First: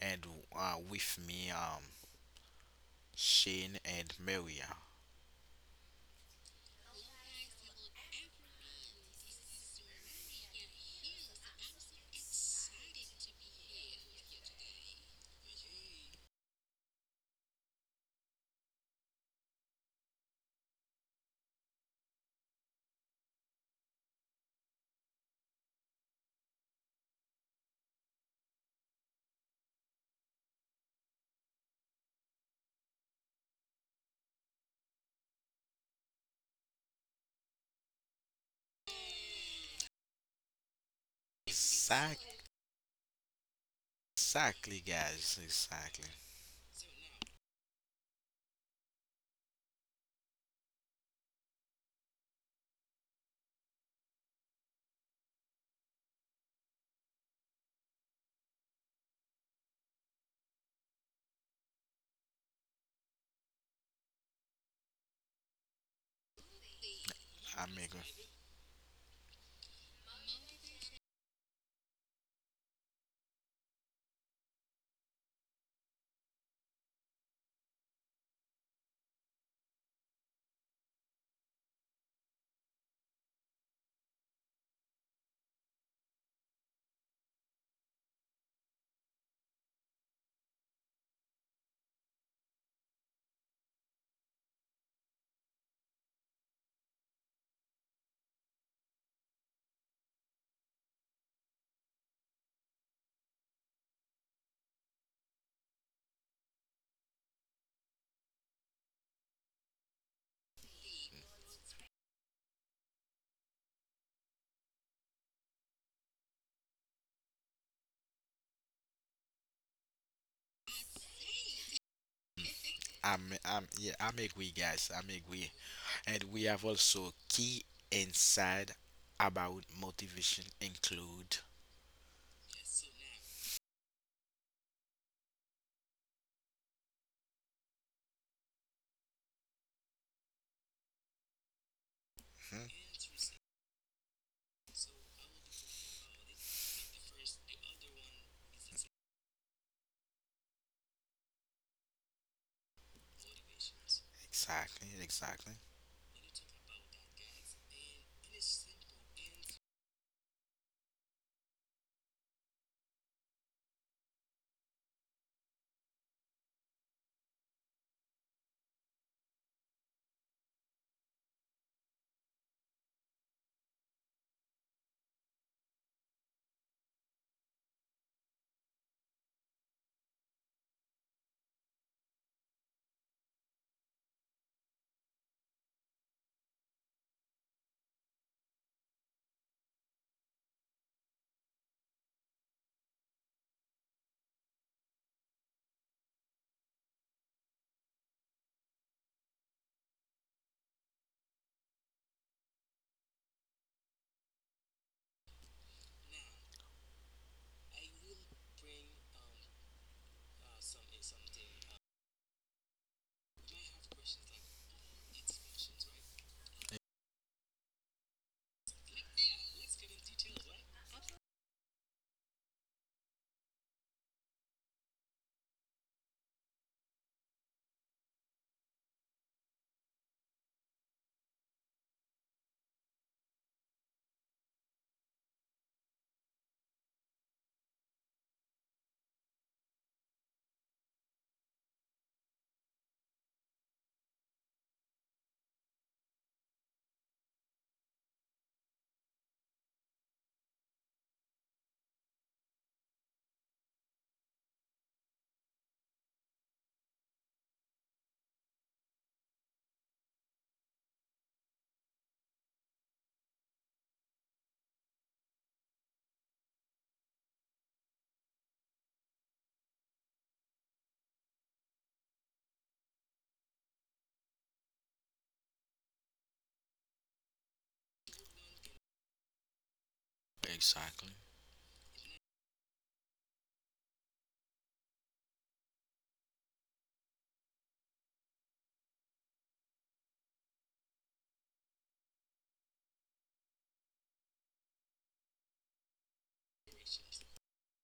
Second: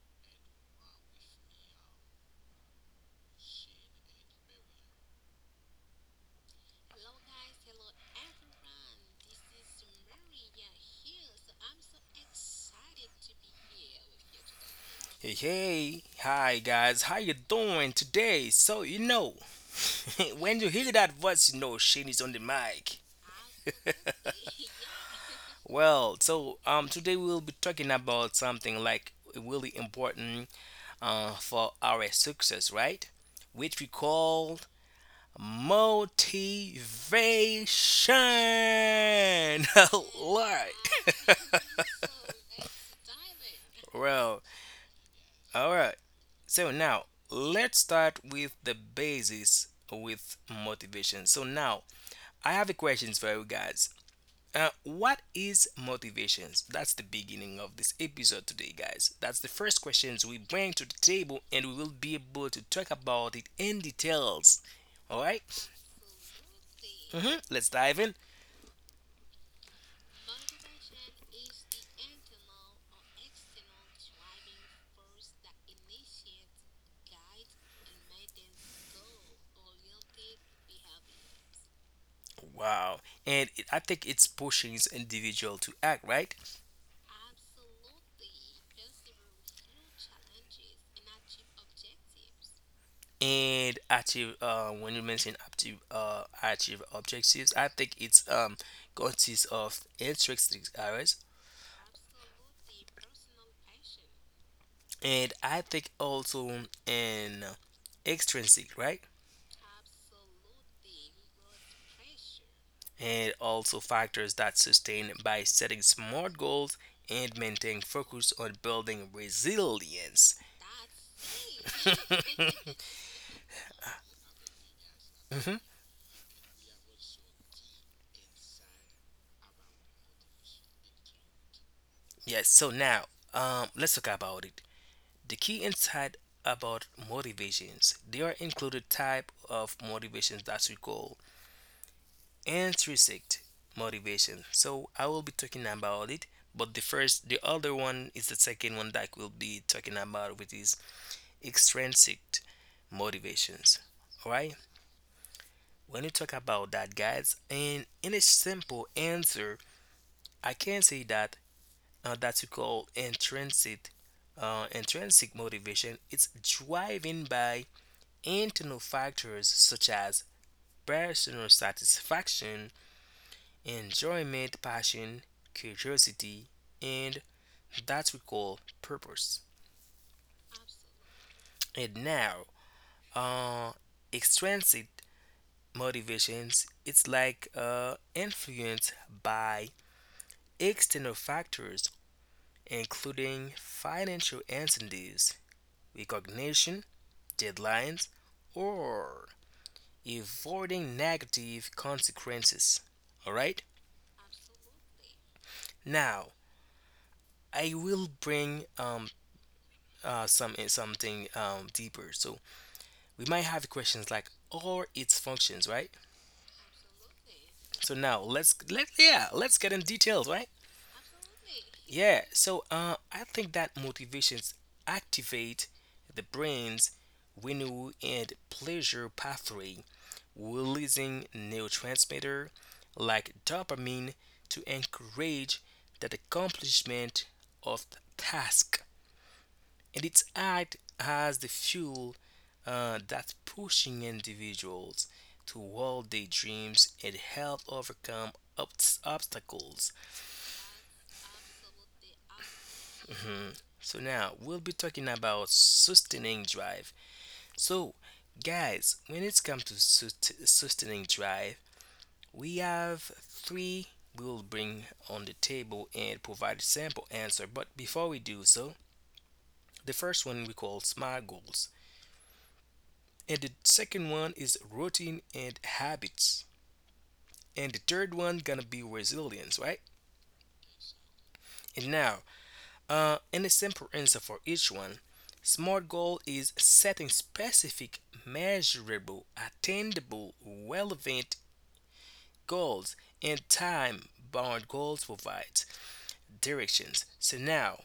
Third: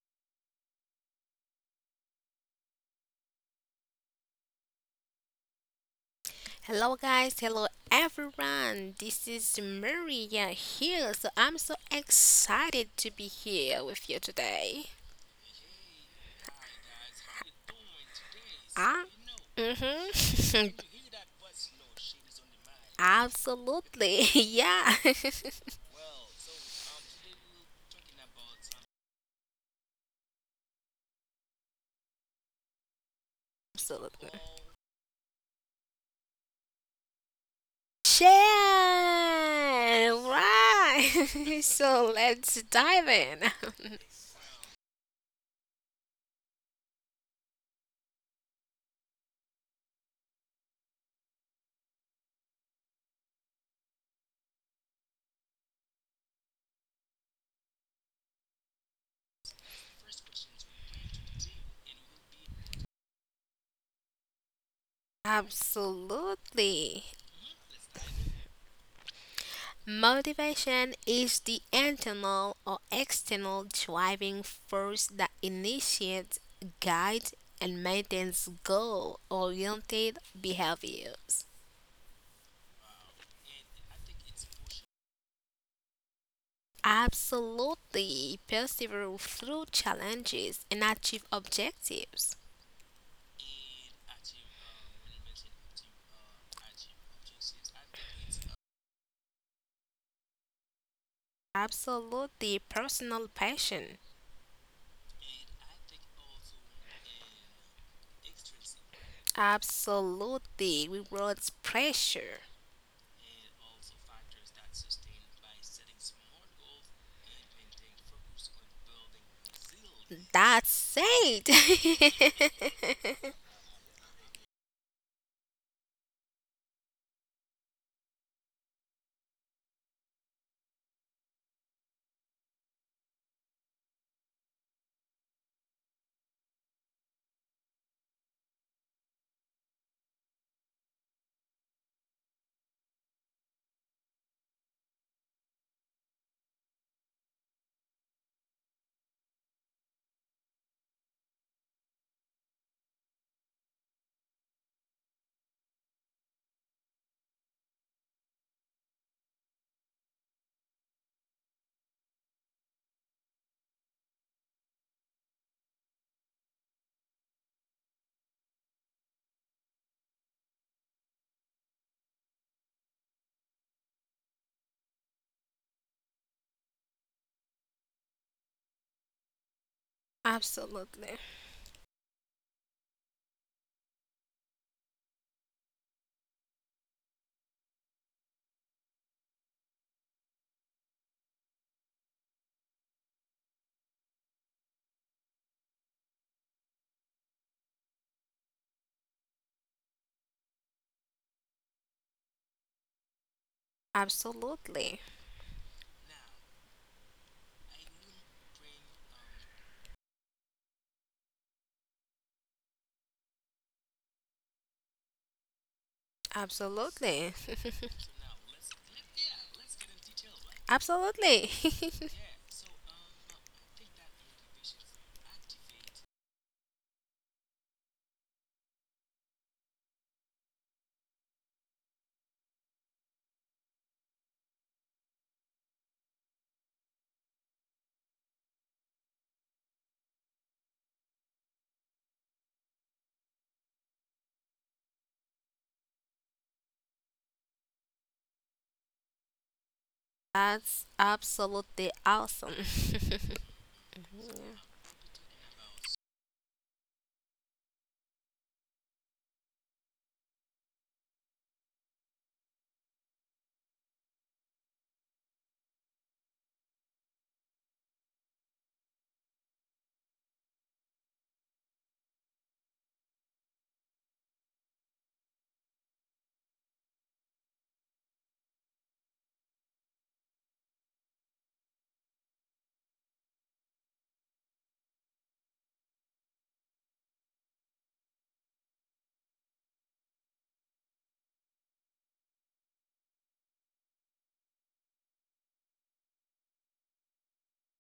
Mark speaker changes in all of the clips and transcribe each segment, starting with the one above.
Speaker 1: and with me, Shane and Maria.
Speaker 2: Hello, guys. Hello, everyone. This is Maria here. So, I'm so excited to be here with you today.
Speaker 3: Hey, hey, hi guys, how you doing today? So you
Speaker 2: Ah,
Speaker 3: know, when you
Speaker 2: mm-hmm.
Speaker 3: hear that voice, you know Shane is on the mic.
Speaker 2: Absolutely. Yeah.
Speaker 3: Today we'll be talking about something like really important for our success, right? Which we
Speaker 2: Absolutely.
Speaker 3: call motivation.
Speaker 2: Share.
Speaker 3: All right.
Speaker 2: Right. So,
Speaker 1: Exact,
Speaker 2: let's dive in.
Speaker 3: well,
Speaker 1: exactly, guys.
Speaker 3: all right.
Speaker 1: Exactly.
Speaker 3: So now let's start with the basis with motivation. So now I have a question for you guys. What is motivations? That's the beginning of this episode today, guys. That's the first questions we bring to the table, and we will be able to talk about it in details. All right?
Speaker 2: Absolutely.
Speaker 3: Mhm. Let's
Speaker 1: I'm
Speaker 3: dive in.
Speaker 1: agree.
Speaker 2: Motivation is the internal or external driving force that initiates, guides, and maintains goal oriented behaviors.
Speaker 3: Wow, and I think it's pushing individual to act, right?
Speaker 2: Absolutely, persevere through challenges and achieve objectives.
Speaker 3: And active when you mention active achieve objectives I think it's consists of intrinsic areas,
Speaker 2: Absolutely, personal passion.
Speaker 3: and I think also an extrinsic, right.
Speaker 2: Absolutely, rewards pressure.
Speaker 3: And also factors that sustain by setting smart goals and maintaining focus on building resilience.
Speaker 2: That's it.
Speaker 1: I'm agree, guys. I'm agree.
Speaker 3: Mhm.
Speaker 1: And we have also key inside about motivation include.
Speaker 3: Yes, so now let's talk about it. The key insight about motivations. There are included type of motivations that we call
Speaker 1: Mhm.
Speaker 3: intrinsic motivation. So I will be talking about it. But the first, the other one is the second one that we'll be talking about, which is extrinsic motivations. All right.
Speaker 1: Exactly. Exactly.
Speaker 3: When you talk about that, guys, and in a simple answer, I can say that that we call intrinsic intrinsic motivation. It's driven by internal factors such as personal satisfaction, enjoyment, passion, curiosity, and that we call purpose.
Speaker 2: Absolutely.
Speaker 3: And now, uh, extrinsic motivations, it's like influenced by external factors including financial incentives, recognition, deadlines, or avoiding negative consequences. All right?
Speaker 2: Absolutely.
Speaker 3: Now, I will bring some something deeper. So we might have questions like or its functions, right?
Speaker 2: Absolutely.
Speaker 3: So now let's let yeah, let's get in details, right?
Speaker 2: Absolutely.
Speaker 3: Yeah. So I think that motivations activate the brain's window and pleasure pathway, releasing neurotransmitter like dopamine to encourage that accomplishment of the task, and it's act as the fuel that's pushing individuals toward their dreams and help overcome obstacles.
Speaker 2: That's absolutely awesome.
Speaker 3: So now we'll be talking about sustaining drive. So guys, when it comes to sustaining drive, we have three, we'll bring on the table and provide a sample answer. But before we do so, the first one we call SMART goals. And the second one is routine and habits. And the third one gonna be resilience, right.
Speaker 1: Exactly.
Speaker 3: And now and a simple answer for each one, smart goal is setting specific, measurable, attainable, relevant goals, and time bound goals provides directions. So now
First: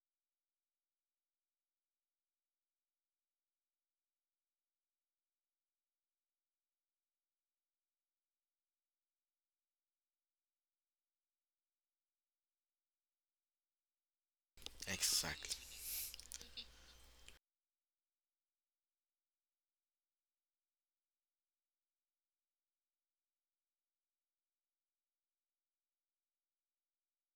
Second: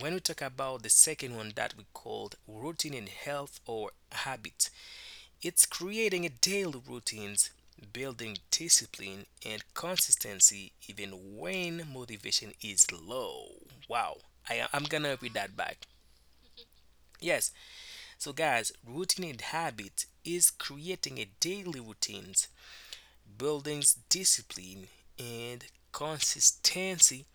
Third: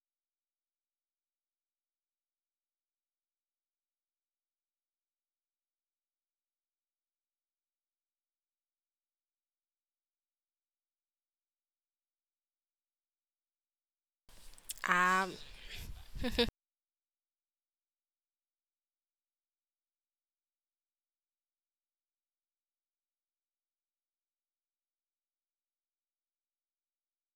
Speaker 3: when we talk about the second one that we called routine in health or habit, it's creating a daily routines, building discipline and consistency even when motivation is low. Wow. I'm gonna
Speaker 2: um,
Speaker 3: read that
Speaker 1: Exactly.
Speaker 3: back. Yes, so guys, routine and habit is creating a daily routines, building discipline and consistency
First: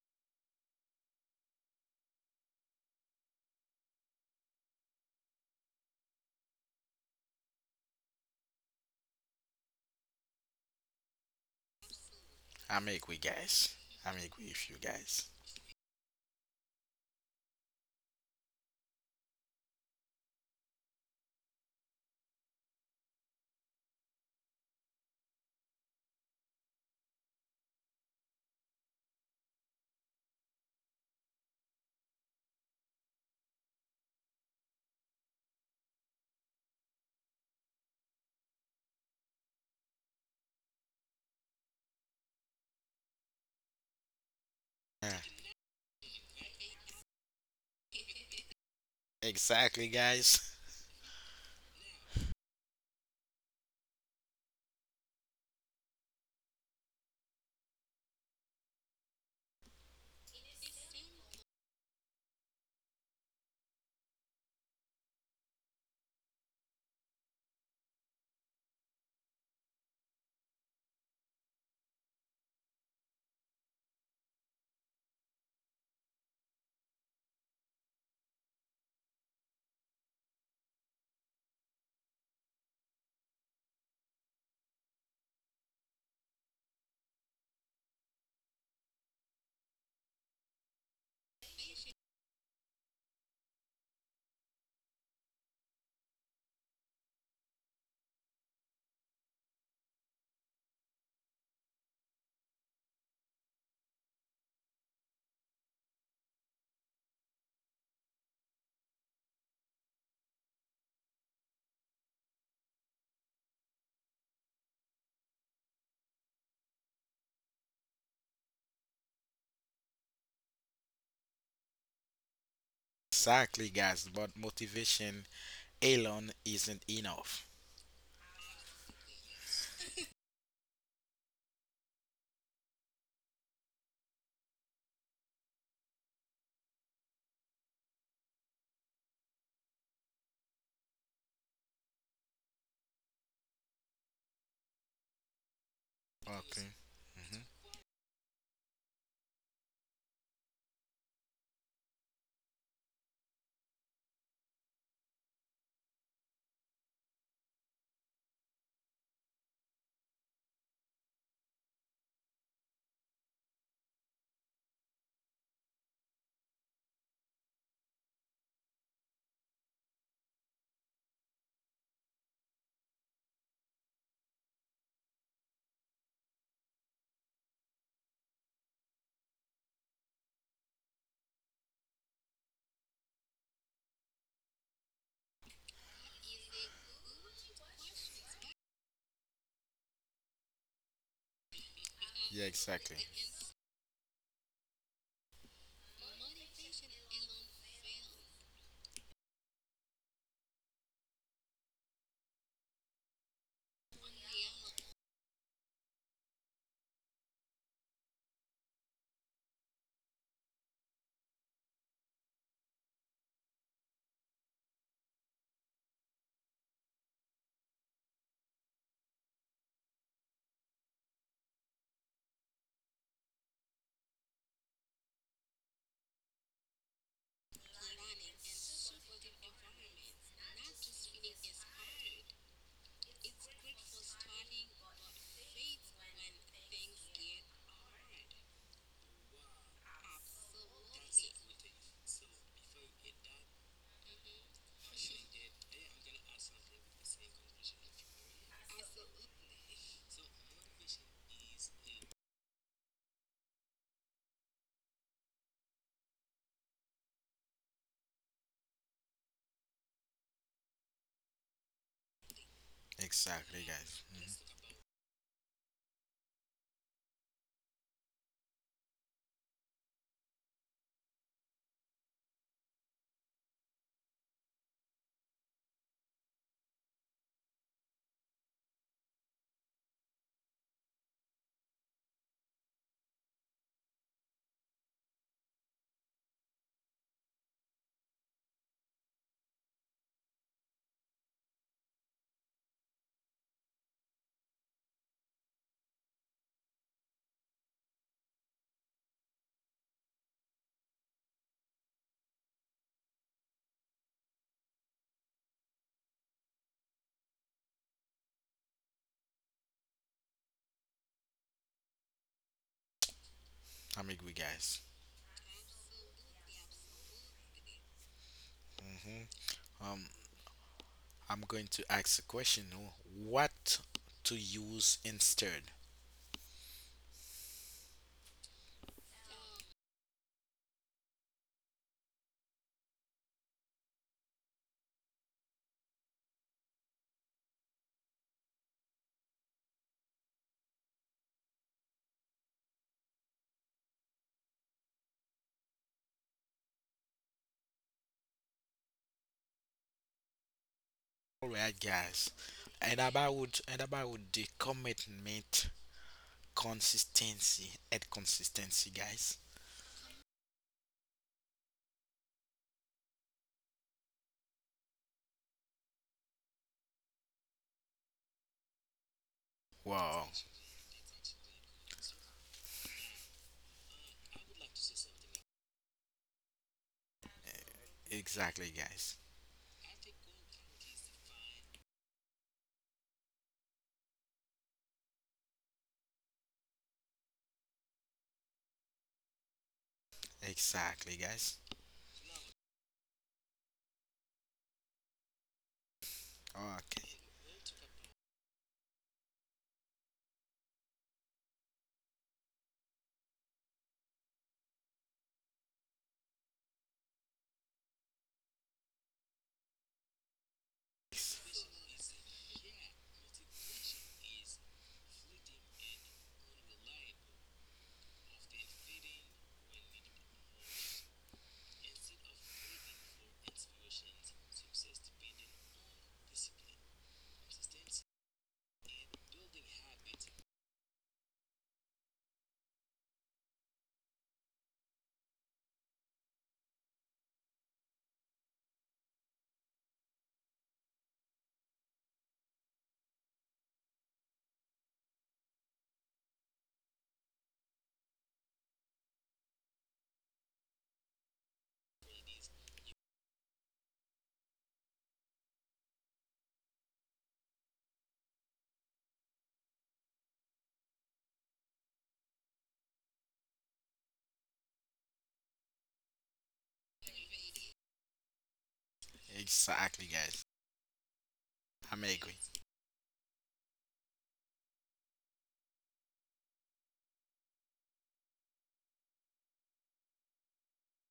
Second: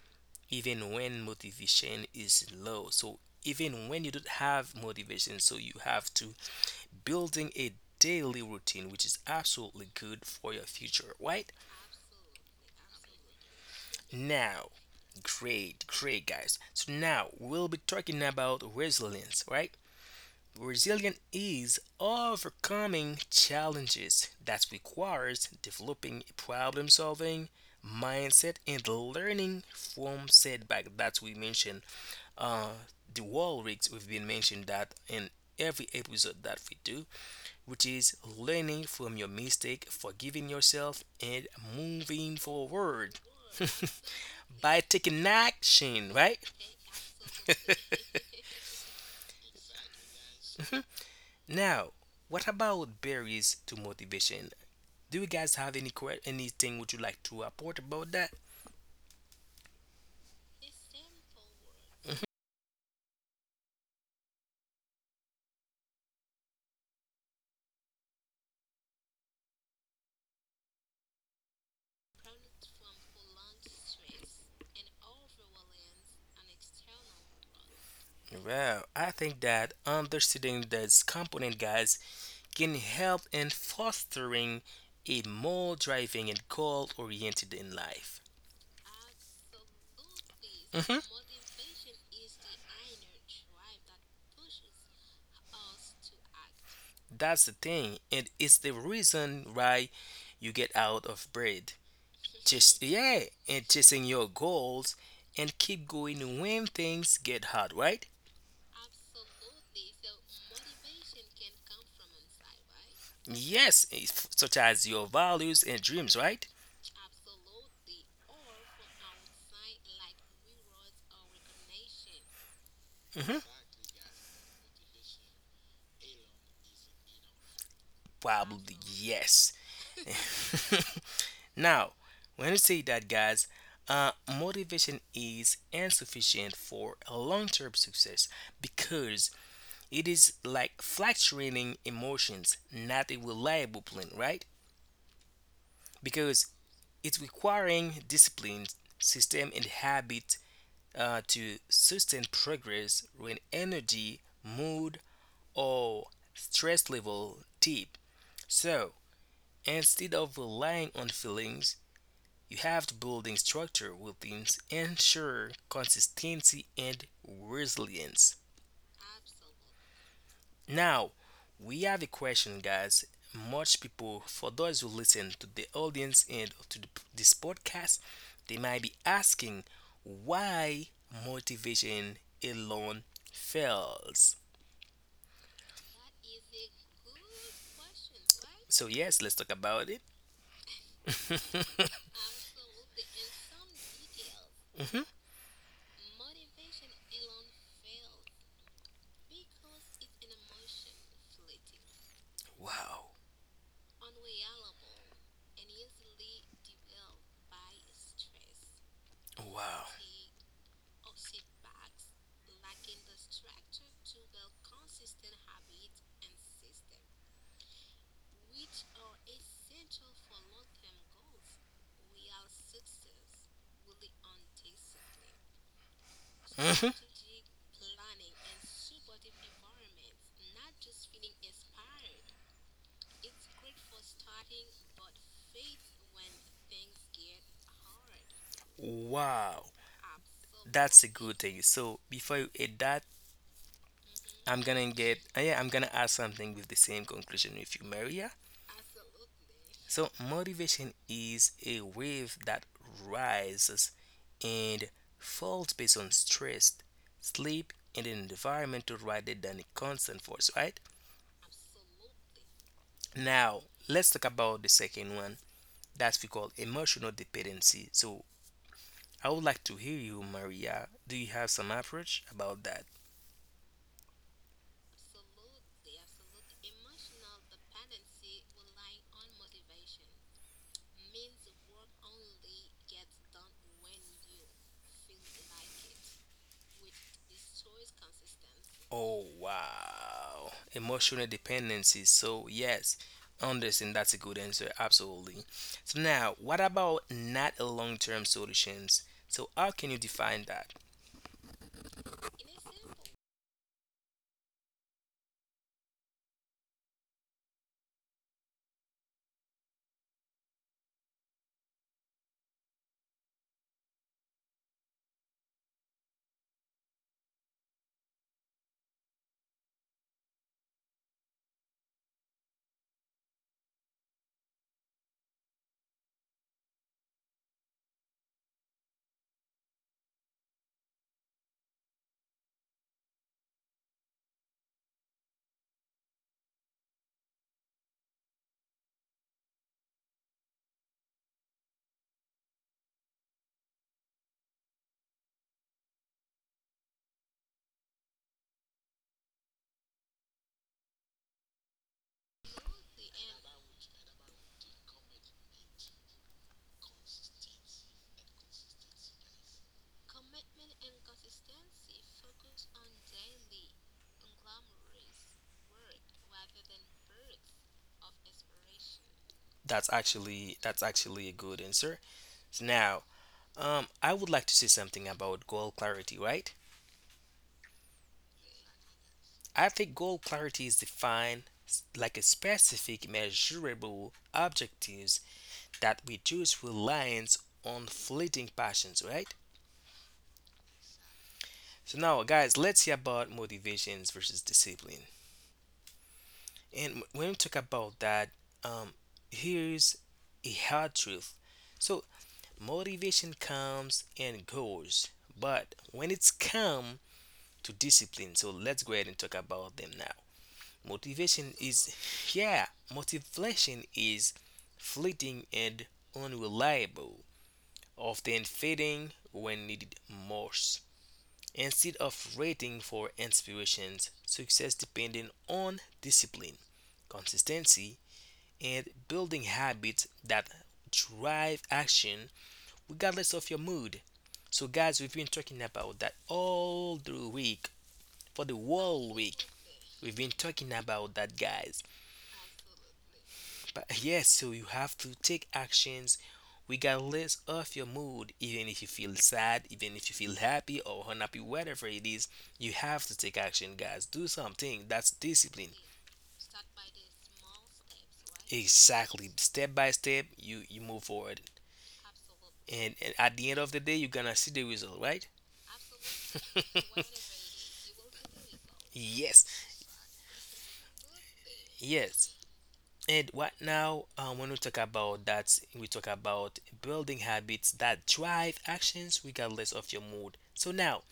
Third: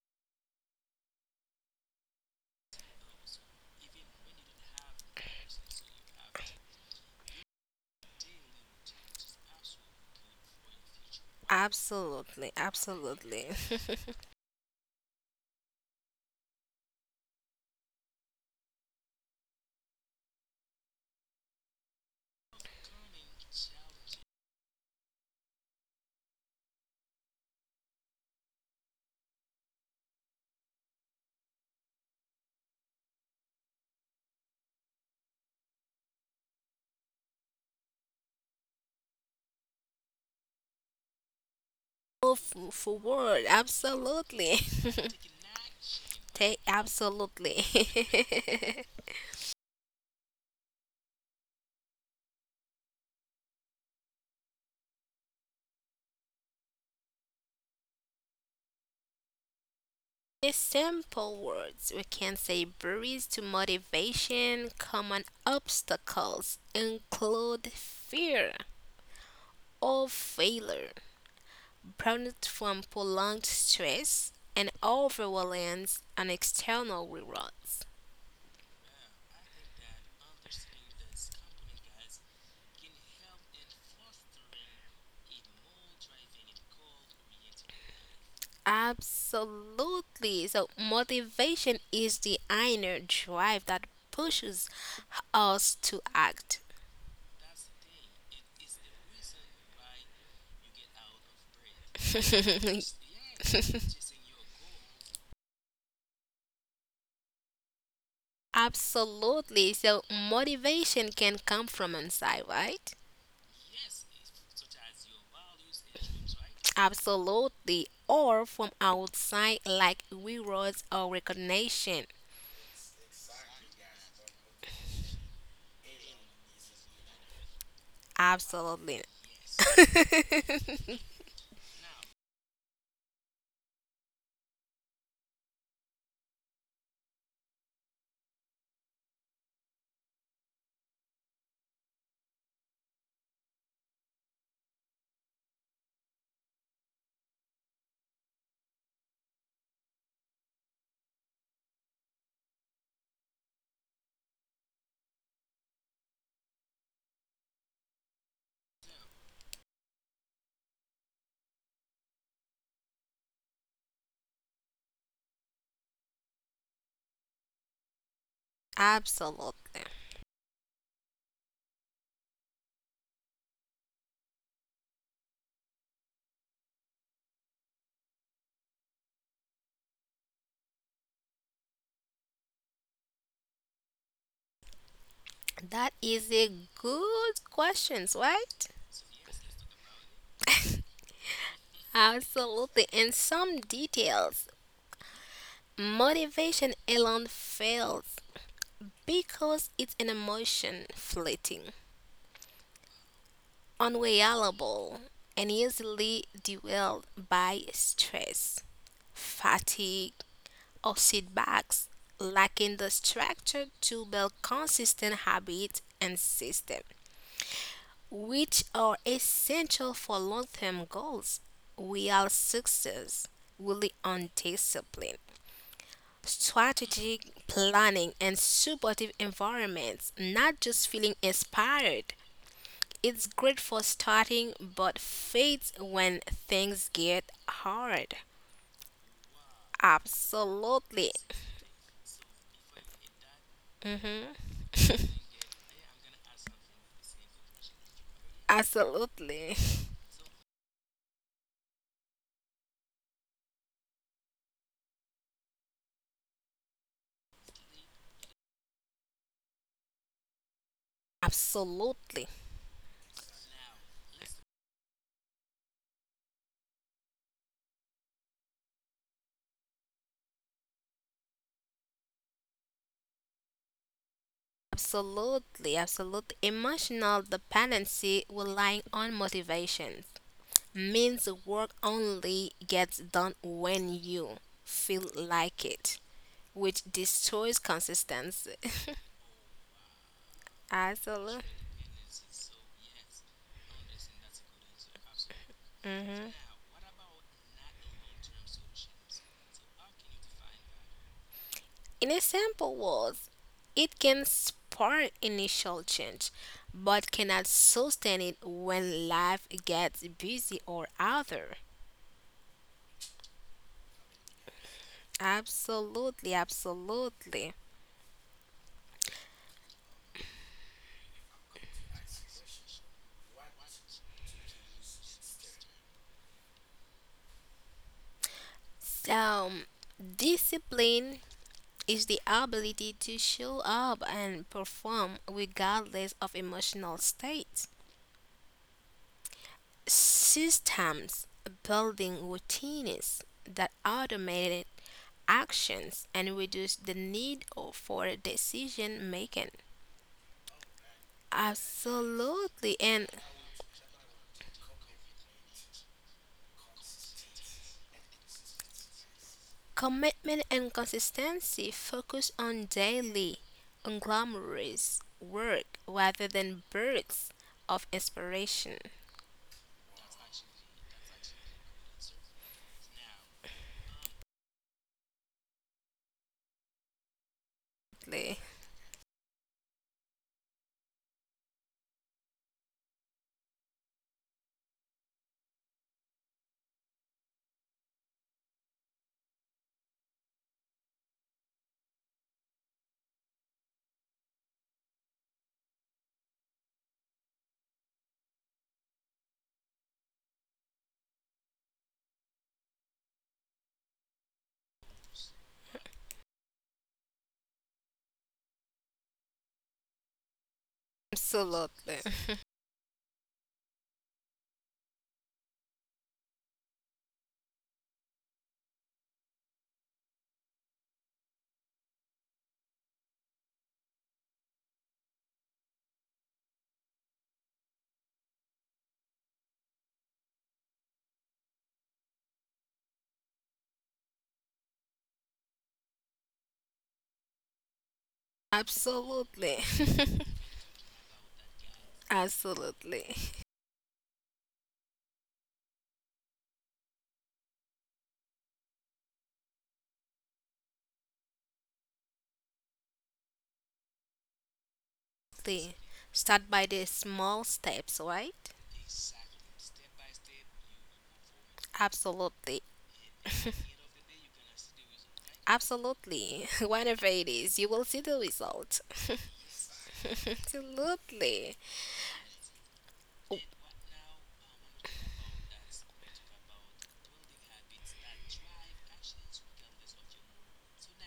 Speaker 3: even when motivation is low. So even when you don't have motivation, so you have to building a daily routine, which is absolutely good for your future, right.
Speaker 2: Absolutely.
Speaker 1: I'm agree,
Speaker 2: Absolutely.
Speaker 1: guys. I'm agree with
Speaker 3: Now,
Speaker 1: you guys.
Speaker 3: great, great guys, so now we'll be talking about resilience, right. Resilience is overcoming challenges that requires developing a problem solving mindset and learning from setback that we mentioned, uh the wall rigs we've been mentioned that in every episode that we do, which is learning from your mistake, forgiving yourself, and moving
Speaker 2: Move
Speaker 3: forward
Speaker 2: forward. Absolutely.
Speaker 3: by
Speaker 1: Yeah.
Speaker 3: taking action, right?
Speaker 2: Take absolutely.
Speaker 1: Exactly, guys.
Speaker 3: Now, what about barriers to motivation? Do you guys have any anything would you like to report about that?
Speaker 2: In simple words, we can say barriers to motivation, common obstacles include fear of failure, prominent from prolonged stress and overreliance on external rewards.
Speaker 3: Well, I think that understanding this component, guys, can help in fostering a more driving and goal-oriented in life.
Speaker 2: Absolutely. So,
Speaker 3: Hmm.
Speaker 2: motivation is the inner drive that pushes us to act.
Speaker 3: That's the thing. It is the reason why you get out of bed. Just yeah, and chasing your goals and keep going when things get hard, right?
Speaker 2: Absolutely. So, motivation can come from inside, right?
Speaker 3: Yes, such as your values and dreams, right?
Speaker 2: Absolutely. Or from outside, like rewards or recognition.
Speaker 3: Hmm.
Speaker 1: Exactly, guys, but motivation alone isn't enough.
Speaker 3: Probably
Speaker 2: Absolutely.
Speaker 3: yes. Now, when you say that, guys, uh, motivation is insufficient for a long-term success because it is like fluctuating emotions, not a reliable plan, right? Because
Speaker 1: Okay.
Speaker 3: it's
Speaker 1: Hmm.
Speaker 3: requiring discipline, system, and habit to sustain progress when energy, mood, or stress level dip. So instead of relying on feelings, you have to building structure will things ensure consistency and resilience.
Speaker 2: Absolutely.
Speaker 3: Now, we have a question, guys. Much people, for those who listen to the audience and this podcast, they might be asking why motivation alone fails.
Speaker 2: That is a good question, right?
Speaker 3: So, yes, let's talk about it.
Speaker 1: Yeah,
Speaker 2: Absolutely.
Speaker 1: exactly.
Speaker 2: And some details.
Speaker 3: Mhm.
Speaker 2: Motivation alone fails because it's an emotion fleeting,
Speaker 3: Wow,
Speaker 2: unreliable, and easily derailed by stress,
Speaker 3: wow.
Speaker 2: fatigue, or setbacks, lacking the structure to build consistent habits and system, which are essential for long term goals. Real success really on discipline,
Speaker 3: Mhm.
Speaker 2: strategic planning, and supportive environments, not just feeling inspired. It's great for starting, but fades when things get hard.
Speaker 3: Wow, that's a
Speaker 2: Absolutely.
Speaker 3: good thing. So before you add that,
Speaker 2: Hmm.
Speaker 3: I'm gonna get yeah, I'm gonna add something with the same conclusion with you, Maria.
Speaker 2: Absolutely.
Speaker 3: So motivation is a wave that rises and falls based on stress, sleep, and an environmental rather than a constant force, right?
Speaker 2: Absolutely.
Speaker 1: Exactly,
Speaker 3: Now
Speaker 1: guys.
Speaker 3: let's talk
Speaker 1: Hmm.
Speaker 3: about the second one. That's we call emotional dependency. So I would like to hear you, Maria. Do you have some approach about that?
Speaker 2: Absolutely, absolutely. Emotional dependency relying on motivation means work only gets done when you feel like it, which destroys consistency.
Speaker 3: Oh wow. Emotional
Speaker 2: Absolutely.
Speaker 3: dependency. So yes, understand that's a good answer. Absolutely. So
Speaker 2: hmm
Speaker 3: now what about not a long term solutions? So how can you define that?
Speaker 2: In a simple words, it can spark initial change, but cannot sustain it when life gets busy or other.
Speaker 1: I'm agree, guys.
Speaker 2: Absolutely, absolutely.
Speaker 1: Hmm Um, I'm going to ask a question. What to use instead?
Speaker 2: Um, Discipline is the ability to show up and perform regardless of emotional states. Systems, building routines that automate actions and reduce the need for decision making.
Speaker 1: All right, guys.
Speaker 2: Absolutely.
Speaker 1: And
Speaker 2: And
Speaker 1: about and about the commitment, consistency, guys.
Speaker 2: commitment and consistency focus on daily, unglamorous work rather than bursts of inspiration.
Speaker 1: Wow.
Speaker 3: That's actually a good answer. So now I would like to say something about goal clarity, right?
Speaker 1: Exactly, guys.
Speaker 3: I think goal clarity is defined like a specific measurable objectives that reduce reliance on fleeting passions, right?
Speaker 1: Exactly, guys.
Speaker 3: So now, guys, let's see about motivations versus discipline. And
Speaker 1: Okay.
Speaker 3: when we talk about that, um, here's a hard truth. So motivation comes and goes, but when it's come to discipline, so let's go ahead and talk about them now. Motivation is,
Speaker 2: Absolutely.
Speaker 3: yeah, motivation is fleeting and unreliable, often fading when needed most. Instead of waiting for inspirations, success depending on discipline, consistency, and building habits that drive action regardless of your mood. So, guys, we've been talking about that all the week for the whole week.
Speaker 2: Absolutely.
Speaker 3: We've been
Speaker 2: Absolutely.
Speaker 3: talking about that, guys.
Speaker 2: Absolutely.
Speaker 3: But yes, so you have to take actions regardless of your mood, even if you feel sad, even if you feel happy or unhappy, whatever it is, you have to take action, guys. Do something. That's discipline.
Speaker 2: Lee, start by the small steps, right?
Speaker 3: Exactly. Step by step, you move forward,
Speaker 2: Absolutely.
Speaker 3: and at the end of the day, you're gonna see the result, right?
Speaker 2: Absolutely. Whatever it is, you will see the result.
Speaker 3: Yes,
Speaker 1: Exactly, guys.
Speaker 2: Absolutely.
Speaker 1: I'm
Speaker 3: yes.
Speaker 1: agree.
Speaker 3: And right now, when we talk about that, we talk about building habits that drive actions regardless of your mood. So now,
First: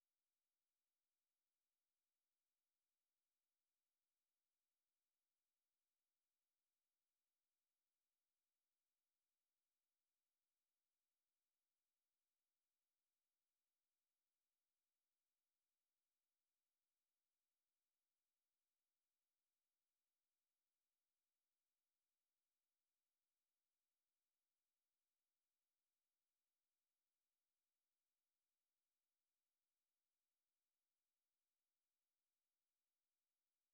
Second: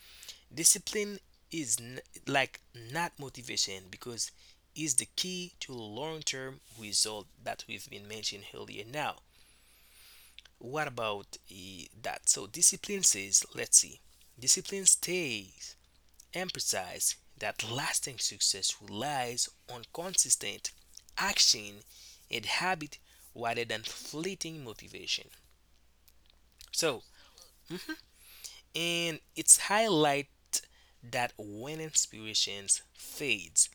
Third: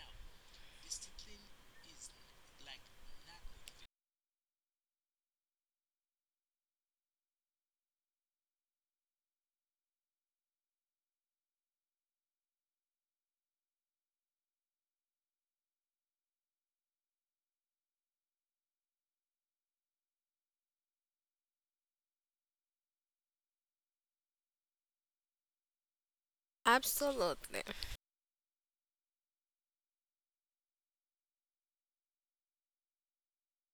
Speaker 3: discipline is like not motivation because is the key to long-term result that we've been mentioning earlier. Now, what about that? So discipline says, let's see, discipline stays emphasized that lasting success relies on consistent action and habit rather than fleeting motivation. So,
Speaker 2: Absolutely.
Speaker 3: and it's highlight that when inspiration fades,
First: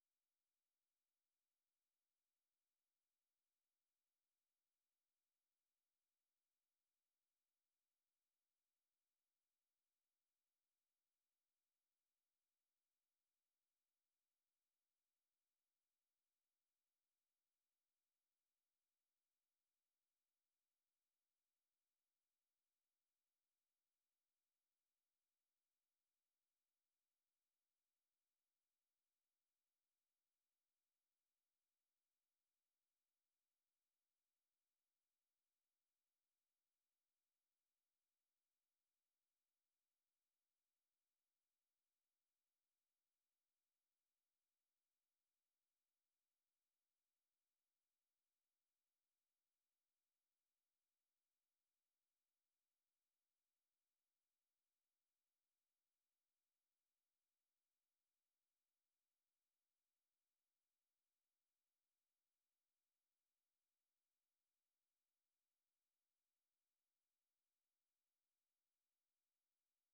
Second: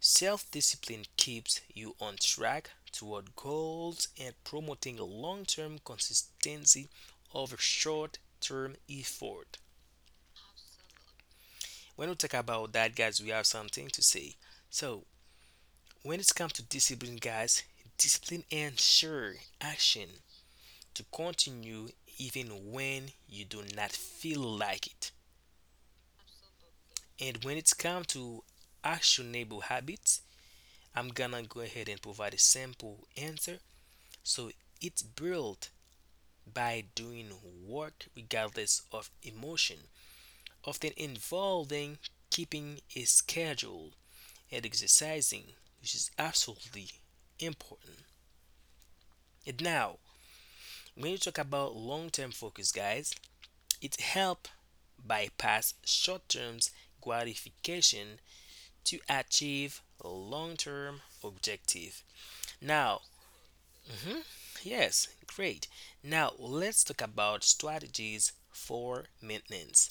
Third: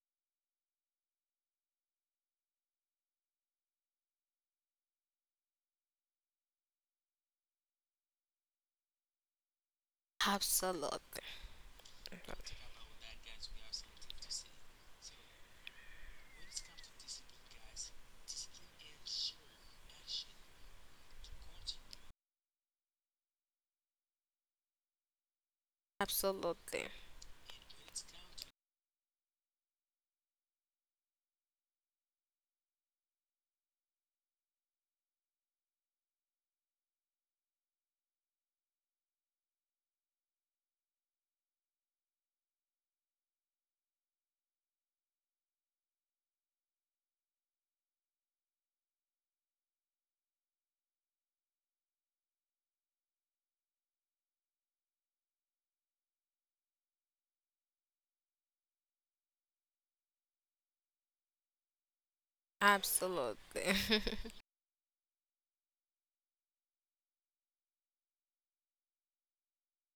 Speaker 3: self-discipline keeps you on track toward goals and promoting long-term consistency over short-term effort.
Speaker 2: Absolutely.
Speaker 3: When we talk about that, guys, we have something to say. So, when it comes to discipline, guys, discipline ensures action to continue even when you do not feel like it.
Speaker 2: Absolutely.
Speaker 3: And when it comes to actionable habits, I'm gonna go ahead and provide a simple answer. So it's built by doing work regardless of emotion, often involving keeping a schedule and exercising, which is absolutely important. And now, when you talk about long-term focus, guys, it helps bypass short-term gratification to achieve long-term objective. Now,
Speaker 2: Absolutely.
Speaker 3: mhm, yes, great. Now let's talk about strategies for maintenance.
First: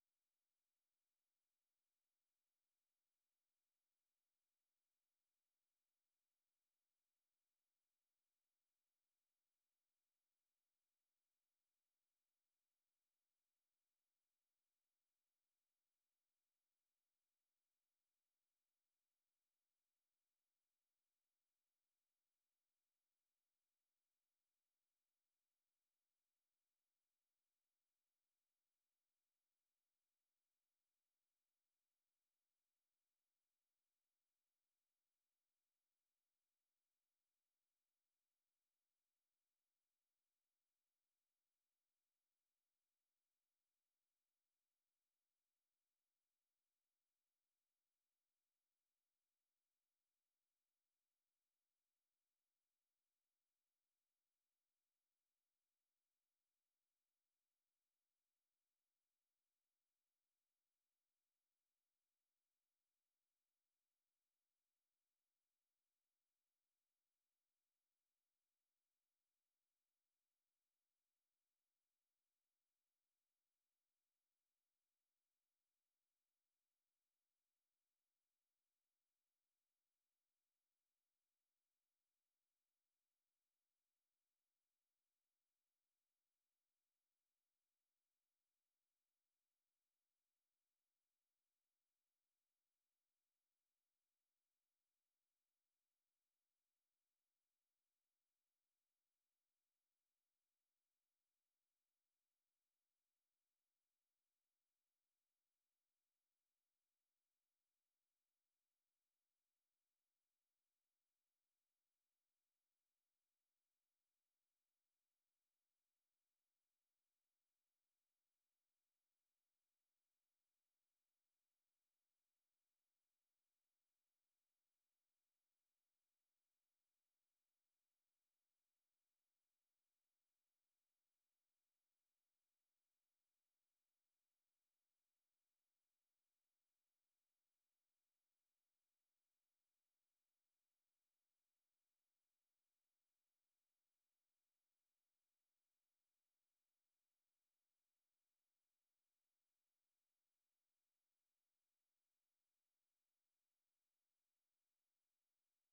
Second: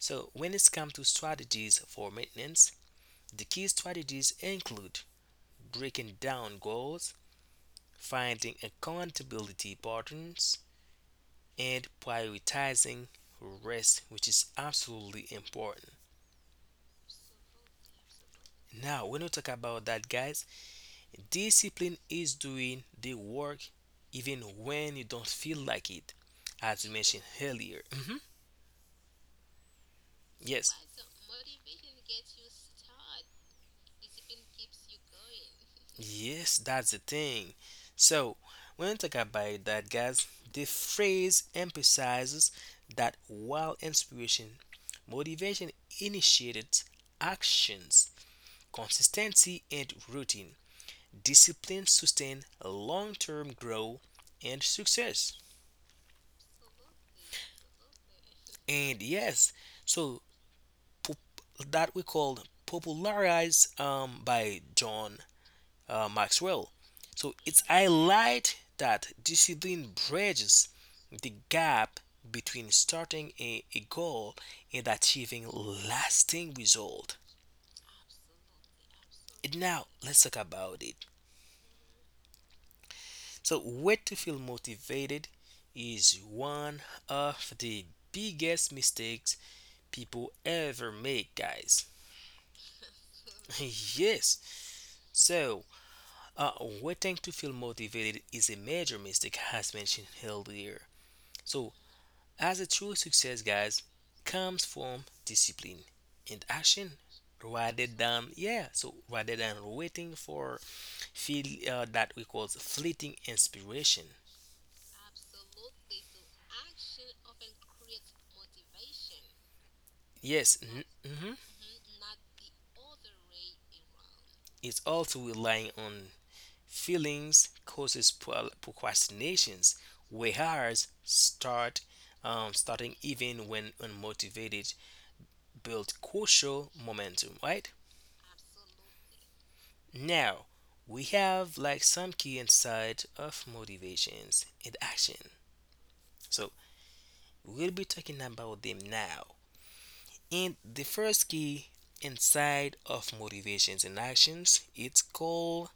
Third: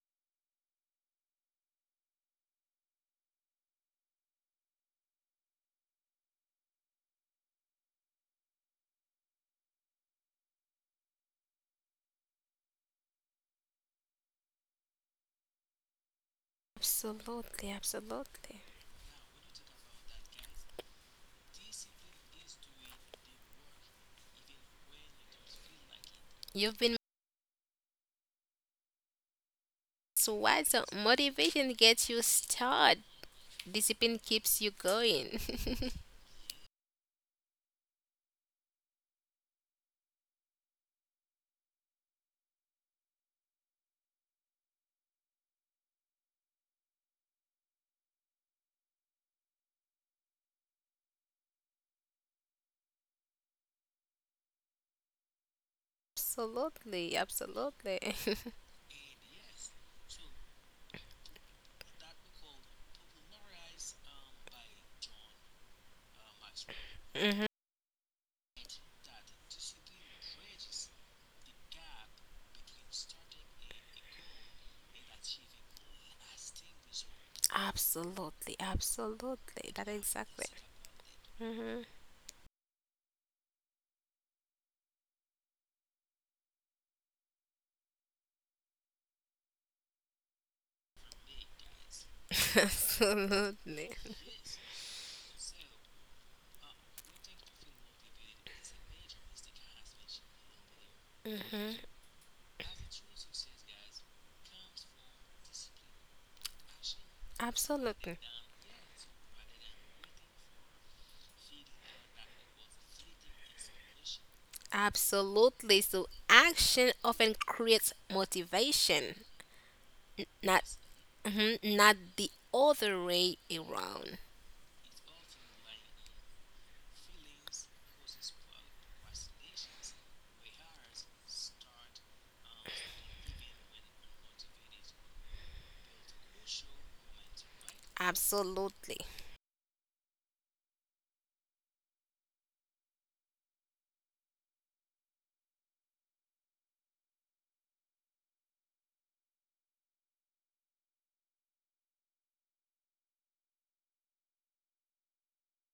Speaker 3: So when it comes to strategies for maintenance, the key strategies include breaking down goals, finding accountability patterns, and prioritizing rest, which is absolutely important.
Speaker 2: Absolutely. Absolutely.
Speaker 3: Now, when we talk about that, guys, discipline is doing the work even when you don't feel like it,
Speaker 2: You've
Speaker 3: as we
Speaker 2: been
Speaker 3: mentioned earlier. Mhm,
Speaker 2: so wise.
Speaker 3: yes,
Speaker 2: So motivation gets you started. Discipline keeps you going.
Speaker 3: yes, that's the thing. So, when you talk about that, guys, the phrase emphasizes that while inspiration, motivation initiated actions, consistency, and routine, discipline sustain long term growth and success.
Speaker 2: Absolutely, absolutely.
Speaker 3: And yes, so pop- that we called popularized by John Maxwell. So
Speaker 2: Hmm.
Speaker 3: it's highlight that discipline bridges the gap between starting a goal and achieving lasting result.
Speaker 2: Absolutely,
Speaker 3: And
Speaker 2: absolutely.
Speaker 3: now
Speaker 2: That
Speaker 3: let's talk
Speaker 2: exactly.
Speaker 3: about it.
Speaker 2: hmm
Speaker 3: So way to feel motivated is one of the biggest mistakes people ever make, guys.
Speaker 2: Absolutely.
Speaker 3: Yes. So uh, waiting to feel motivated is a major mistake as mentioned earlier. So
Speaker 2: hmm
Speaker 3: as a true success, guys, comes from discipline and action rather than
Speaker 2: Absolutely.
Speaker 3: yeah so rather than waiting for feel that we call fleeting inspiration.
Speaker 2: Absolutely. So action often creates motivation,
Speaker 3: Yes,
Speaker 2: not
Speaker 3: mhm.
Speaker 2: mhm, not the other way around.
Speaker 3: It's also relying on feelings causes procrastinations, whereas starting even when unmotivated build crucial momentum, right.
Speaker 2: Absolutely.
Speaker 3: Now, we have like some key inside of motivations and action. So, we'll be talking about them now. And the first key inside of motivations and actions, it's called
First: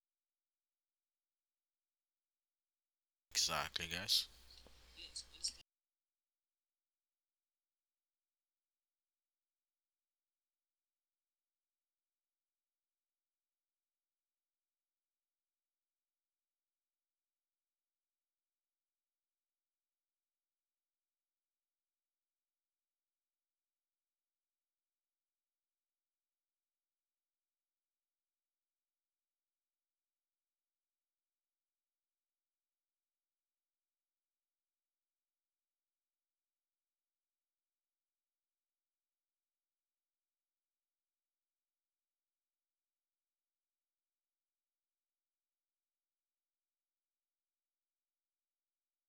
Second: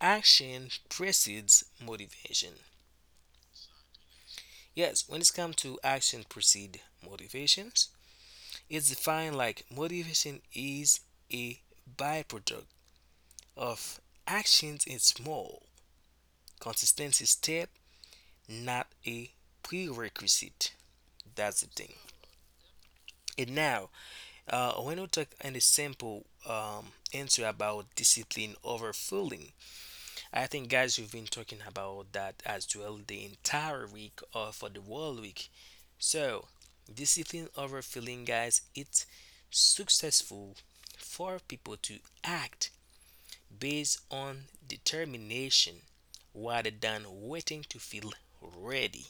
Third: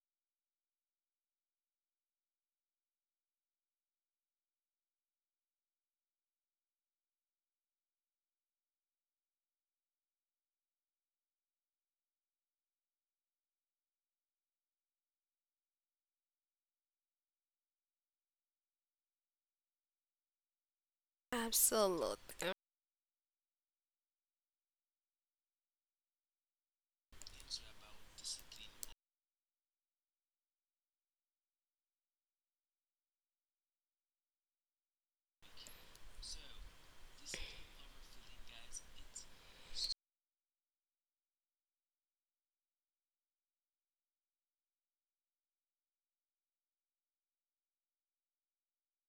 Speaker 3: action precedes motivation.
Speaker 1: Exactly, guys.
Speaker 3: Yes, when it's come to action precede motivations, it's defined like motivation is a byproduct of actions in small, consistency step not a prerequisite. That's the thing.
Speaker 2: Absolutely.
Speaker 3: And now, when we talk in the simple answer about discipline over fooling, I think guys, we've been talking about that as well the entire week or for the whole week. So, discipline over fooling, guys, it's successful for people to act based on determination rather than waiting to feel ready.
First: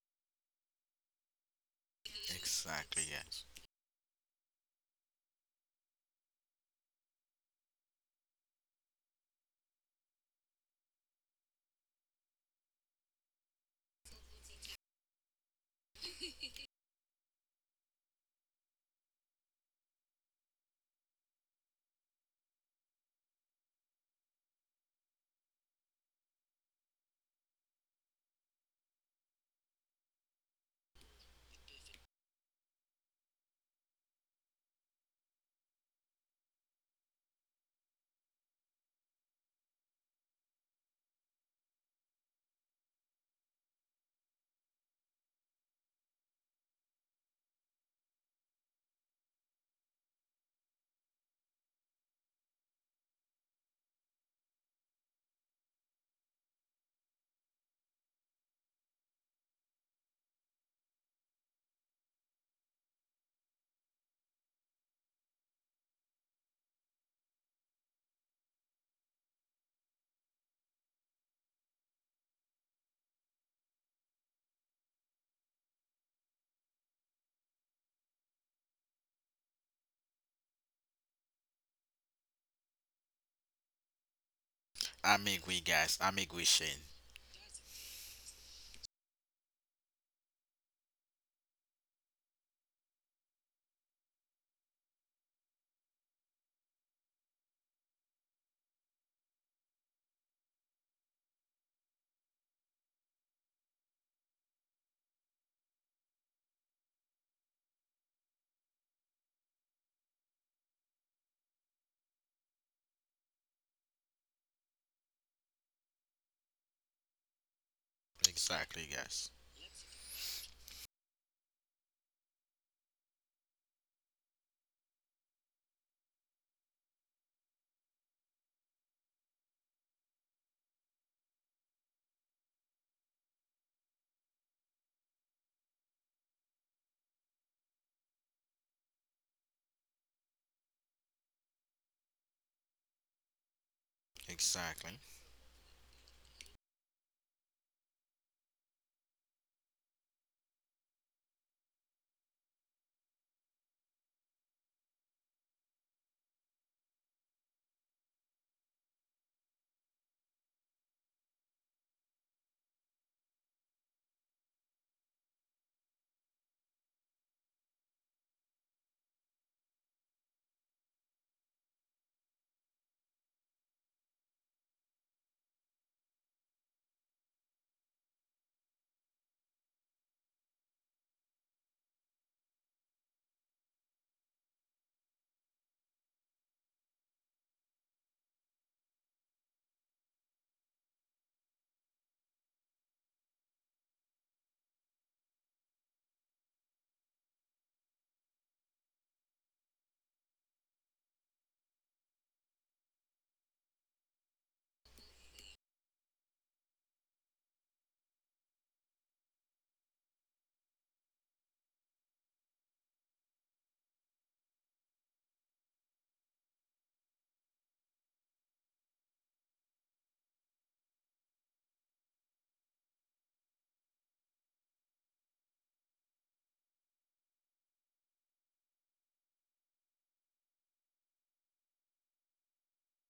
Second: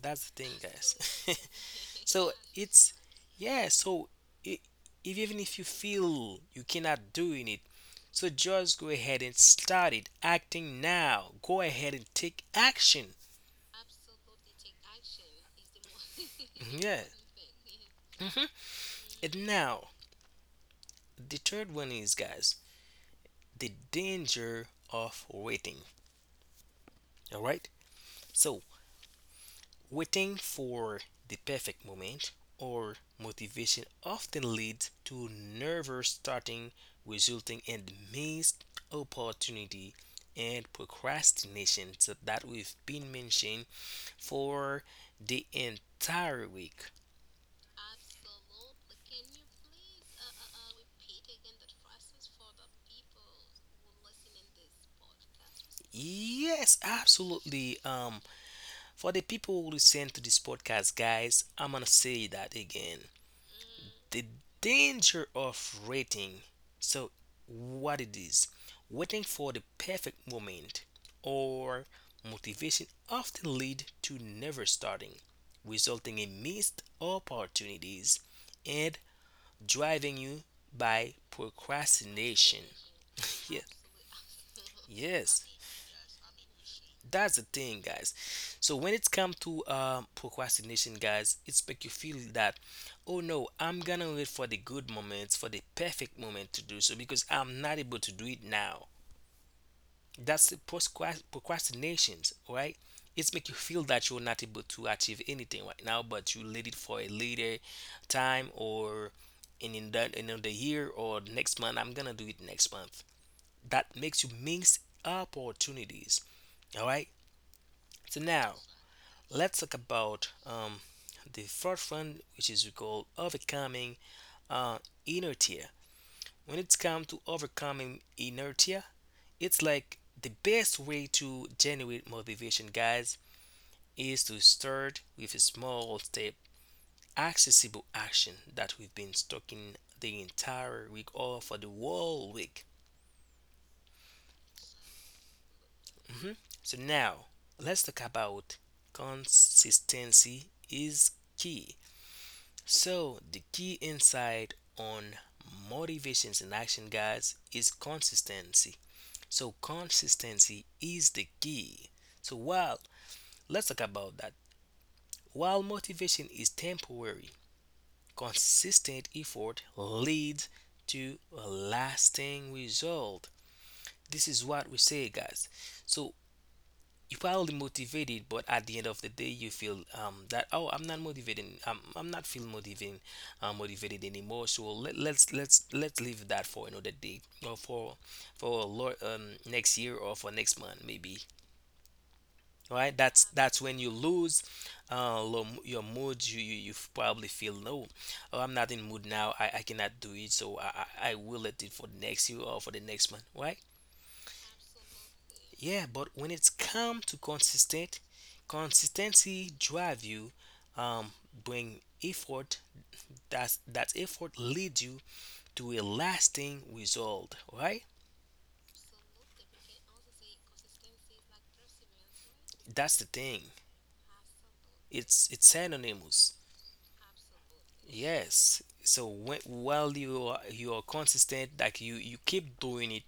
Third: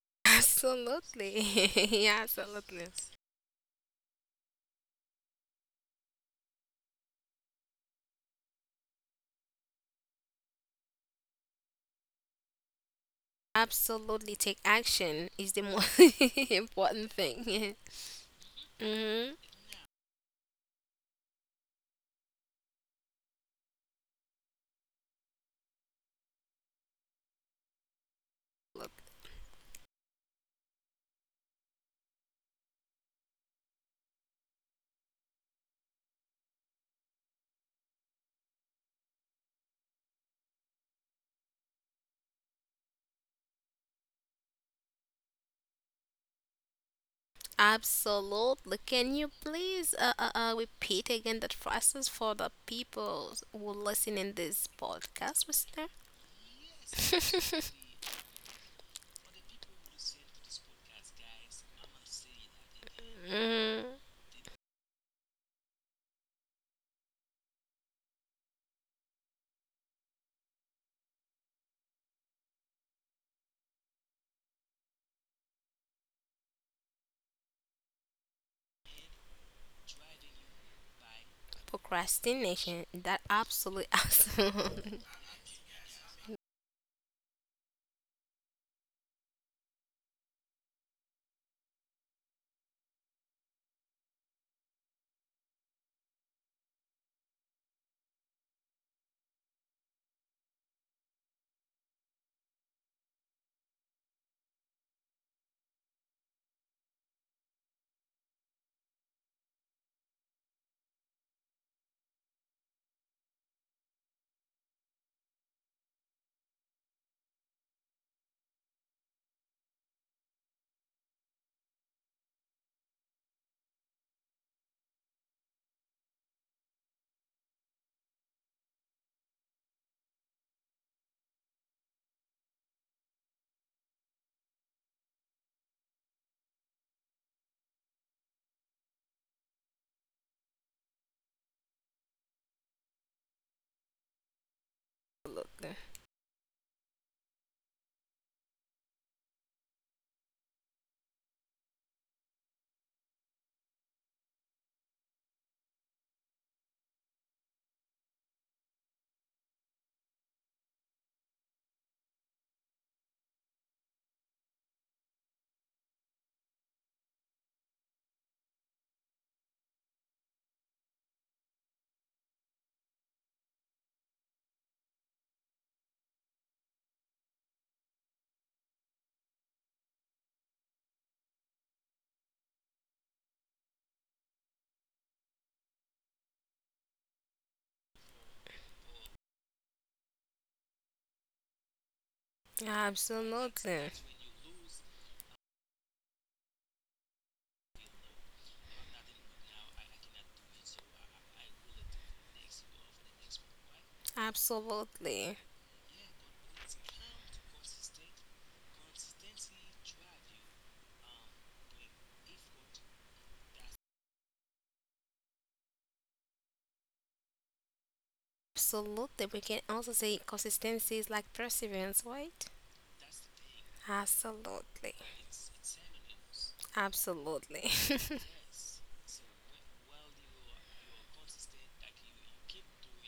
Speaker 3: That's the thing, guys.
Speaker 2: Absolutely. Yeah,
Speaker 3: So
Speaker 2: absolutely.
Speaker 3: it's
Speaker 1: Exactly, guys.
Speaker 3: yeah. So I if, even if you feel you cannot doing it, so just go ahead and start it. Acting now. Go ahead and take action.
Speaker 2: Absolutely, take action is the most
Speaker 3: Yeah.
Speaker 2: important thing.
Speaker 3: Hmm.
Speaker 2: hmm
Speaker 3: And now the third one is guys the danger of waiting. All right. So waiting for the perfect moment or motivation often leads to nervous starting, resulting in missed opportunity and procrastination so that we've been mentioning for the entire week.
Speaker 2: Absolutely. Can you please repeat again that process for the people who listen in this podcast, listener?
Speaker 3: Yes, absolutely. For the people who listen to this podcast, guys, I'm gonna say that again.
Speaker 2: Mm,
Speaker 3: The danger of waiting. So, what it is waiting for the perfect moment or motivation often lead to never starting, resulting in missed opportunities and driving you by procrastination.
Speaker 2: procrastination. That
Speaker 3: Yes,
Speaker 2: absolutely, absolutely,
Speaker 1: I'm
Speaker 3: yes.
Speaker 1: agree, guys. I'm agree, Shane.
Speaker 3: That's the thing, guys. So when it's come to procrastination, guys, it's make you feel that, oh no, I'm gonna wait for the good moments, for the perfect moment to do so because I'm not able to do it now. That's the procrastinations, right? It's make you feel that you're not able to achieve anything right now, but you let it for a later time or in the in year or next month. I'm gonna do it next month. That makes you miss opportunities. All right. So now.
Speaker 1: Exactly, guys.
Speaker 3: Let's talk about the first one, which is we call overcoming uh, inertia. When it's come to overcoming inertia, it's like the best way to generate motivation, guys, is to start with a small step, accessible action that we've been talking the entire week or for the whole week.
Speaker 1: Exactly.
Speaker 3: So now let's talk about consistency is key. So, the key insight on motivations and action, guys, is consistency. So, consistency is the key. So, while let's talk about that. While motivation is temporary, consistent effort leads to a lasting result. This is what we say, guys. So, you probably motivated, but at the end of the day, you feel that oh, I'm not motivating. I'm not feeling motivating, motivated anymore. So let's leave that for another day or for a next year or for next month maybe. Right? That's when you
Speaker 2: absolutely,
Speaker 3: lose your mood. You probably feel no, oh, I'm not in mood now. I cannot do it. So I will let it for next year or for the next month. Right?
Speaker 2: absolutely,
Speaker 3: Yeah, but when it's come to consistency drive you, um, bring effort. That effort leads you to a lasting result, right?
Speaker 2: absolutely. We can also say consistency is like perseverance, right?
Speaker 3: That's the thing.
Speaker 2: Absolutely,
Speaker 3: It's synonymous.
Speaker 2: absolutely,
Speaker 3: Yes. So when, while you are consistent, like you keep doing it,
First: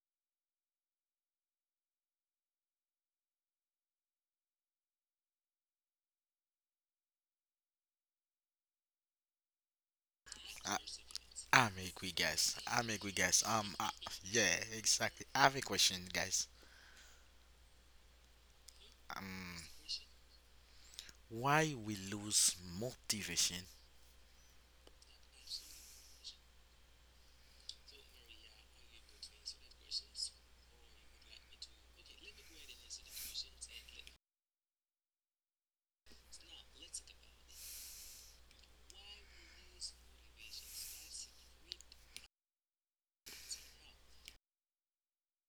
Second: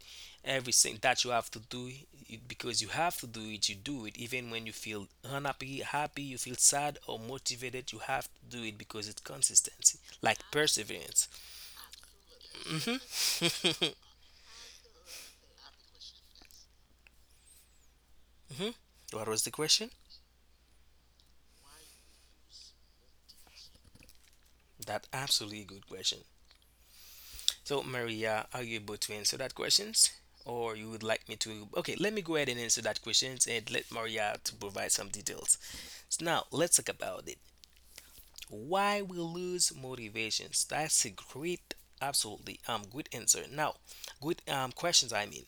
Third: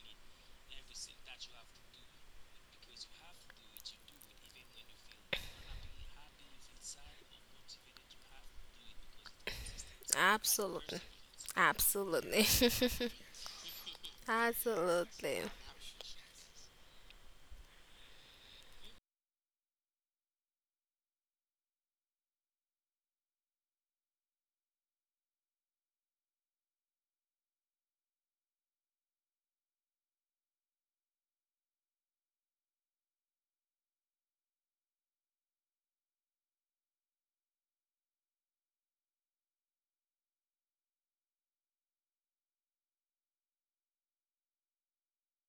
Speaker 3: everything that you have to do you- because you have to do it, you do it even when you feel unhappy, happy, you feel sad or motivated, you have to do it because it's consistency, like
Speaker 1: I,
Speaker 2: absolutely,
Speaker 3: perseverance.
Speaker 1: I'm agree,
Speaker 2: absolutely,
Speaker 1: guys. I'm
Speaker 3: Mhm.
Speaker 1: agree, guys. Yeah, exactly. I
Speaker 2: absolutely.
Speaker 1: have a question, guys.
Speaker 3: Mhm. What was the
Speaker 1: Um,
Speaker 3: question?
Speaker 1: why we lose motivation?
Speaker 3: That absolutely good question. So Maria, are you able to answer that questions? Or you would like me to? Okay, let me go ahead and answer that questions and let Maria to provide some details. So now let's talk about it. Why we lose motivations? That's a great, absolutely good answer. Now, good questions. I mean,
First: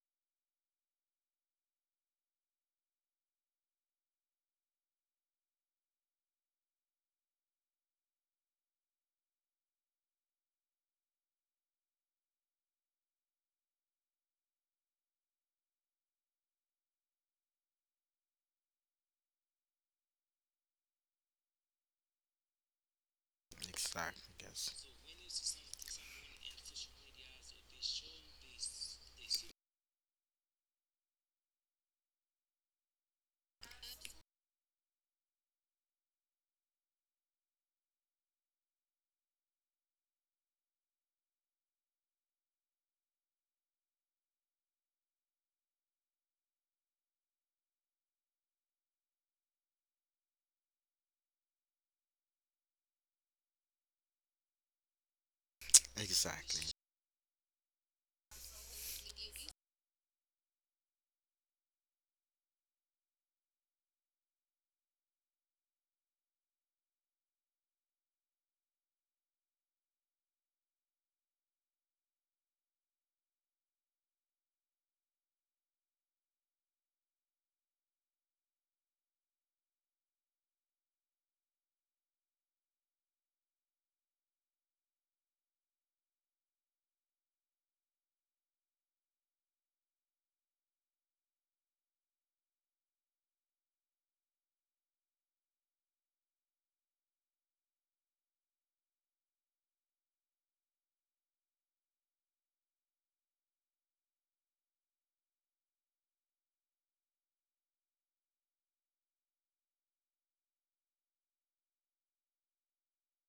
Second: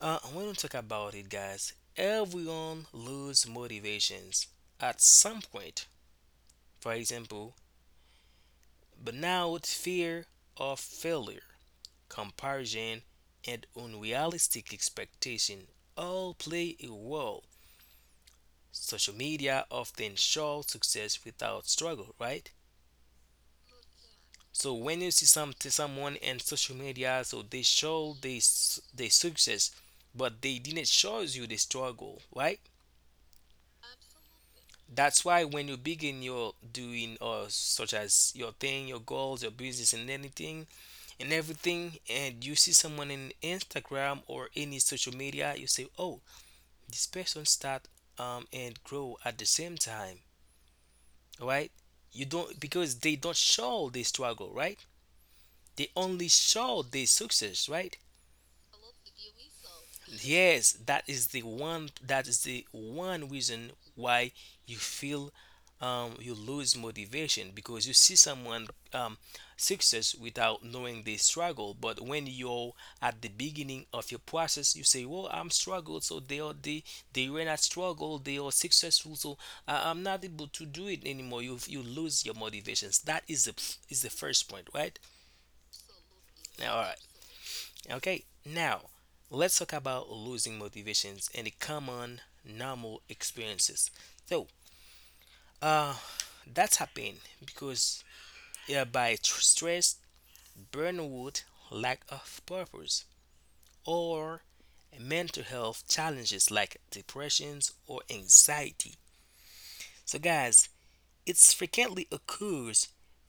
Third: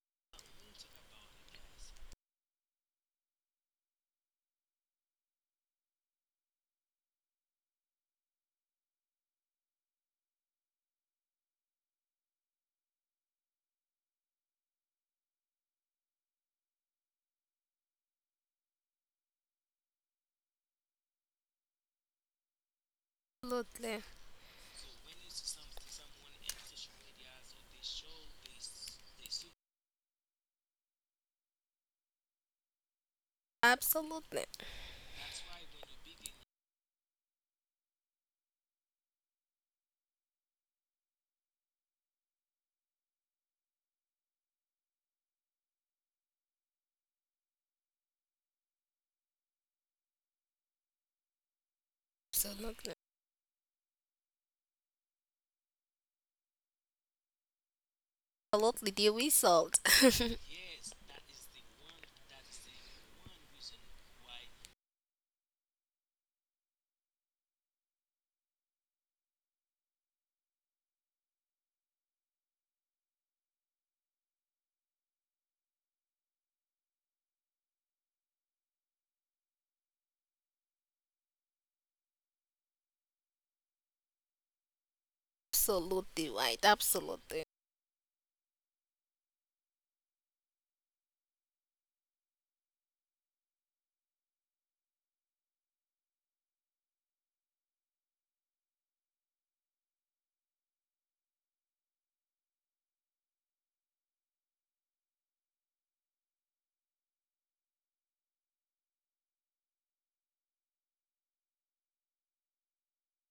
Speaker 3: I want to talk about it, guys. Everyone lose motivations at some point. For example, but now fear of failure, comparison, and unrealistic expectation all play a role. Social media often shows success without struggle, right?
Speaker 2: Absolutely.
Speaker 1: Exactly, guys.
Speaker 3: So when you see someone in social media, so they show this their success, but they didn't show you the struggle, right?
Speaker 2: Absolutely.
Speaker 3: That's why when you begin your doing or such as your thing, your goals, your business, and anything and everything, and you see someone in Instagram or any social media, you say, "Oh, this person start and grow at the same time," right? You don't
Speaker 2: Absolutely.
Speaker 3: because they don't show the struggle, right? They only
Speaker 1: Exactly.
Speaker 3: show the success, right?
Speaker 2: Absolutely. The result.
Speaker 3: Yes, that is the one reason why you feel you lose motivation because you see someone um, success without knowing they struggle. But when you're at the beginning of your process, you say, "Well, I'm struggled, so they are they were not struggle, they are successful, so I'm not able to do it anymore." You lose your motivations. That is the first point, right?
Speaker 2: Absolutely right.
Speaker 3: Now, all right.
Speaker 2: Absolutely.
Speaker 3: Okay, now let's talk about losing motivations and the common normal experiences. So, uh, that's happened because by stress, burnout, lack of purpose, or mental health challenges like depressions or anxiety. So, guys, it frequently occurs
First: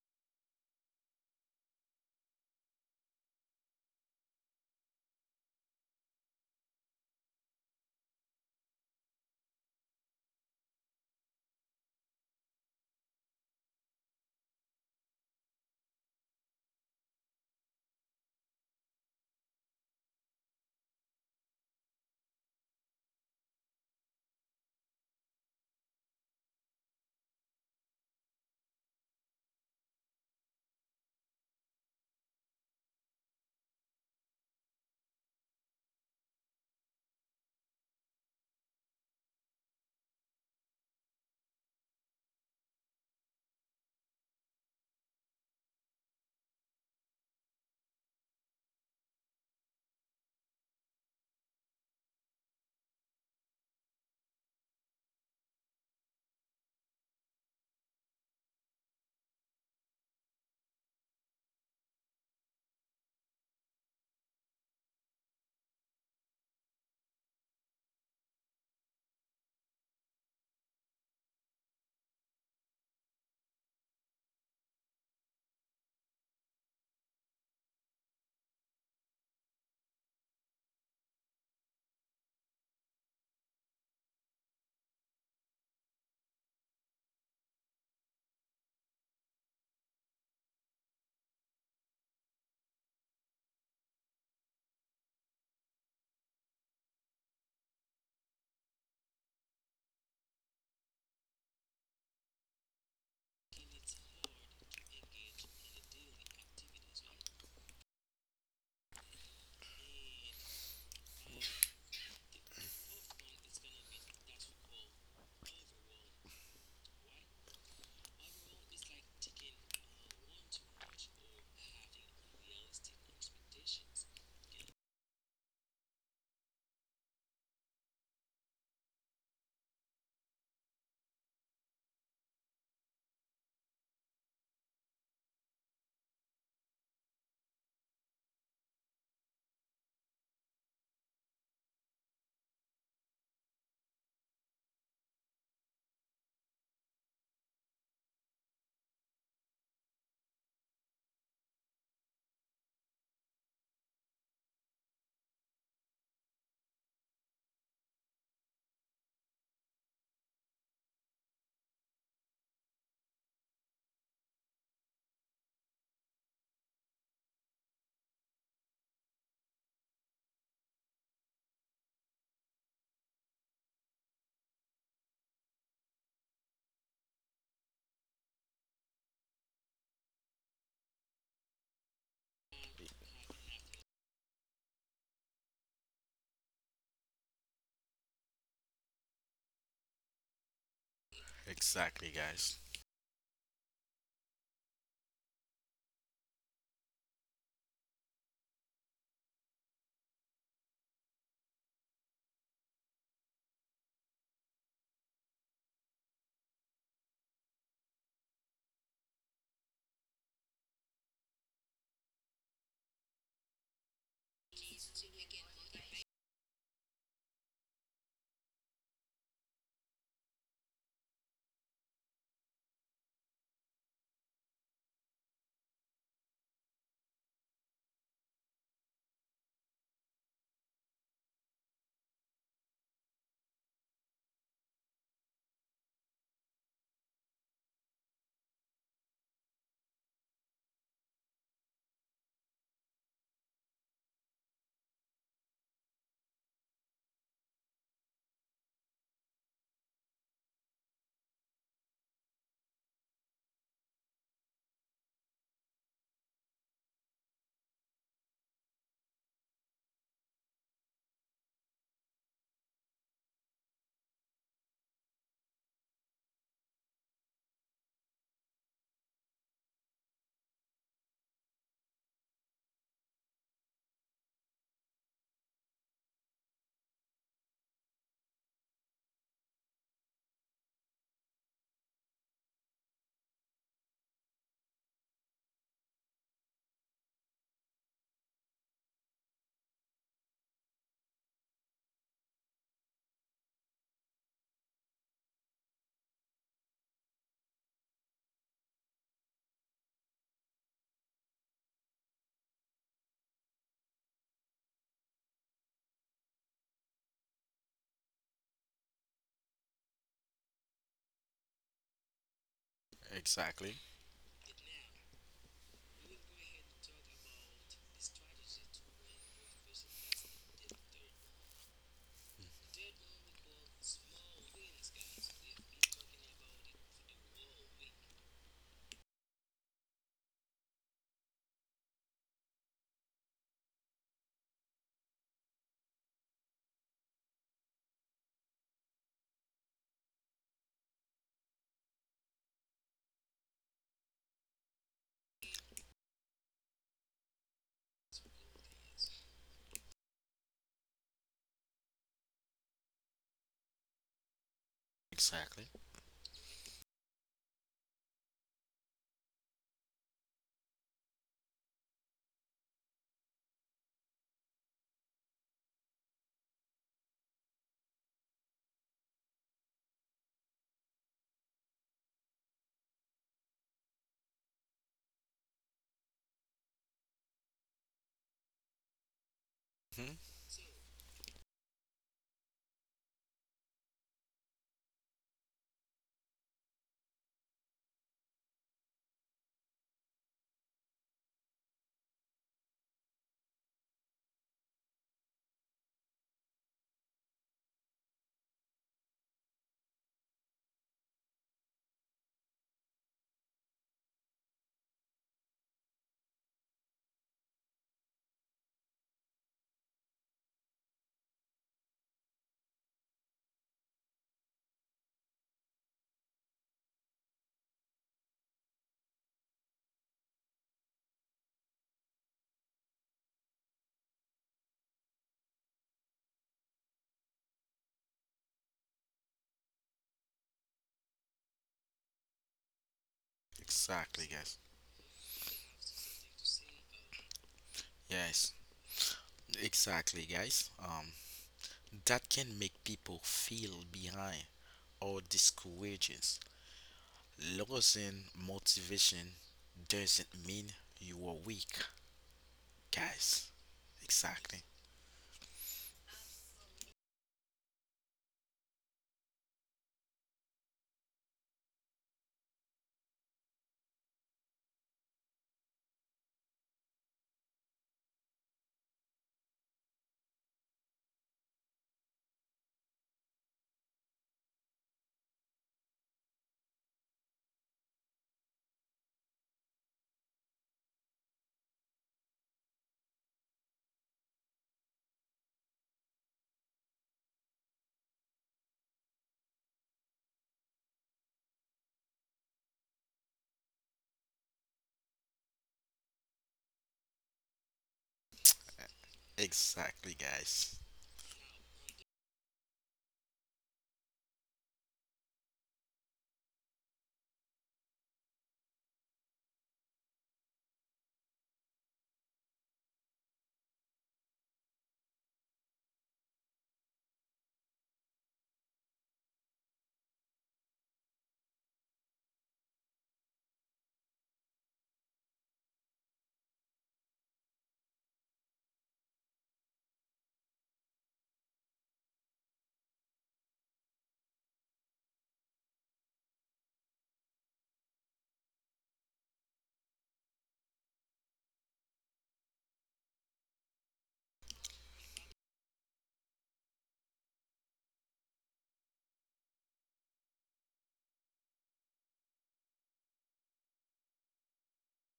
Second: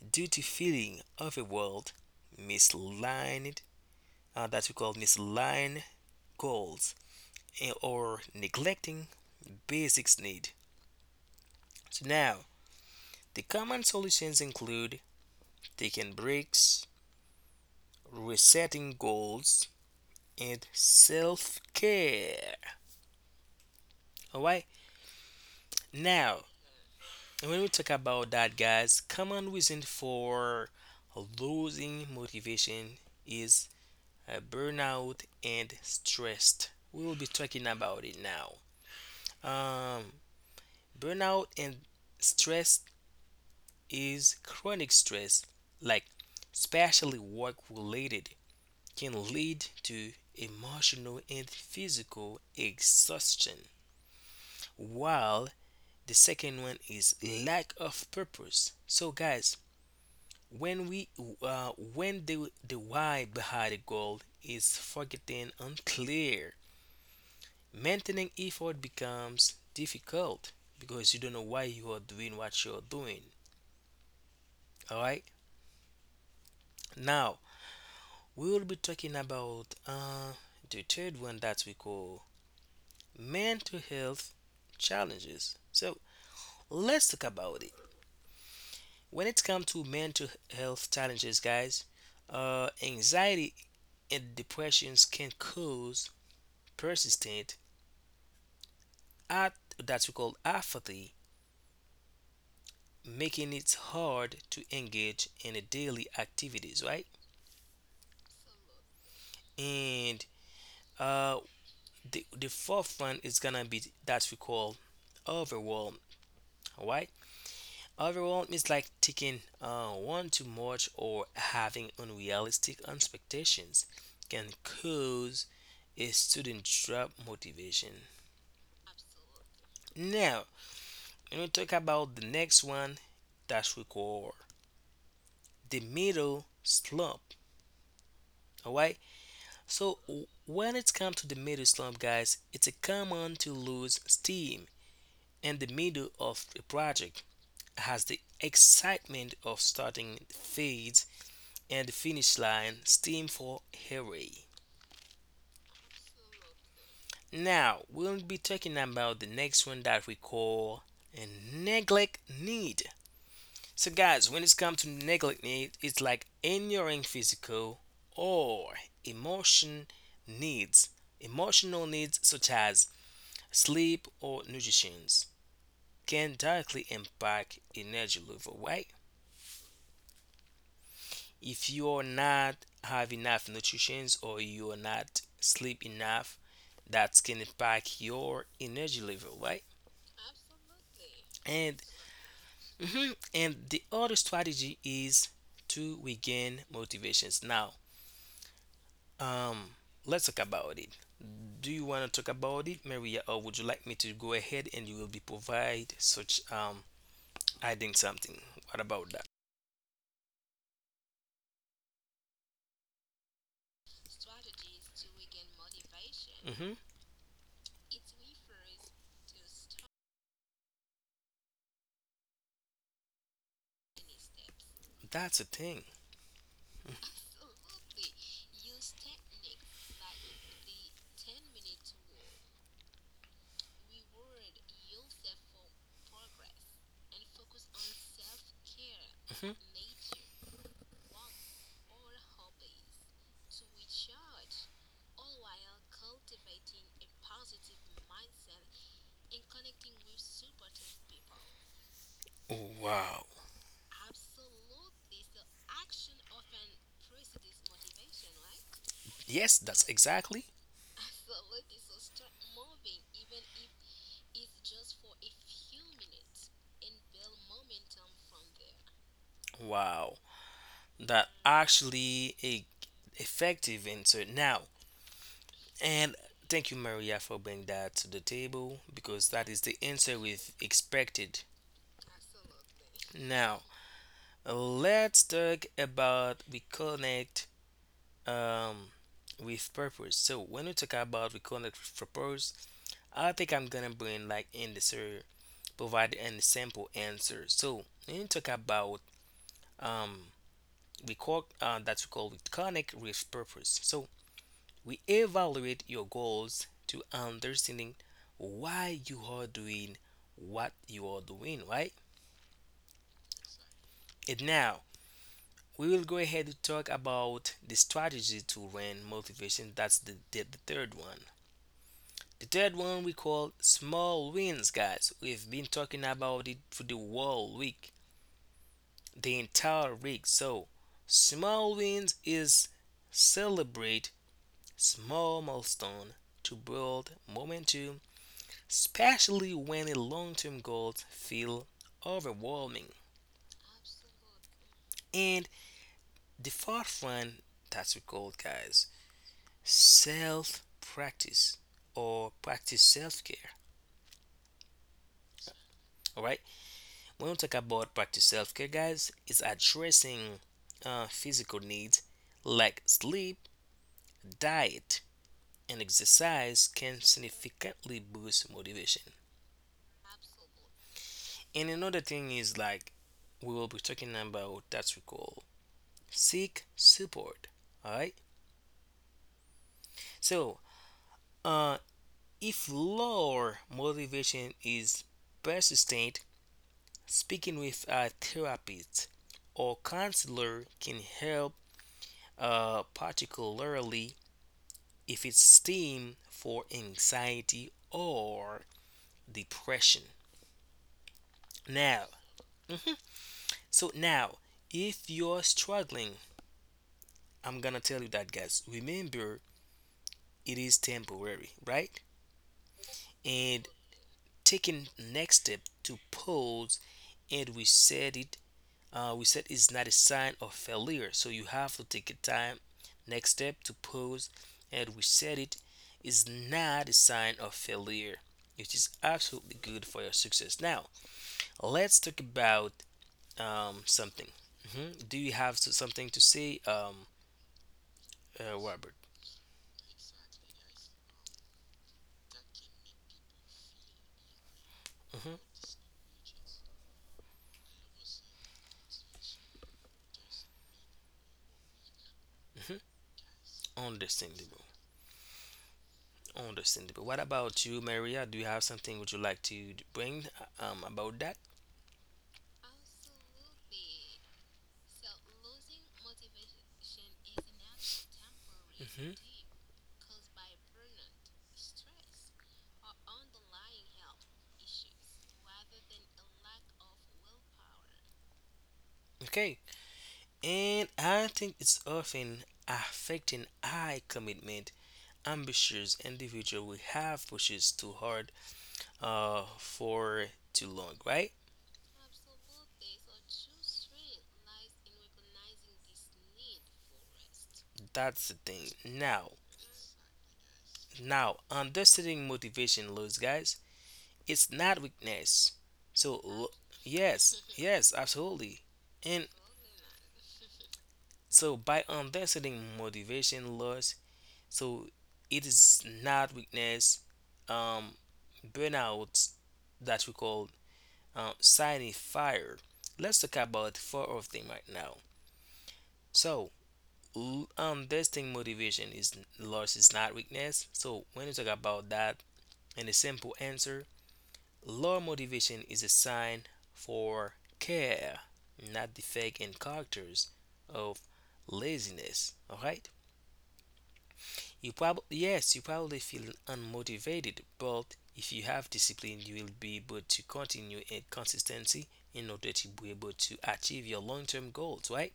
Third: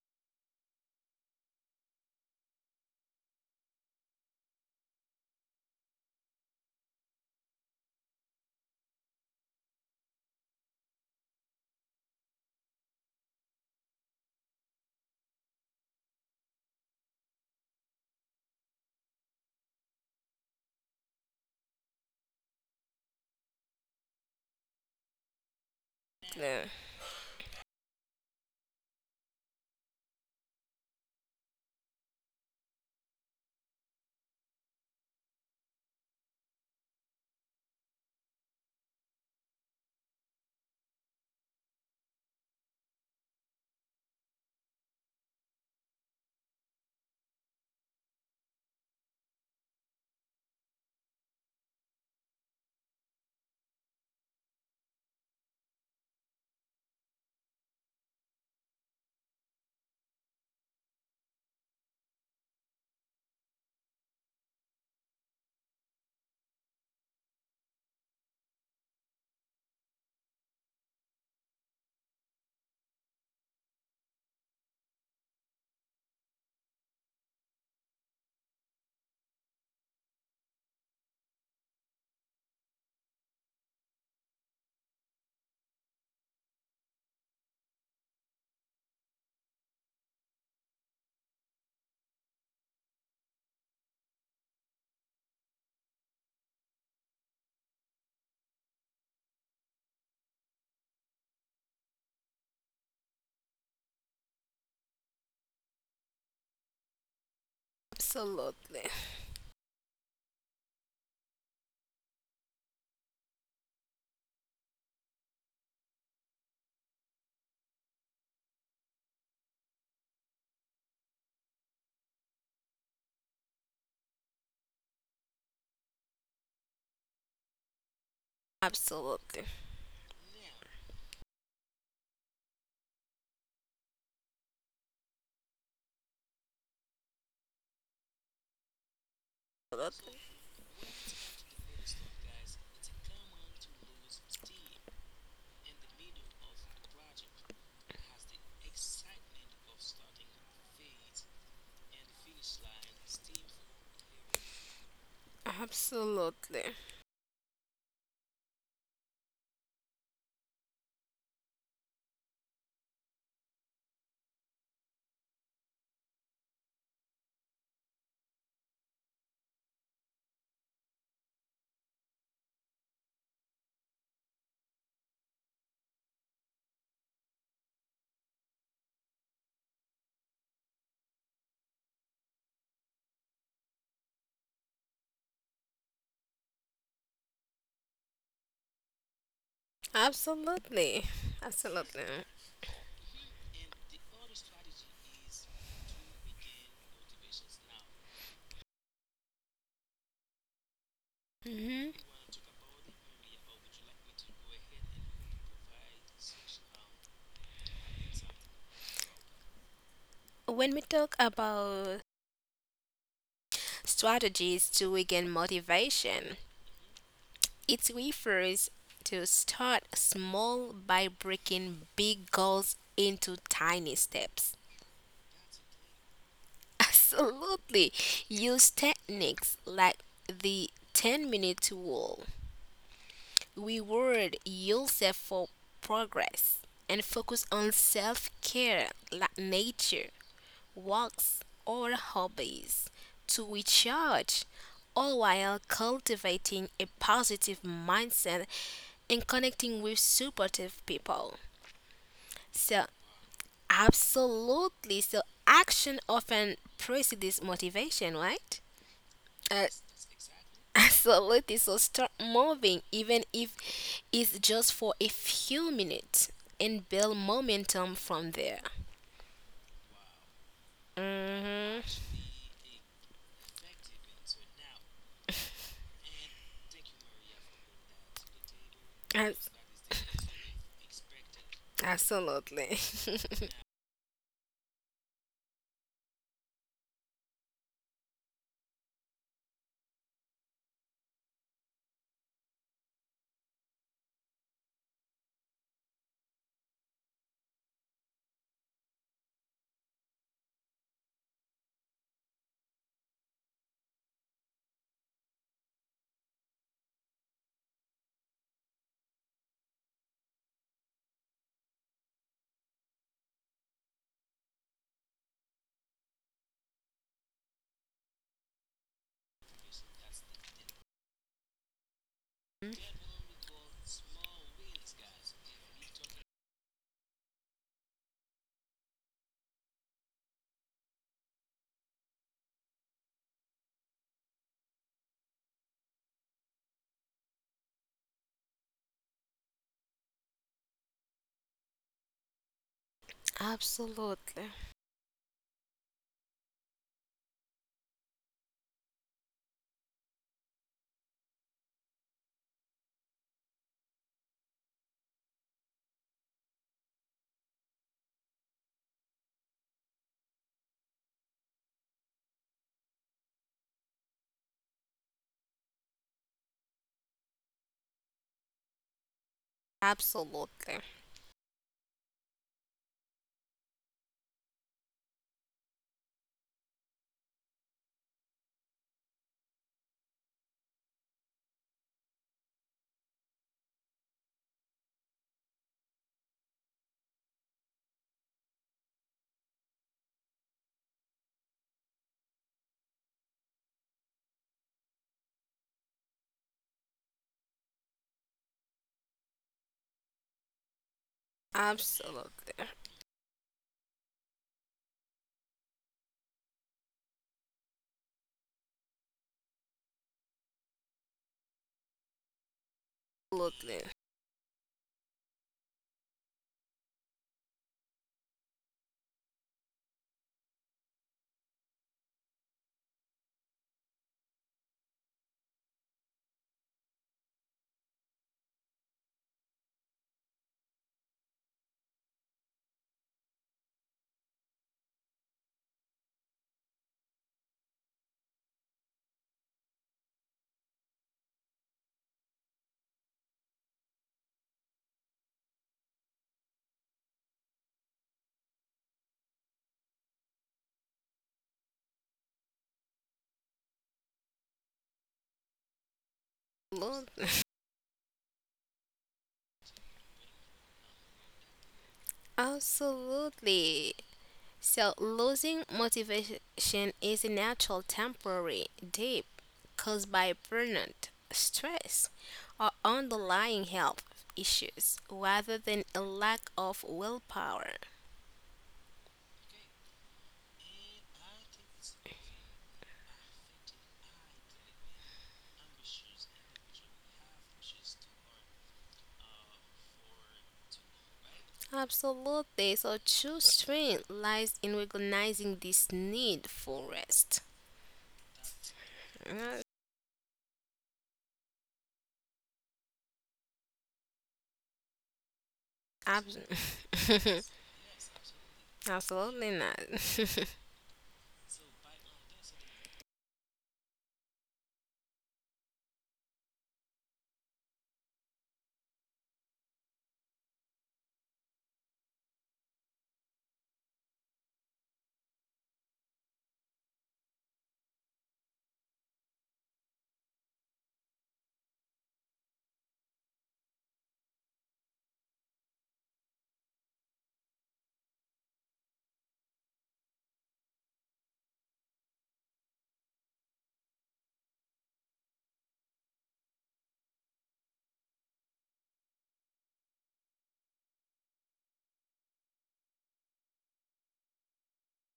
Speaker 3: due to feeling overwhelmed, misaligned, that we call misaligned goals, or neglecting basics need. So now, the common solutions include taking breaks, resetting goals, and self-care. All right? Now,
Speaker 2: Yeah.
Speaker 3: when we talk about that, guys, common reason for losing motivation is burnout and stress. We will be talking about it now. Um, Burnout and stress is chronic stress, like especially work related, can lead to emotional and physical exhaustion. While the second one is lack of purpose. So, guys, when we when the why behind the goal is forgotten unclear, maintaining effort becomes difficult because you don't know why you are doing what you're doing. All right, now we will be talking about the third one that we call mental health challenges. So let's talk about it. When it comes to mental health challenges, guys, anxiety and depressions can cause persistent at that we call apathy, making it hard to engage in the daily activities, right?
Speaker 2: Absolutely.
Speaker 3: And uh, the fourth one is gonna be that we call overwhelm, right? Overwhelm is like taking one too much or having unrealistic expectations can cause a student drop motivation.
Speaker 2: Absolutely.
Speaker 3: Now, when we talk about the next one, that's record the middle slump. All right. So
Speaker 2: Absolut-
Speaker 3: when it comes to the middle slump, guys, it's a common to lose steam in the middle of a project as the excitement of starting fades and the finish line steam for hurry.
Speaker 2: Absolutely.
Speaker 3: Now we'll be talking about the next one that we call a neglect need. So guys, when it's come to neglect need, it's like ignoring physical or emotion needs. Emotional needs such as sleep or nutrition can directly impact energy level, right? If you're not have enough nutrition or you're not sleep enough, that's can impact your energy level, right?
Speaker 2: Absolutely.
Speaker 3: And
Speaker 2: Absolutely.
Speaker 1: Exactly, guys.
Speaker 3: mhm, and the other strategy is to regain motivations now, um let's talk about it. Do you
Speaker 2: hmm
Speaker 3: want to talk about it, Maria, or would you like me to go ahead and you will be provide such adding something, what about that?
Speaker 2: When we talk about strategies to regain motivation,
Speaker 3: Hmm.
Speaker 2: it refers to start small by breaking big goals into tiny steps.
Speaker 3: That's a thing.
Speaker 2: Absolutely. Use techniques like the 10-minute rule. Reward yourself for progress and focus on self care like nature, walks, or hobbies to recharge, all while cultivating a positive mindset and connecting with supportive people.
Speaker 3: Oh,
Speaker 2: So,
Speaker 3: wow.
Speaker 2: absolutely. So, action often precedes motivation, right?
Speaker 3: Yes,
Speaker 2: Uh,
Speaker 3: that's exactly.
Speaker 2: Absolutely. So start moving, even if it's just for a few minutes, and build momentum from there.
Speaker 3: Wow, that
Speaker 2: Mm-hmm.
Speaker 3: actually a effective answer now. And thank you, Maria, for bringing that to the table because that is the answer we've expected.
Speaker 2: Absolutely.
Speaker 3: Now, let's talk about reconnect um, with purpose. So, when we talk about reconnect with purpose, I think I'm gonna bring like in the answer, provide an sample answer. So, when you talk about um, we call that we call with connect with purpose. So we evaluate your goals to understanding why you are doing what you are doing, right?
Speaker 1: Exactly.
Speaker 3: And now we will go ahead to talk about the strategy to win motivation. That's the third one. The third one we call small wins, guys. We've been talking about it for the whole week, the entire week. So small wins is celebrate small milestone to build momentum, especially when the long-term goals feel overwhelming.
Speaker 2: Absolutely.
Speaker 3: And the fourth one that's what we call guys self practice or practice self-care.
Speaker 1: Exactly.
Speaker 3: All right, when we talk about practice self-care, guys, it's addressing physical needs like sleep, diet, and exercise can significantly boost motivation.
Speaker 2: Absolutely. Absolutely.
Speaker 3: And another thing is like we will be talking about that's we call seek support. Alright?
Speaker 1: Hmm?
Speaker 3: So uh if lower motivation is persistent, speaking with a therapist or counselor can help particularly if it's stemmed for anxiety or depression. Now,
Speaker 2: Absolutely.
Speaker 3: so now if you're struggling, I'm gonna tell you that guys. Remember it is temporary, right? And taking next step to pause and we said it, we said it's not a sign of failure. So you have to take a time. Next step to pause and we said it is not a sign of failure, which is absolutely good for your success. Now let's talk about
Speaker 1: Exactly,
Speaker 3: something.
Speaker 1: guys.
Speaker 3: Mhm. Do you have something to say,
Speaker 1: Yes.
Speaker 3: Robert?
Speaker 1: Exactly, guys. That can make people feel behind or
Speaker 3: Hmm.
Speaker 1: discourages. Losing motivation doesn't mean you are weak,
Speaker 3: Hmm.
Speaker 1: guys. Exactly.
Speaker 3: Understandable. Understandable. What
Speaker 2: Absolutely.
Speaker 3: about you, Maria? Do you have something would you like to bring about that?
Speaker 2: Absolutely. So, losing motivation is a natural temporary
Speaker 3: hmm
Speaker 2: dip caused by burnout, stress, or underlying health issues rather than a lack of willpower.
Speaker 3: Okay. And I think it's often affecting high commitment, ambitious individual we have pushes too hard for too long, right?
Speaker 2: Absolutely. So, true strength lies in recognizing this need for rest.
Speaker 3: That's the thing. Now,
Speaker 2: Yes,
Speaker 1: Exactly, guys.
Speaker 3: now understanding motivation loss, guys. It's not weakness. So, l- yes,
Speaker 2: abs-
Speaker 3: yes, absolutely. And
Speaker 2: Absolutely not.
Speaker 3: so, by understanding motivation loss, so it is not weakness. Um, Burnout that we call signing fire. Let's talk about four of them right now. So, understanding motivation is loss is not weakness. So, when you talk about that, and the simple answer low motivation is a sign for care, not defect in characters of laziness. All right. You probably yes, you probably feel unmotivated, but if you have discipline, you will be able to continue in consistency in order to be able to achieve your long-term goals. Right.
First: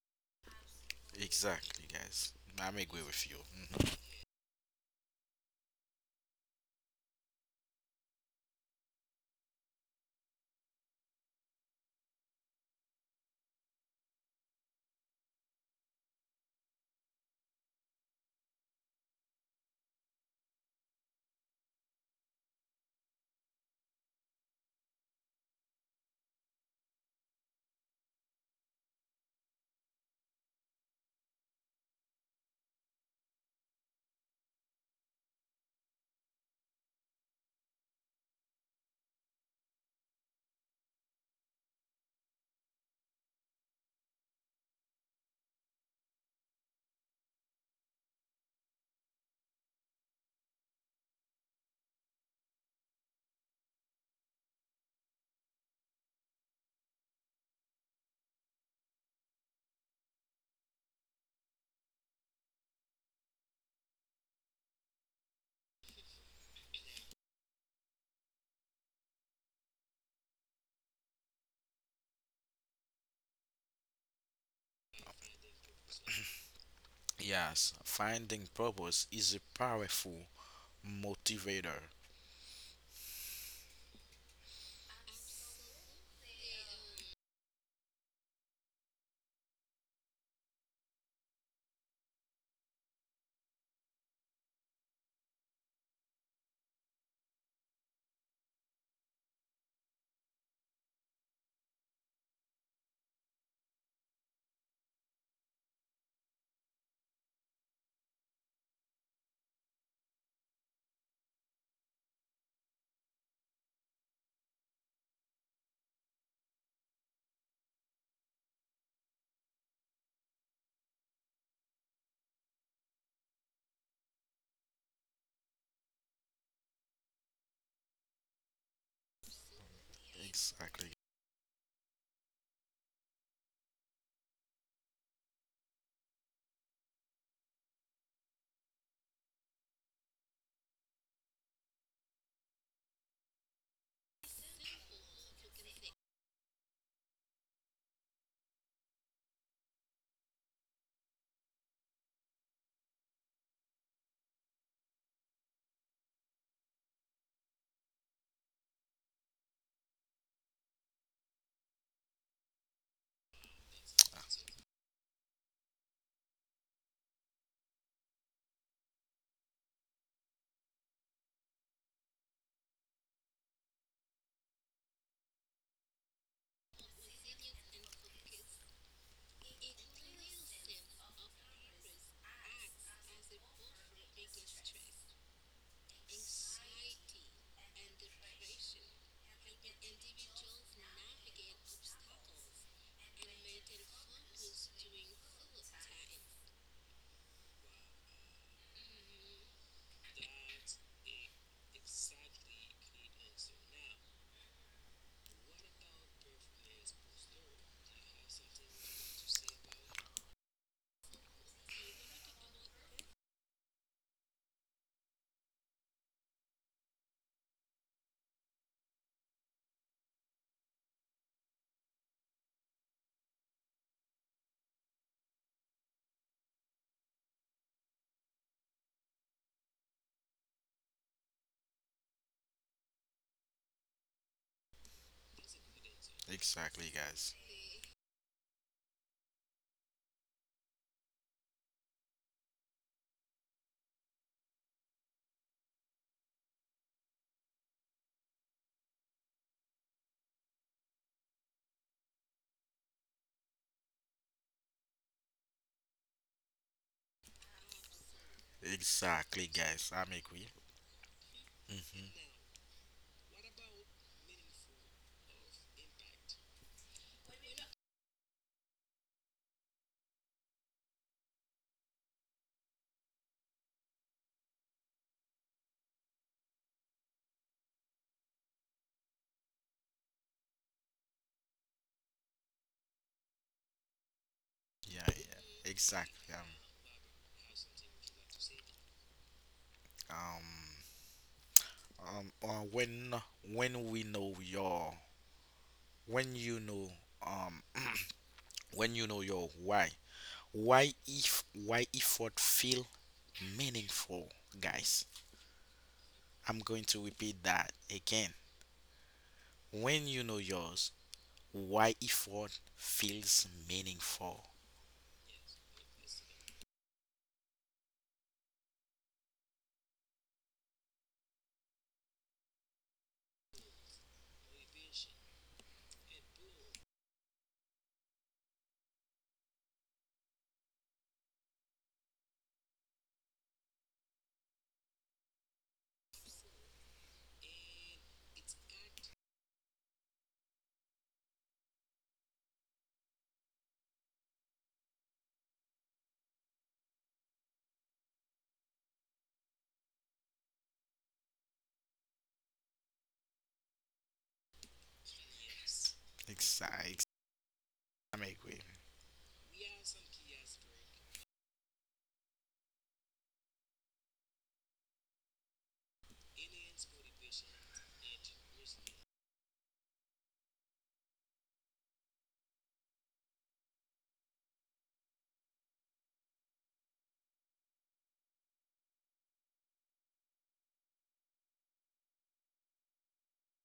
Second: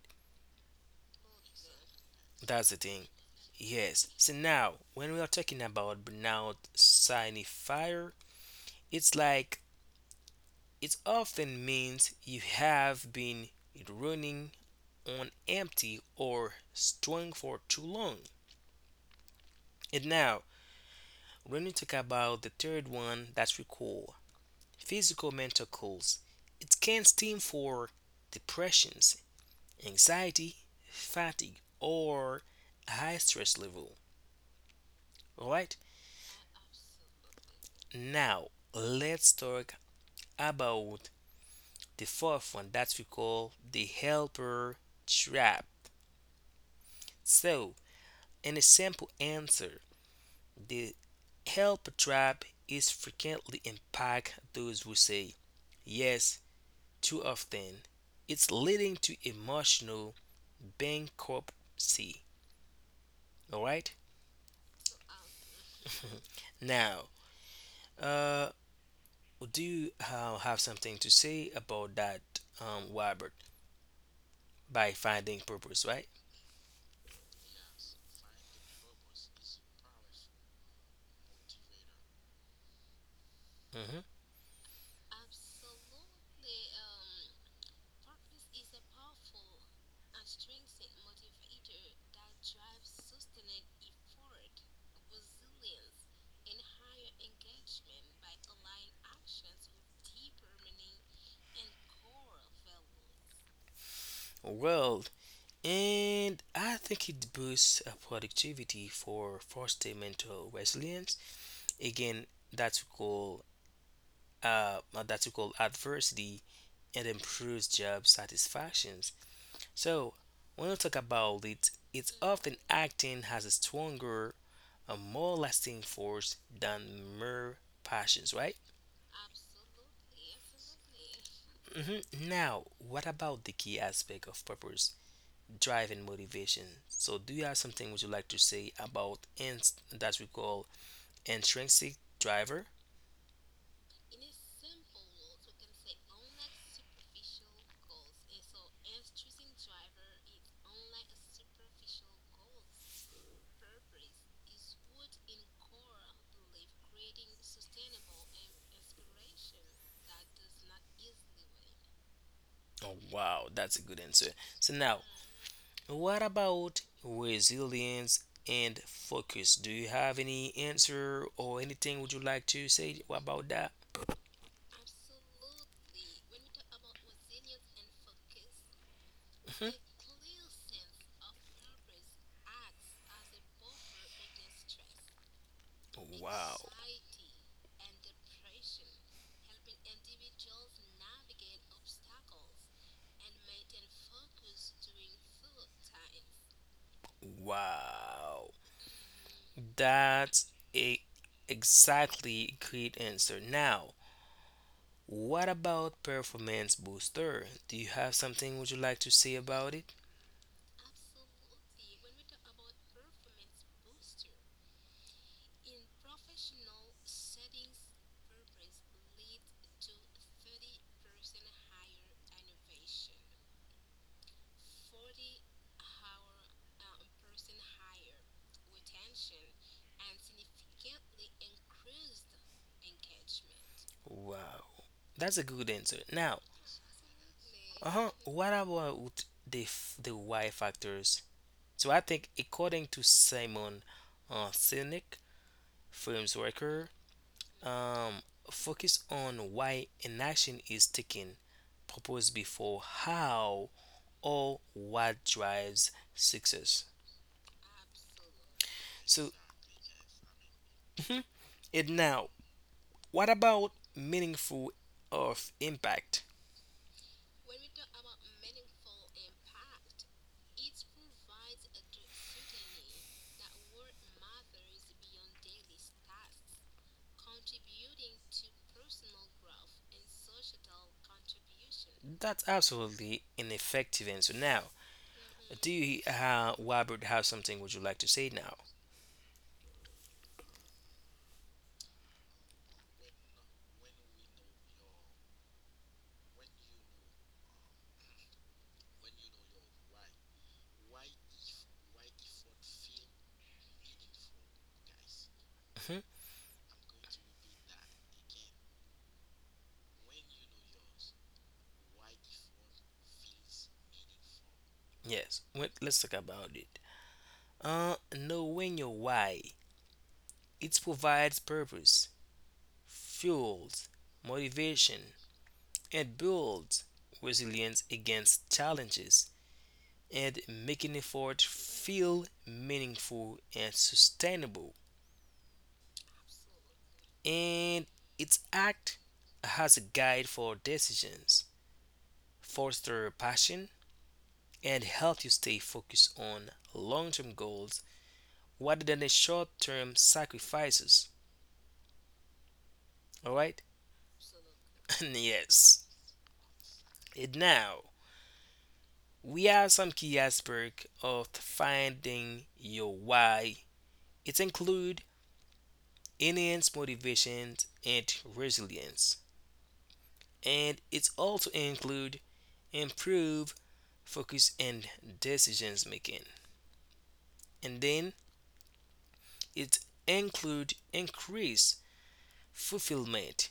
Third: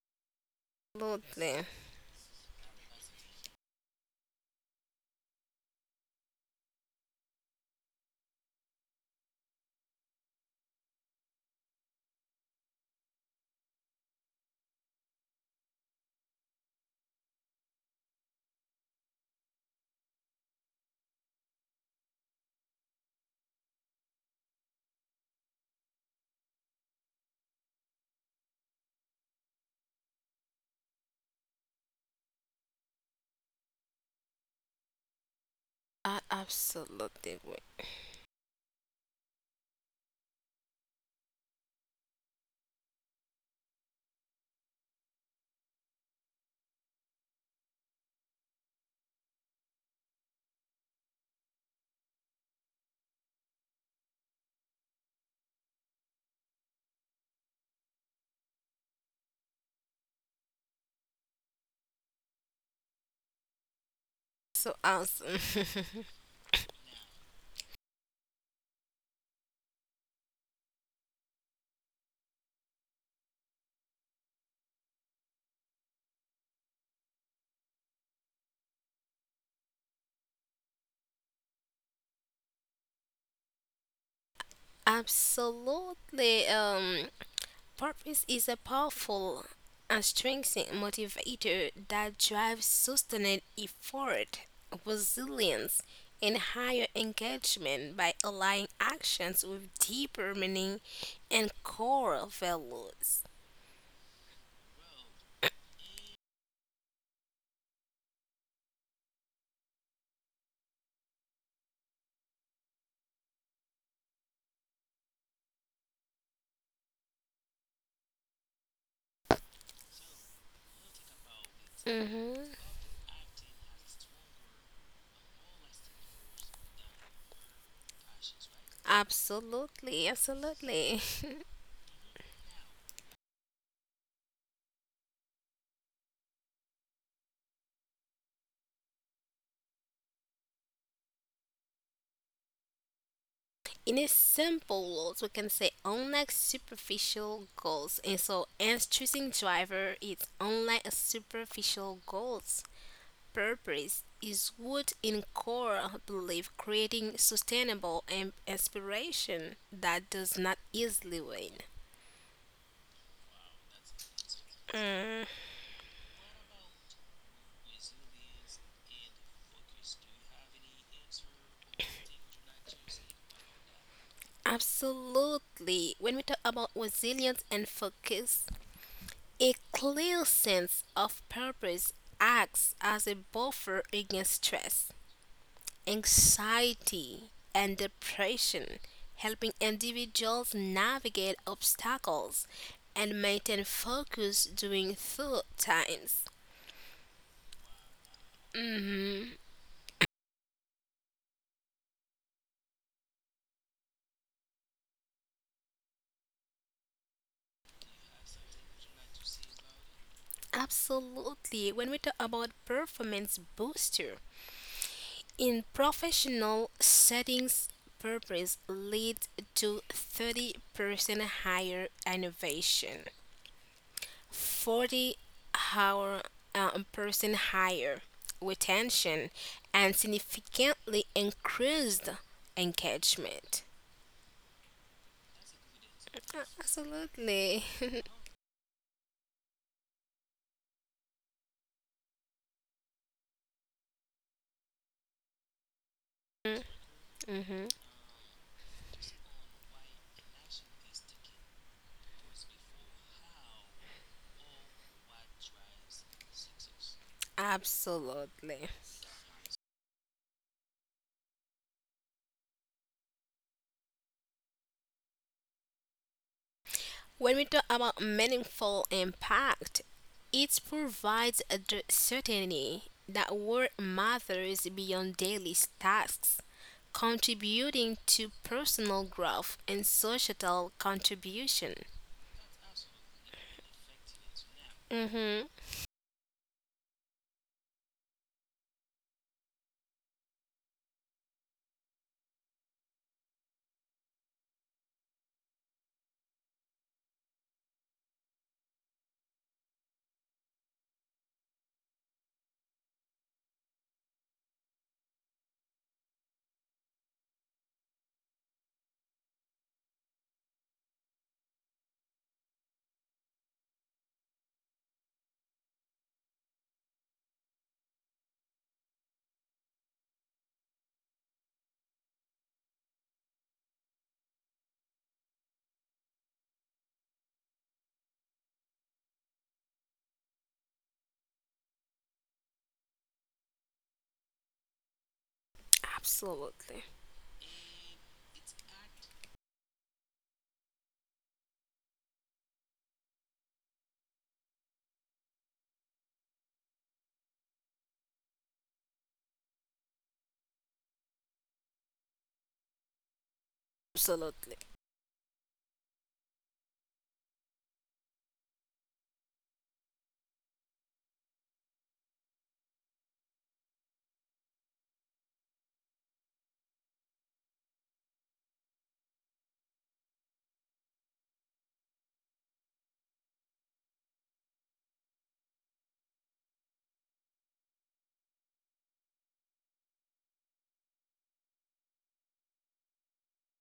Speaker 2: Absolutely.
Speaker 1: Exactly, guys.
Speaker 3: That's the
Speaker 1: I'm agree
Speaker 3: thing.
Speaker 1: with you. Mhm.
Speaker 3: Yes. So now, when we are talking about burnout signifier, it's like it often means you have been running on empty or string for too long. And now, when we talk about the third one, that we call physical mental goals. It can stem for depressions, anxiety, fatigue, or high stress level. All right.
Speaker 2: I absolutely agree.
Speaker 3: Now, let's talk about the fourth one that we call the helper trap. So, in a simple answer, the help trap is frequently impact those who say yes too often. It's leading to emotional bankruptcy. All right.
Speaker 2: So awesome.
Speaker 3: Now, uh, do you have something to say about that, Robert? By finding purpose, right?
Speaker 1: Yes, finding purpose is a powerful motivator.
Speaker 3: hmm
Speaker 2: Absolutely. Purpose is a powerful and strengthening motivator that drives sustained effort, resilience, and higher engagement by aligning actions with deeper meaning and core values.
Speaker 3: Well, and I think it boosts productivity for foster mental resilience again that we call that we call adversity and improves job satisfactions. So when we talk about it, it's often
Speaker 2: Mm-hmm.
Speaker 3: acting has a stronger, a more lasting force than mere passions, right?
Speaker 2: Absolutely,
Speaker 1: Exactly.
Speaker 2: absolutely.
Speaker 3: hmm Now, what about the key aspect of purpose, drive, and motivation? So, do you have something would you like to say about that we call intrinsic driver?
Speaker 2: In a simple words, we can say unlike superficial goals, and so and choosing driver is unlike a superficial goals. Purpose is rooted in core belief creating sustainable and inspiration that does not easily wane.
Speaker 3: Oh, wow, that's a good answer. So now,
Speaker 2: Mm,
Speaker 3: what about resilience and focus? Do you have any answer or anything would you like to say about that?
Speaker 2: absolutely. When we talk about resilience and focus, a
Speaker 3: Mhm.
Speaker 2: clear sense of purpose acts as a buffer against stress,
Speaker 3: Wow.
Speaker 2: anxiety, and depression, helping individuals navigate obstacles and maintain focus during tough times.
Speaker 3: Wow.
Speaker 2: Mhm.
Speaker 3: That's a exactly great answer. Now, what about performance booster? Do you have something would you like to say about it?
Speaker 2: Absolutely. When we talk about performance booster, in professional settings, purpose leads to 30% higher innovation, 40 hour percent higher retention, and significantly increased engagement.
Speaker 3: Wow, that's a good answer. Now,
Speaker 1: Exactly, guys.
Speaker 2: Absolutely.
Speaker 3: uh-huh, what about the why factors? So I think according to Simon Sinek, firm's worker,
Speaker 2: Mhm.
Speaker 3: um, focus on why an action is taken, propose before how or what drives success.
Speaker 2: Absolutely.
Speaker 3: So,
Speaker 1: Exactly, guys. I'm agree.
Speaker 3: and now,
Speaker 1: Mhm.
Speaker 3: what about meaningful of impact?
Speaker 2: When we talk about meaningful impact, it provides a certainty that work matters beyond daily tasks, contributing to personal growth and societal contribution.
Speaker 3: That's absolutely an effective answer. Now,
Speaker 2: Mm-hmm.
Speaker 3: do
Speaker 1: Yeah.
Speaker 3: you,
Speaker 1: Exactly.
Speaker 3: Robert, have something would you like to say now?
Speaker 1: Um, when we know your when you know um when you know your why if why effort feel meaningful guys
Speaker 3: hmm
Speaker 1: I'm going to repeat that again When you know yours, why effort feels meaningful.
Speaker 3: Yes. Wait, let's talk about it. Knowing your why, it provides purpose, fuels motivation, and builds resilience against challenges, and making effort feel meaningful and sustainable.
Speaker 2: Absolutely.
Speaker 3: And its act has a guide for decisions, foster passion, and help you stay focused on long term goals rather than the short term sacrifices. Alright?
Speaker 2: Absolutely.
Speaker 3: yes.
Speaker 1: Exactly.
Speaker 3: And now,
Speaker 1: I'm agree.
Speaker 3: we have some key aspects of finding your why. It includes enhanced motivation and resilience, and it also include improved focus and decisions making. And then it include increased fulfillment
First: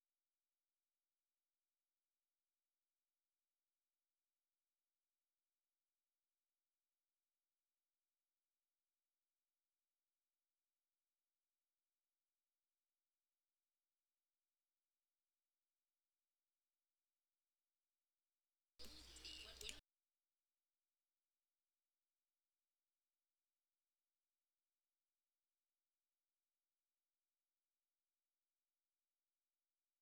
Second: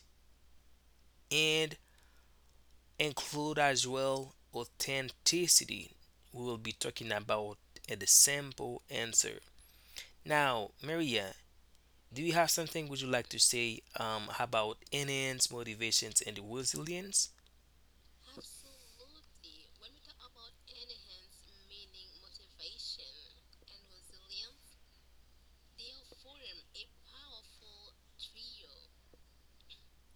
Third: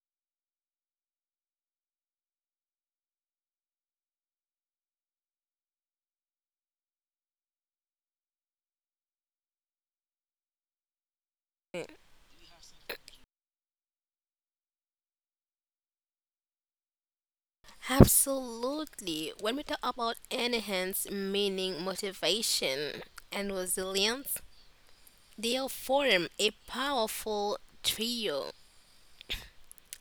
Speaker 3: and include as well authenticity. We will be talking about the simple answer. Now, Maria, do you have something would you like to say about NN's motivations and resilience?
Speaker 2: Absolutely. When we talk about enhance meaning, motivation, and resilience, they form a powerful trio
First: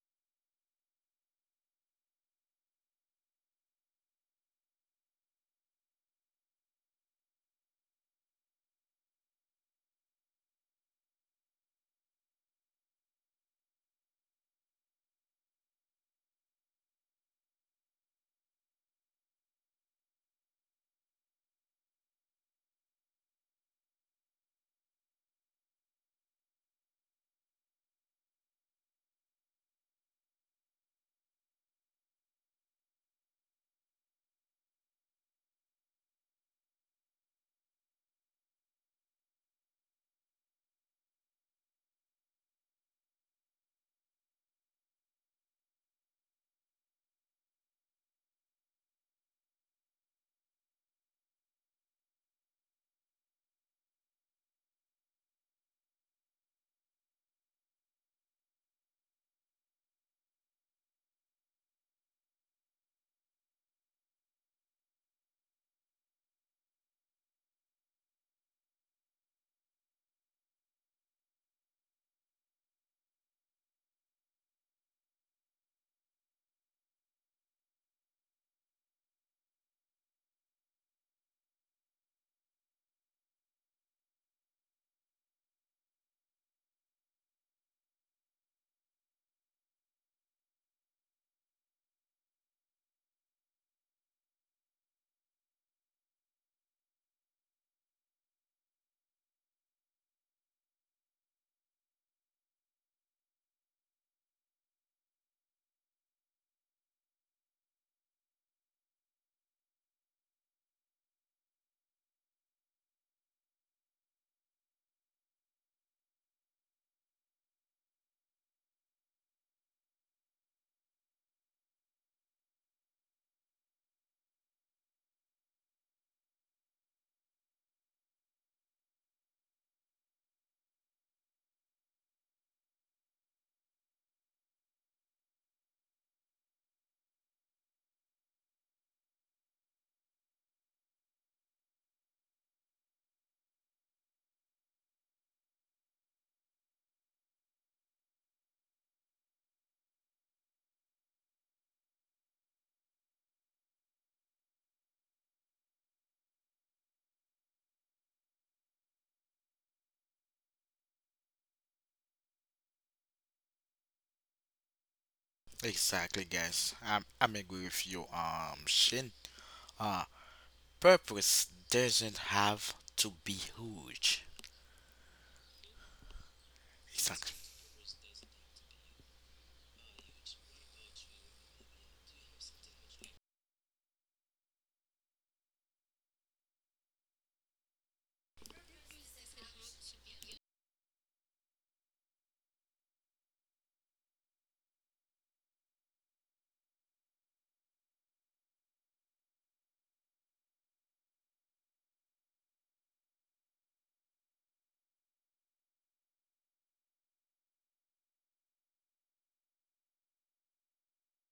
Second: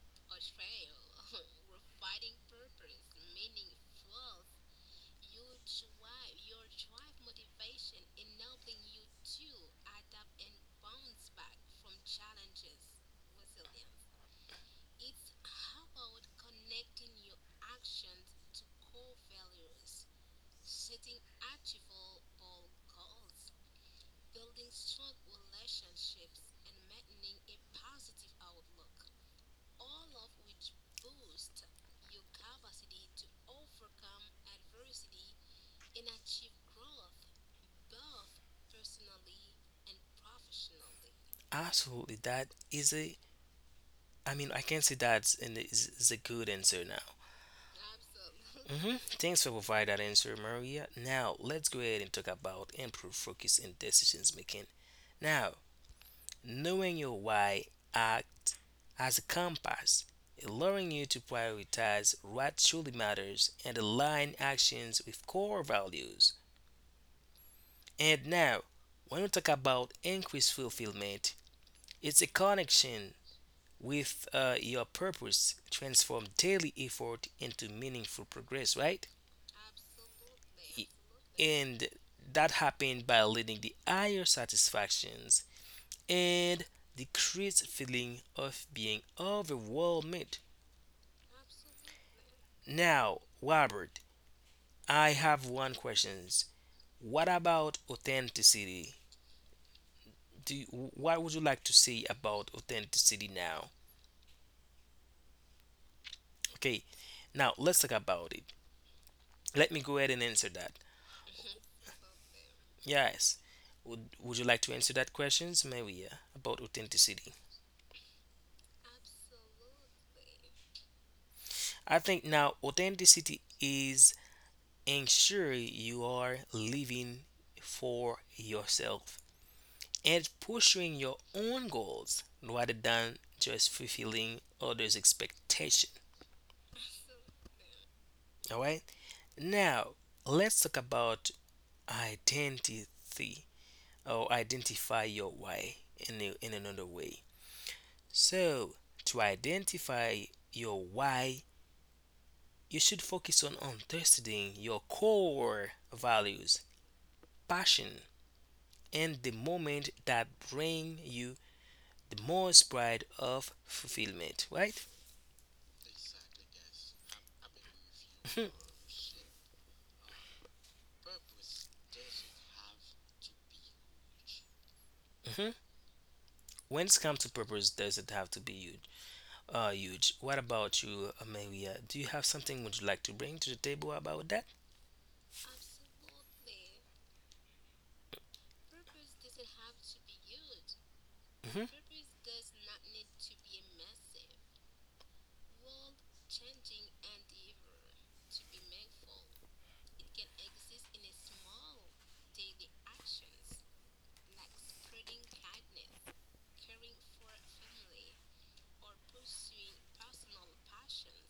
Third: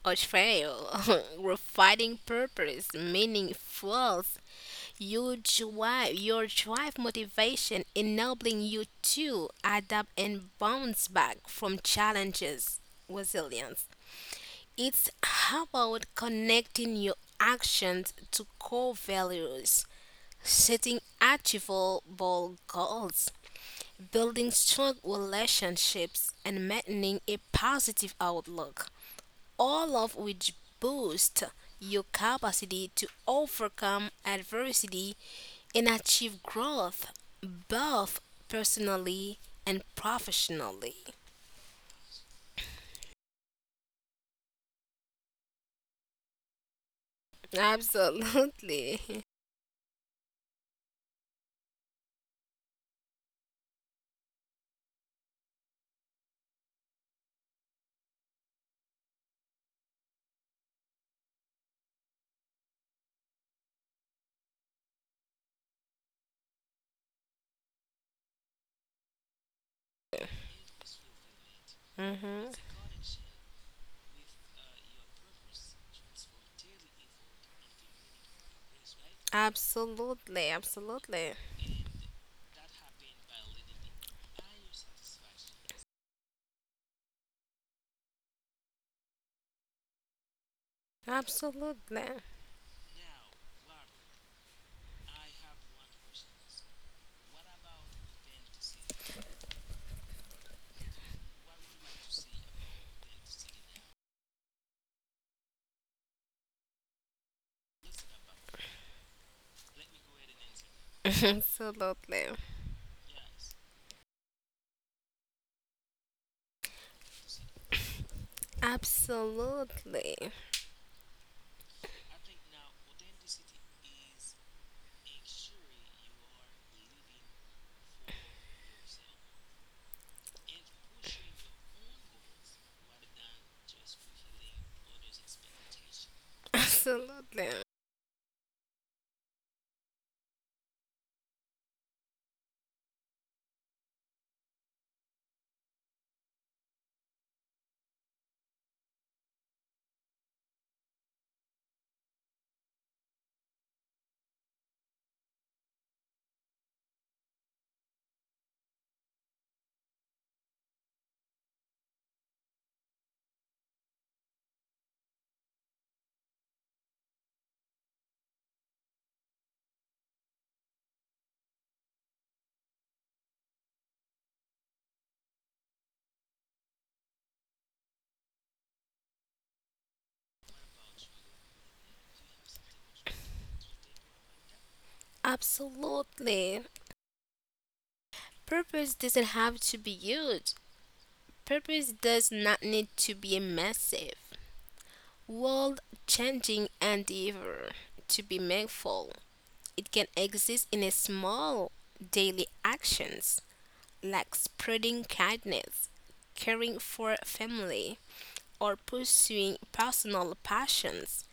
Speaker 2: Australia, refining purpose, meaning fuels your drive motivation, enabling you to adapt and bounce back from challenges. Resilience. It's about connecting your actions to core values, setting achievable goals, building strong relationships, and maintaining a positive outlook, all of which boost your capacity to overcome adversity and achieve growth, both personally and professionally.
Speaker 3: Absolutely, that is a. I mean, I can say that is a good answer now.
Speaker 2: Absolutely.
Speaker 3: Thanks for providing that answer, Maria. Now, let's go ahead and talk about improved focus and decisions making. Now, knowing your why uh, as a compass, allowing you to prioritize what truly matters and align actions with core values. And now, when we talk about increased fulfillment, it's a
Speaker 2: Hmm.
Speaker 3: connection with your purpose, transform daily effort into meaningful progress, right?
Speaker 2: Absolutely, absolutely.
Speaker 3: And that happened by leading the higher satisfactions and decreased feeling of being overwhelmed.
Speaker 2: Absolutely.
Speaker 3: Now, Robert, I have one question. What about authenticity? Do you, what would you like to say about authenticity now? Okay, now let's talk about it. Let me go ahead and answer that.
Speaker 2: Absolutely.
Speaker 3: Yes. Would you like to answer that questions? Maybe yeah, about authenticity.
Speaker 2: Absolutely.
Speaker 3: I think now authenticity is ensure you are living for yourself and pursuing your own goals rather than just fulfilling others' expectation.
Speaker 2: Absolutely.
Speaker 3: All right. Now, let's talk about identity or identify your why in, a, in another way. So, to identify your why, you should focus on understanding your core values, passion, and the moment that bring you the most pride of fulfillment, right?
Speaker 1: Exactly, guys. I'm agree with you, Shin. uh Purpose doesn't have to be huge.
Speaker 3: hmm When it comes to
Speaker 1: exactly
Speaker 3: purpose, does it have to be huge? Huge. What about you, Amelia? Do you have something would you like to bring to the table about that?
Speaker 2: Absolutely. Purpose doesn't have to be huge.
Speaker 3: hmm
Speaker 2: Purpose does not need to be massive, world changing endeavor to be meaningful. It can exist in a small daily actions like spreading kindness, caring for family, or pursuing personal passions.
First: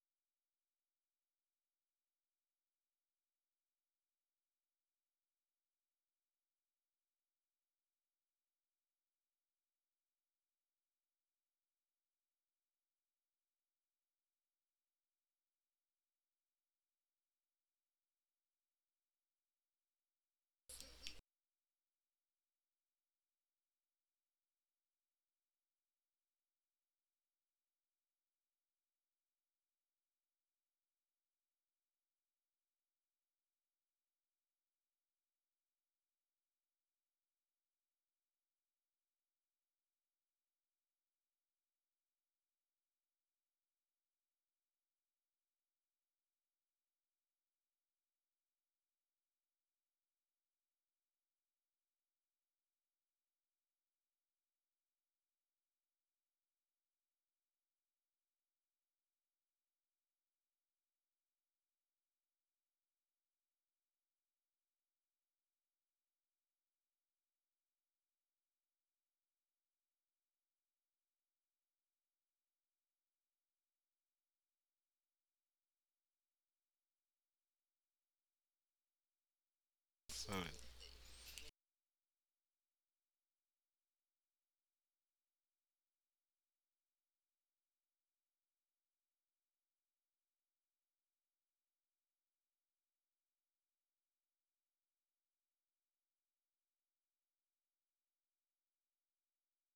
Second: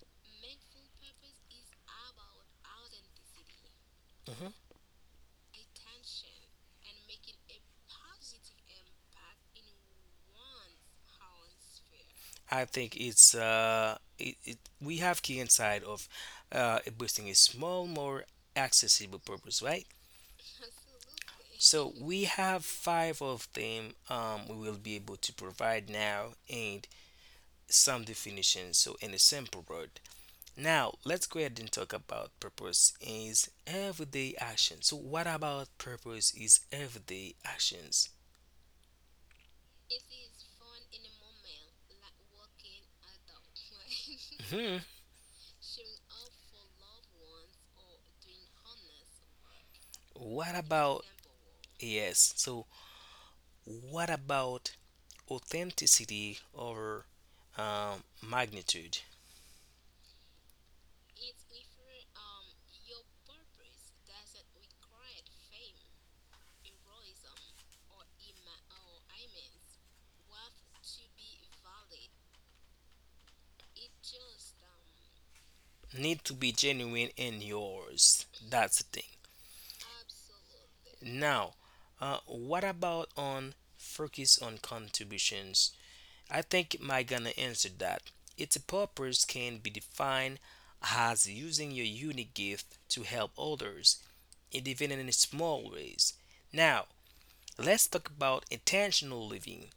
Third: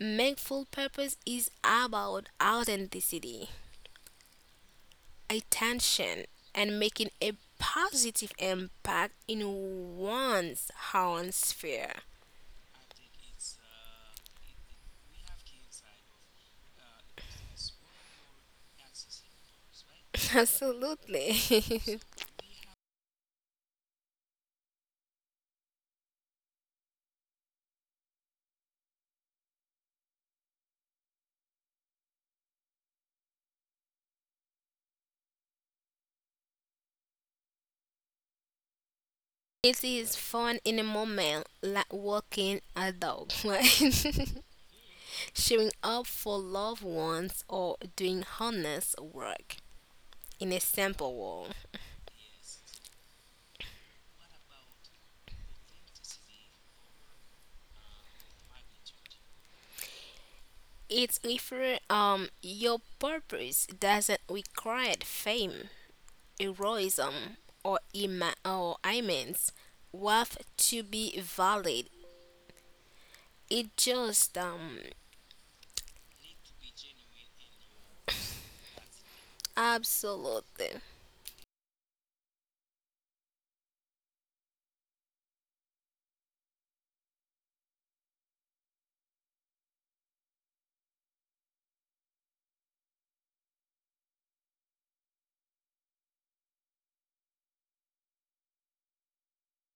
Speaker 2: Meaningful purpose is about authenticity,
Speaker 3: hmm
Speaker 2: attention, and making a positive impact in one's own sphere.
Speaker 3: I think it's we have key inside of boosting a small, more accessible purpose, right?
Speaker 2: Absolutely.
Speaker 3: So we have five of them. We will be able to provide now and some definitions. So in a simple word. Now let's go ahead and talk about purpose is everyday action. So what about purpose is everyday actions?
Speaker 2: It is fun in a moment, like walking a dog, right? Showing up for loved ones, or doing honest work in
Speaker 3: What
Speaker 2: a
Speaker 3: about
Speaker 2: simple way.
Speaker 3: yes? So what about authenticity over magnitude?
Speaker 2: It's refer your purpose doesn't require fame, heroism, or immense worth to be valid. It just
Speaker 3: Need to be genuine in yours. That's the thing.
Speaker 2: absolutely,
Speaker 3: Now, what about on focus on contributions? I think my gonna answer that. Its purpose can be defined as using your unique gift to help others, and even in small ways. Now, let's talk about intentional living.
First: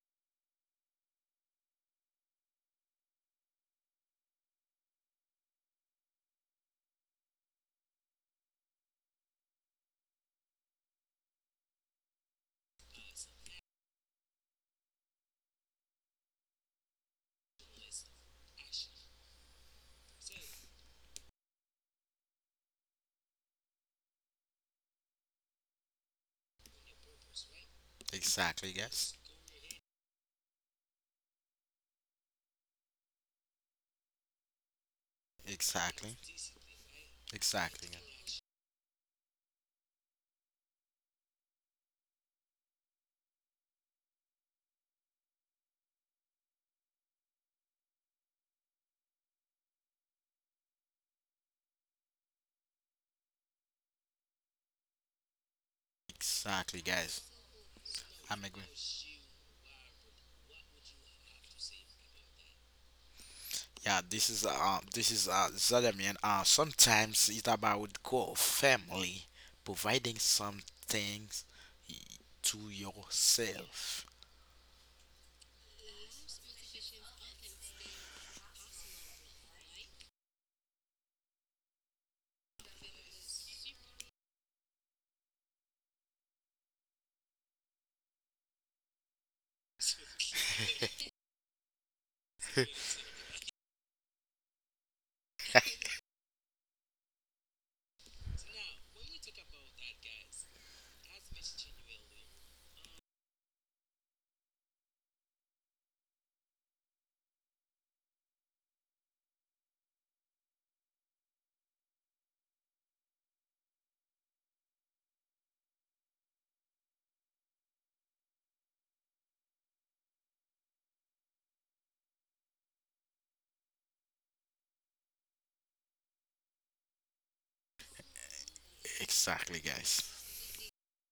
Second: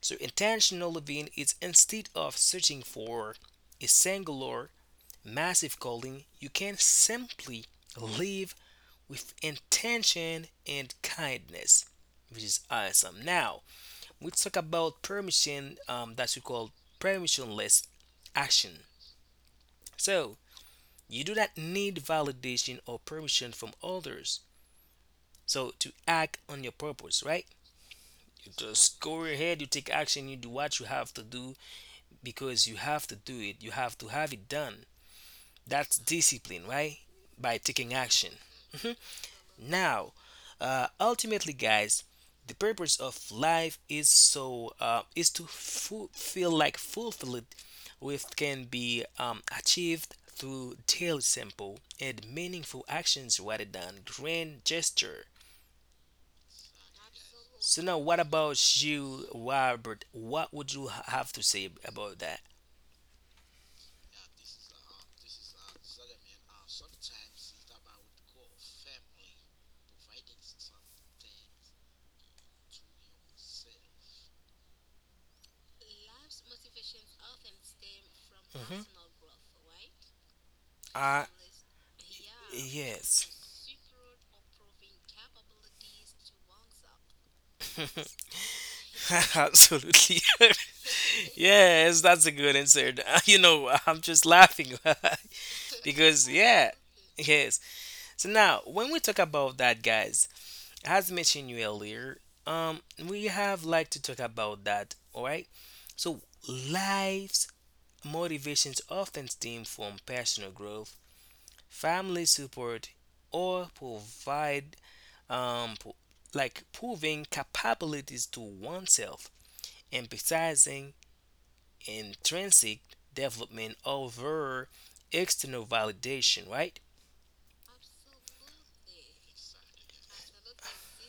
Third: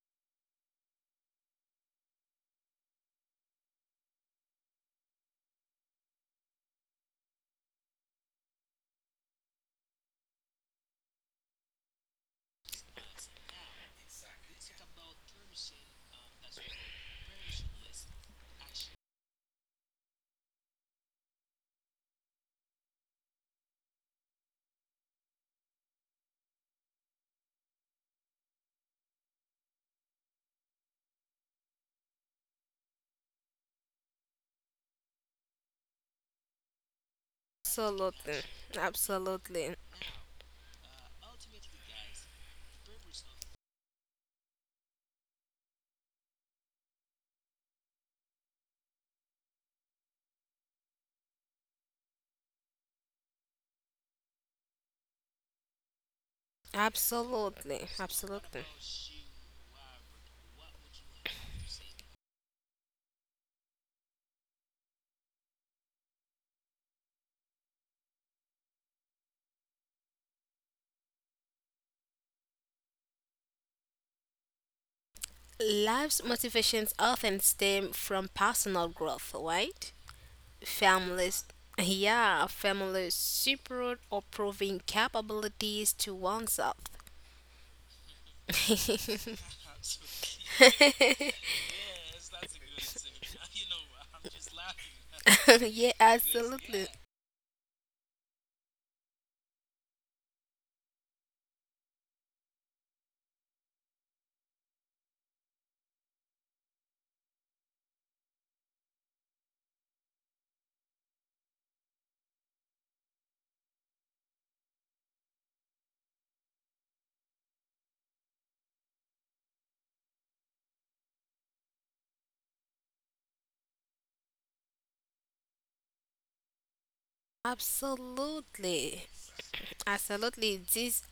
Speaker 3: So intentional living is instead of searching for a singular massive calling, you can simply live with intention and kindness, which is awesome. Now we talk about permission that we call permissionless action. So you do not need validation or permission from others. So to act on your purpose, right? You
Speaker 1: exactly
Speaker 3: just
Speaker 1: guys
Speaker 3: go ahead, you take action, you do what you have to do because you have to do it. You have to have it done. That's
Speaker 1: exactly
Speaker 3: discipline, right? By
Speaker 1: exactly.
Speaker 3: taking action.
Speaker 2: absolutely, absolutely,
Speaker 3: Now, ultimately, guys, the purpose of life is so is to feel like fulfilled, which can be achieved through daily simple and meaningful actions rather than grand gesture.
Speaker 1: Exactly, guys.
Speaker 3: So
Speaker 2: absolutely,
Speaker 3: now, what
Speaker 1: I'm agree.
Speaker 2: absolutely.
Speaker 3: about you, Robert? What would you have to say about that?
Speaker 1: Yeah, this is Zadamian. Sometimes it's about goal, family, providing some things y- to yourself.
Speaker 2: Life's motivations often stem from personal
Speaker 3: hmm
Speaker 2: growth, right?
Speaker 3: I
Speaker 2: Families, yeah,
Speaker 3: yeah,
Speaker 2: families support or proving capabilities to oneself.
Speaker 3: yes, absolutely. yes, that's a good answer. You know, I'm just laughing
Speaker 2: Yeah,
Speaker 3: because yeah,
Speaker 2: absolutely.
Speaker 3: yes. So now when we talk about that, guys, as mentioned you earlier, um, we have like to talk about that. All right. So life's motivations often stem from personal growth family support, or provide um, pro- like proving capabilities to oneself, emphasizing intrinsic development over external validation, right?
Speaker 2: Absolutely.
Speaker 1: Exactly, guys.
Speaker 2: Absolutely. This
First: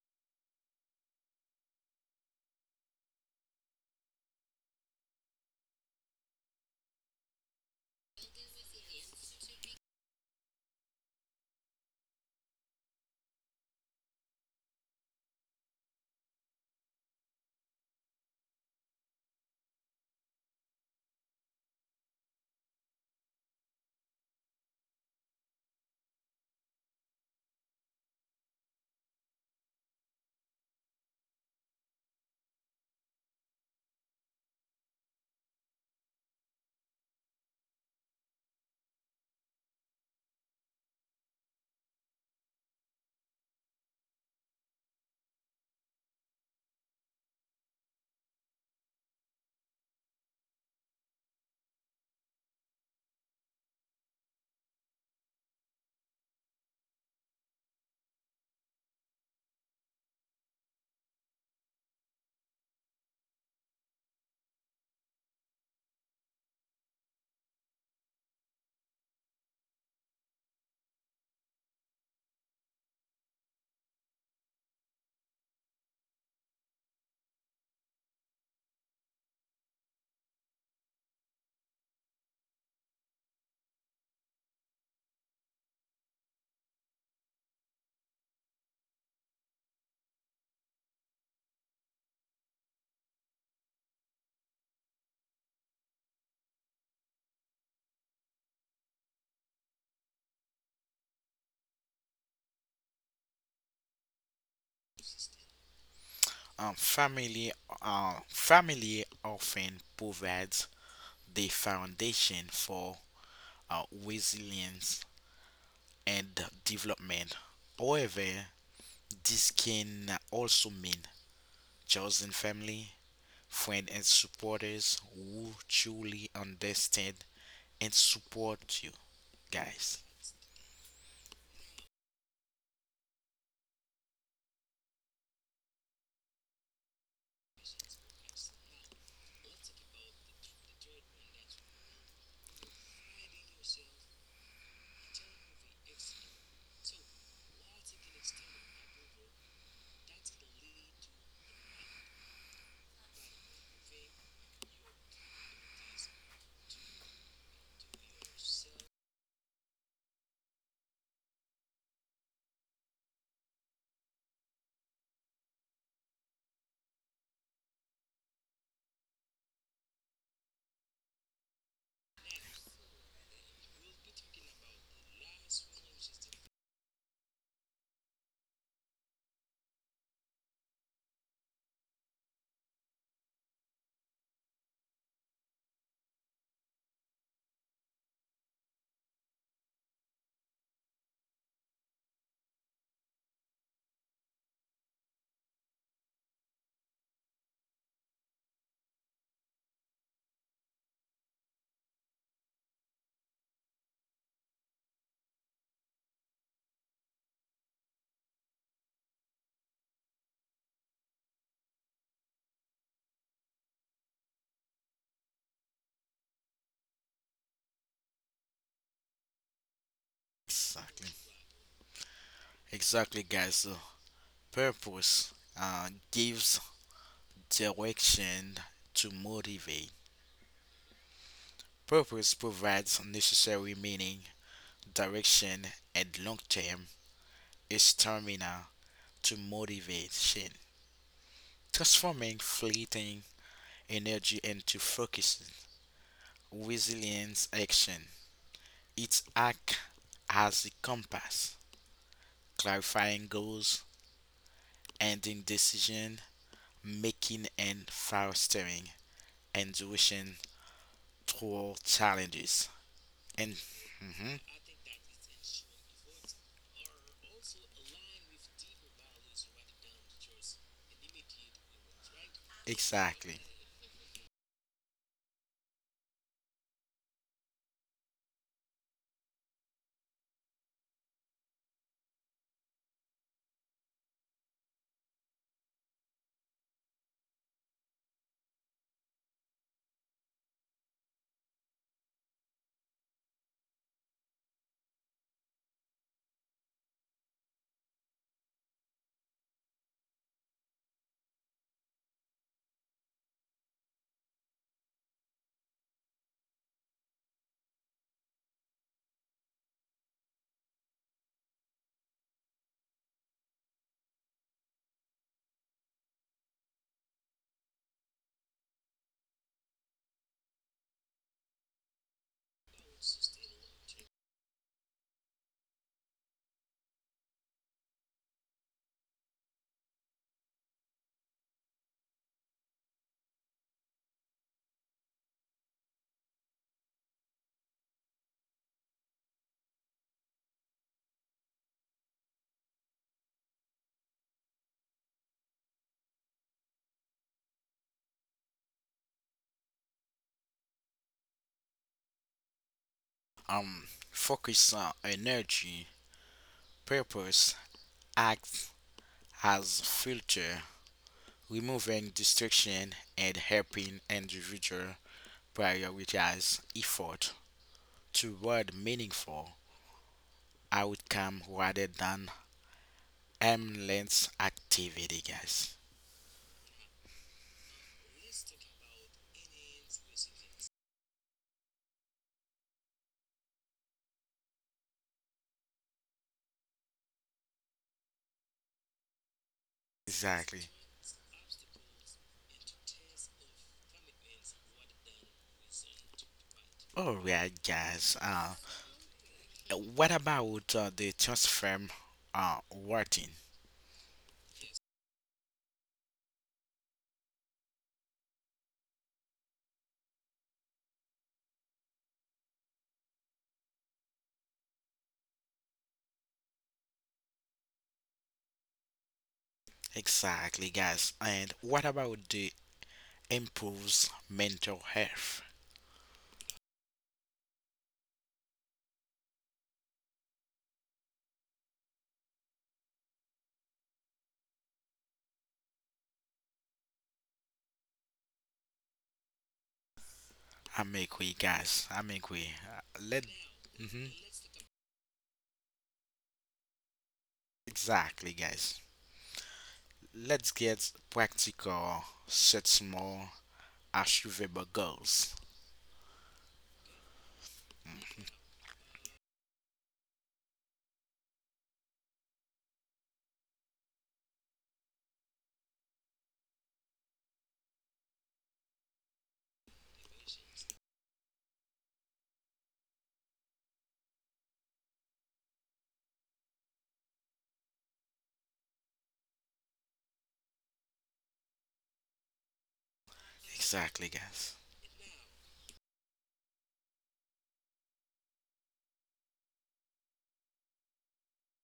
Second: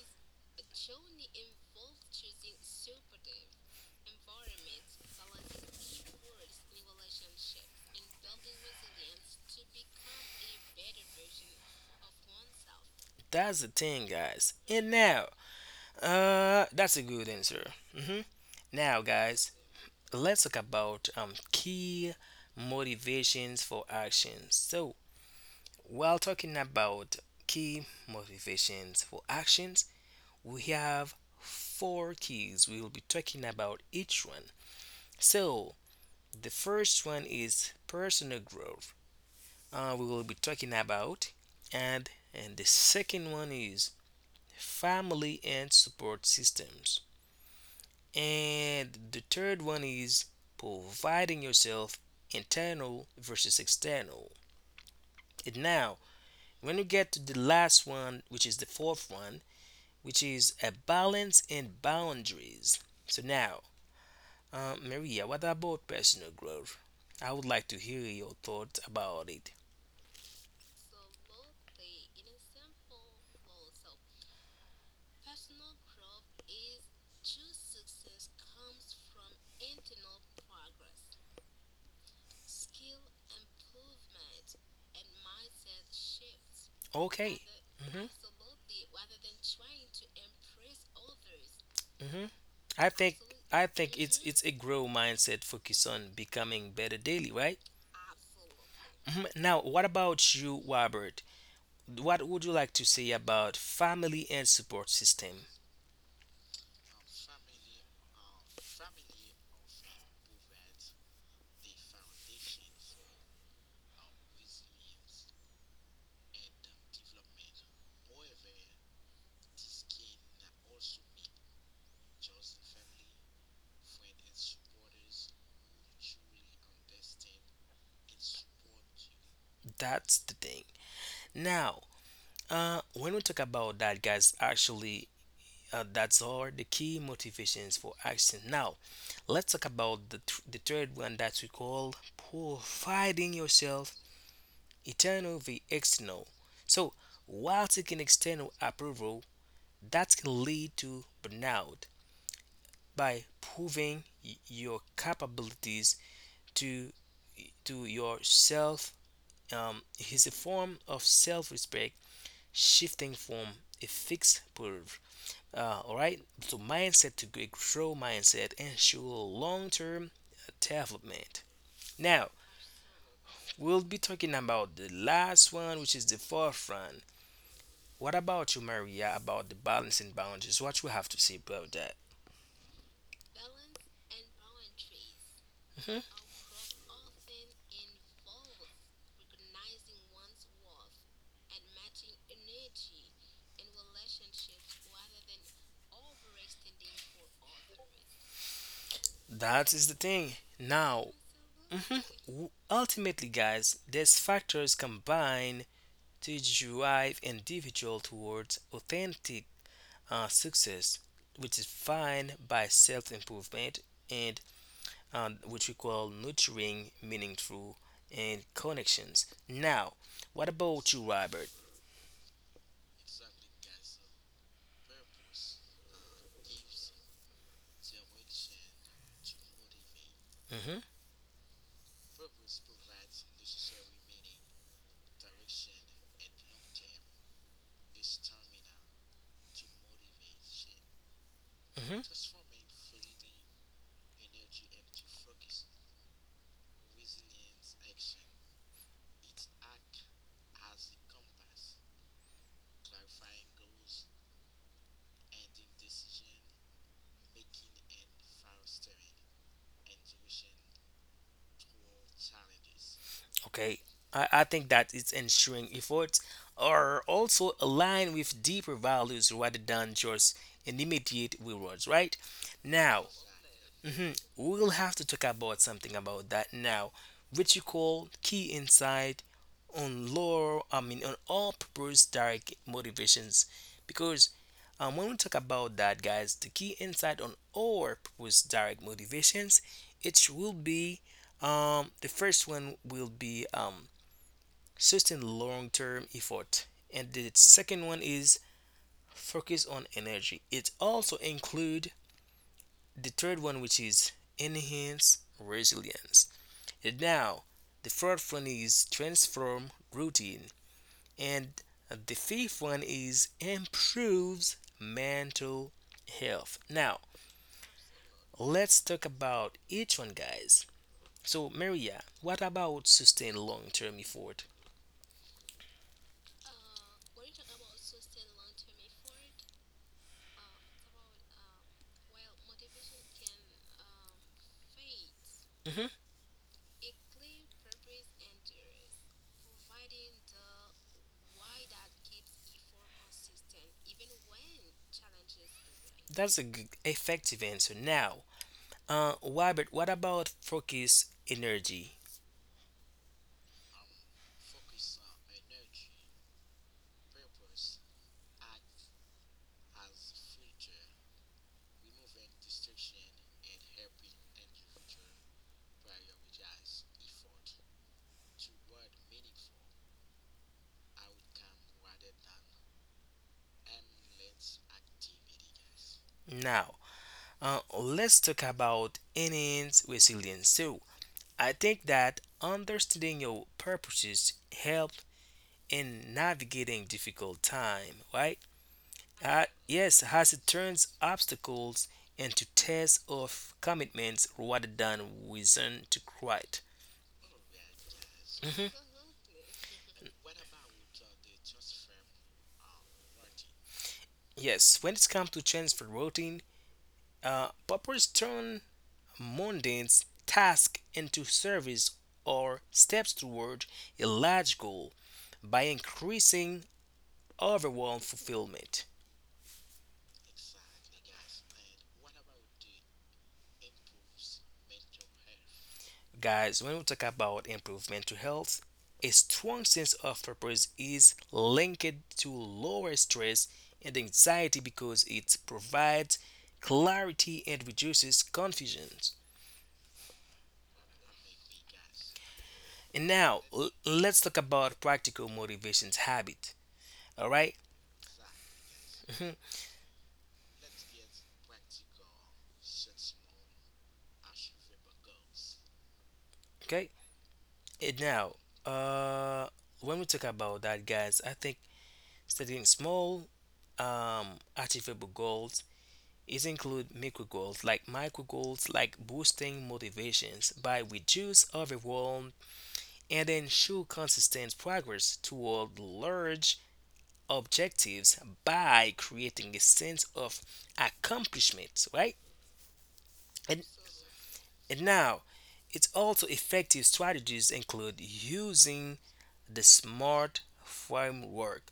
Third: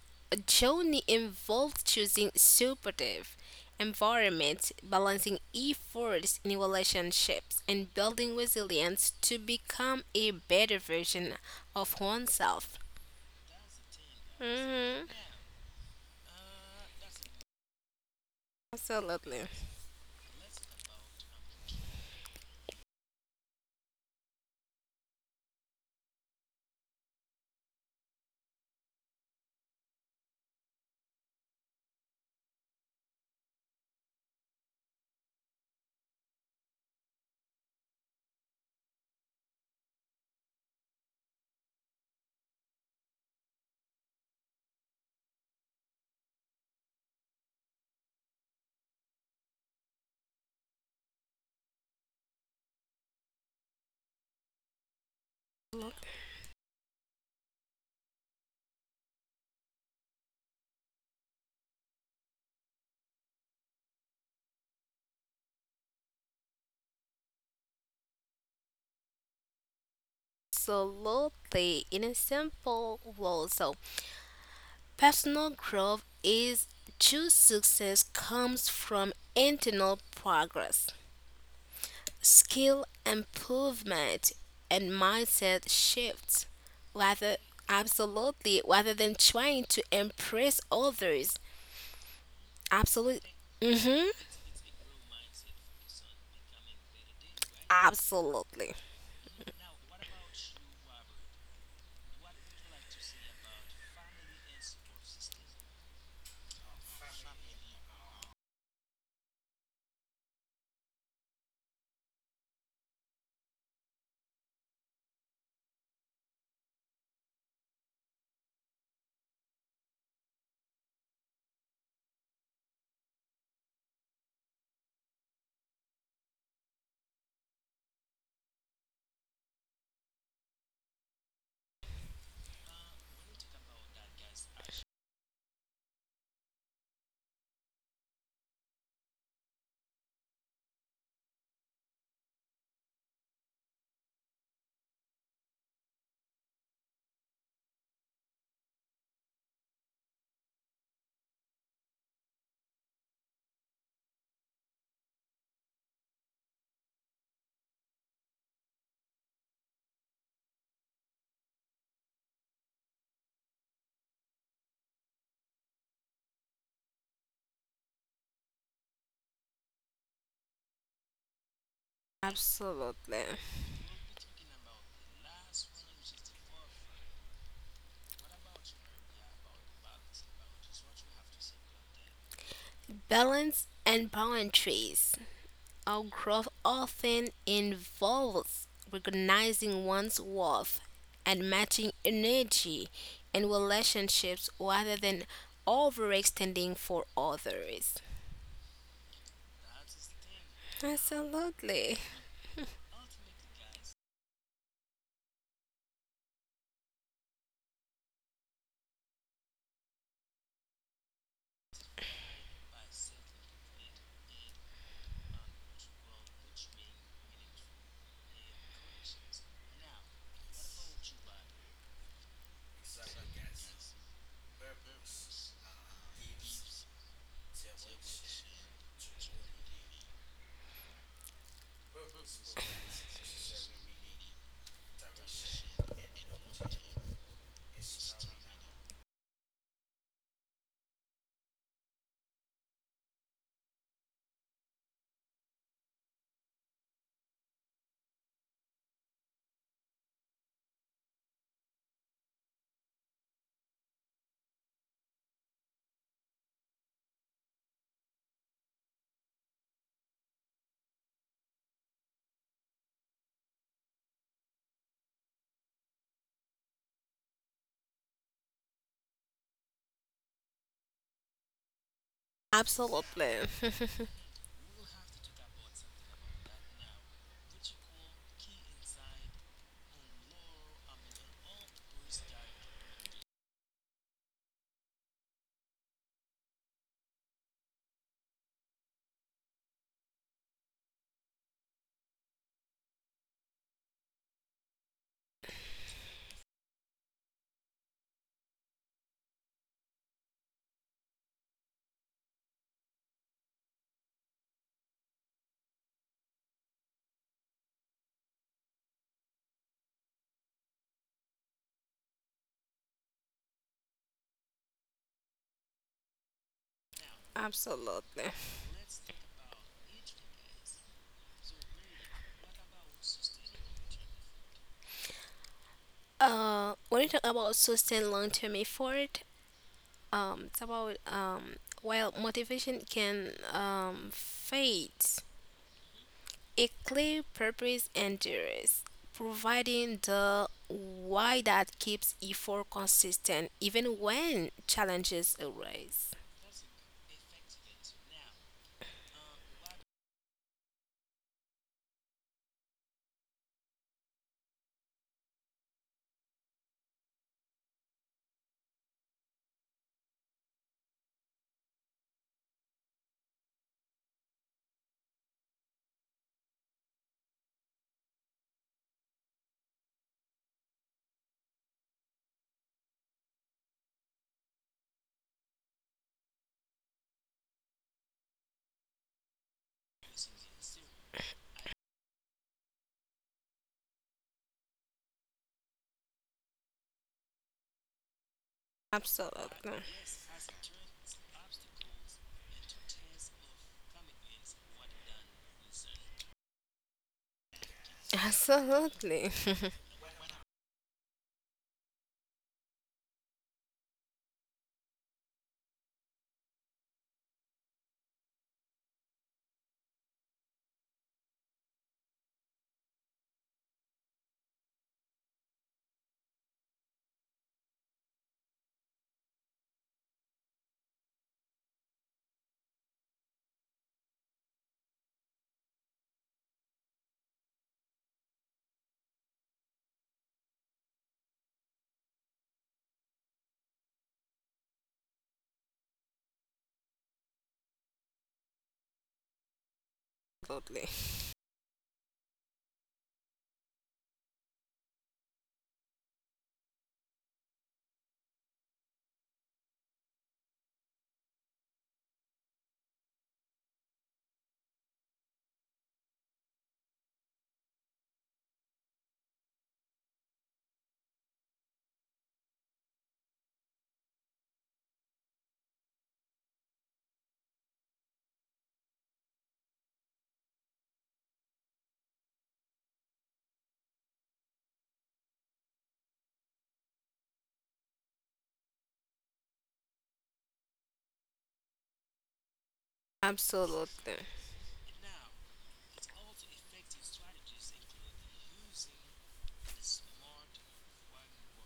Speaker 2: journey involved choosing supportive environment, balancing efforts in relationships, and building resilience to become a better version of oneself.
Speaker 3: That's the thing, guys. And
Speaker 2: Mhm.
Speaker 3: now, that's a good answer. hmm Now,
Speaker 2: Absolutely.
Speaker 3: guys, let's talk about key motivations for actions. So, while talking about key motivations for actions, we have four keys. We will be talking about each one. So, the first one is personal growth. We will be talking about, and the second one is family and support systems, and the third one is providing yourself internal versus external. And now, when you get to the last one, which is the fourth one, which is a balance and boundaries. So now, Maria, what about personal growth? I would like to hear your thoughts about it.
Speaker 2: Absolutely. In a simple rule, so personal growth is, true success comes from internal progress, skill improvement, and mindset shifts,
Speaker 3: Okay.
Speaker 2: rather,
Speaker 3: hmm
Speaker 2: absolutely, rather than trying to impress others.
Speaker 3: hmm I think
Speaker 2: Absolutely.
Speaker 3: I think
Speaker 2: Mm-hmm.
Speaker 3: it's a grow mindset focus on becoming better daily, right?
Speaker 2: Absolutely,
Speaker 3: Now, what about you, Robert? What would you like to say about family and support system?
Speaker 1: Um, family often provides the foundation for resilience and development. However, this can also mean chosen family, friends, and supporters who truly understand and support you, guys.
Speaker 3: That's the thing. Now, when we talk about that, guys, actually, that's all the key motivations for action. Now, let's talk about the, the third one that we call providing yourself internal v external. So, while seeking external approval, that can lead to burnout by proving your capabilities to to yourself um, is a form of self-respect shifting from a fixed proof all right. So mindset to grow mindset ensure long-term development. Now
Speaker 2: absolutely.
Speaker 3: we'll be talking about the last one, which is the fourth one. What about you, Maria? About the balancing boundaries? What you have to say about that?
Speaker 2: Balance and boundaries, our
Speaker 3: hmm
Speaker 2: growth often involves recognizing one's worth and matching energy in relationships rather than overextending for others.
Speaker 3: That is the thing. Now,
Speaker 2: Absolutely.
Speaker 3: ultimately, guys, these factors combine to drive individual towards authentic success, which is defined by self-improvement and which we call nurturing meaning through and connections. Now, what about you,
Speaker 1: Exactly.
Speaker 3: Robert?
Speaker 1: Exactly, guys. So purpose gives direction to motivate.
Speaker 3: hmm
Speaker 1: Purpose provides necessary meaning, direction, and long term stamina to motivation,
Speaker 3: hmm
Speaker 1: transforming fleeting energy into focused, resilient action. It acts as a compass, clarifying goals, ending decision making, and fostering intuition toward challenges. And
Speaker 3: Okay, I think that it's ensuring efforts are also aligned with deeper values rather than just an immediate rewards, right? Now,
Speaker 1: exactly,
Speaker 2: Absolutely.
Speaker 3: mhm, we'll have to talk about something about that now, which you call key insight on lore, I mean, on all purpose direct motivations. Because when we talk about that, guys, the key insight on all purpose direct motivations, it will be the first one will be sustain long term effort, and the second one is focus on energy. It also include the third one, which is enhance resilience. And now, the fourth one is transform routine, and the fifth one is improves mental health. Now,
Speaker 2: Absolutely.
Speaker 3: let's talk about each one, guys. So, Maria, what about sustain long term effort?
Speaker 2: When you talk about sustained long-term effort, it's about, while motivation can, fade,
Speaker 3: Mm-hmm.
Speaker 2: a clear purpose endures, providing the why that keeps effort consistent even when challenges arise.
Speaker 3: That's a effective answer. Now, Robert, what about focus energy?
Speaker 1: um, focus on energy, purpose, act as filter, removing distraction, and helping individual prioritize effort toward meaningful outcome rather than aimless activity, guys.
Speaker 3: Now, let's talk about innate resilience. So, I think that understanding your purposes helps in navigating difficult time, right?
Speaker 2: Absolutely.
Speaker 3: Yes, as it
Speaker 1: Exactly.
Speaker 3: turns obstacles into tests of commitments rather than reason to quit.
Speaker 1: All right, guys.
Speaker 2: Absolutely.
Speaker 1: What about the transfer working?
Speaker 3: Yes, when it comes to change for routine, purpose turn mundane tasks into service or steps toward a large goal by increasing overall fulfillment.
Speaker 1: Exactly, guys. And what about the improves mental health?
Speaker 3: Guys, when we talk about improvement to health, a strong sense of purpose is linked to lower stress and anxiety because it provides clarity and reduces confusion.
Speaker 1: I
Speaker 2: Absolutely.
Speaker 1: make we, guys. I make we.
Speaker 3: And
Speaker 1: Let.
Speaker 3: now
Speaker 1: Hmm.
Speaker 3: let's talk about practical motivations habit. All right?
Speaker 1: Exactly, guys.
Speaker 3: Mhm.
Speaker 1: Let's get practical, set small, achievable goals.
Speaker 3: Okay. And now, uh, when we talk about that, guys, I think setting small, achievable goals is include micro goals, like boosting motivations by reduce overwhelm and ensure consistent progress toward large objectives by creating a sense of accomplishment, right? And,
Speaker 1: Exactly,
Speaker 2: Absolutely.
Speaker 1: guys.
Speaker 3: and now, it's also effective strategies include using the SMART framework.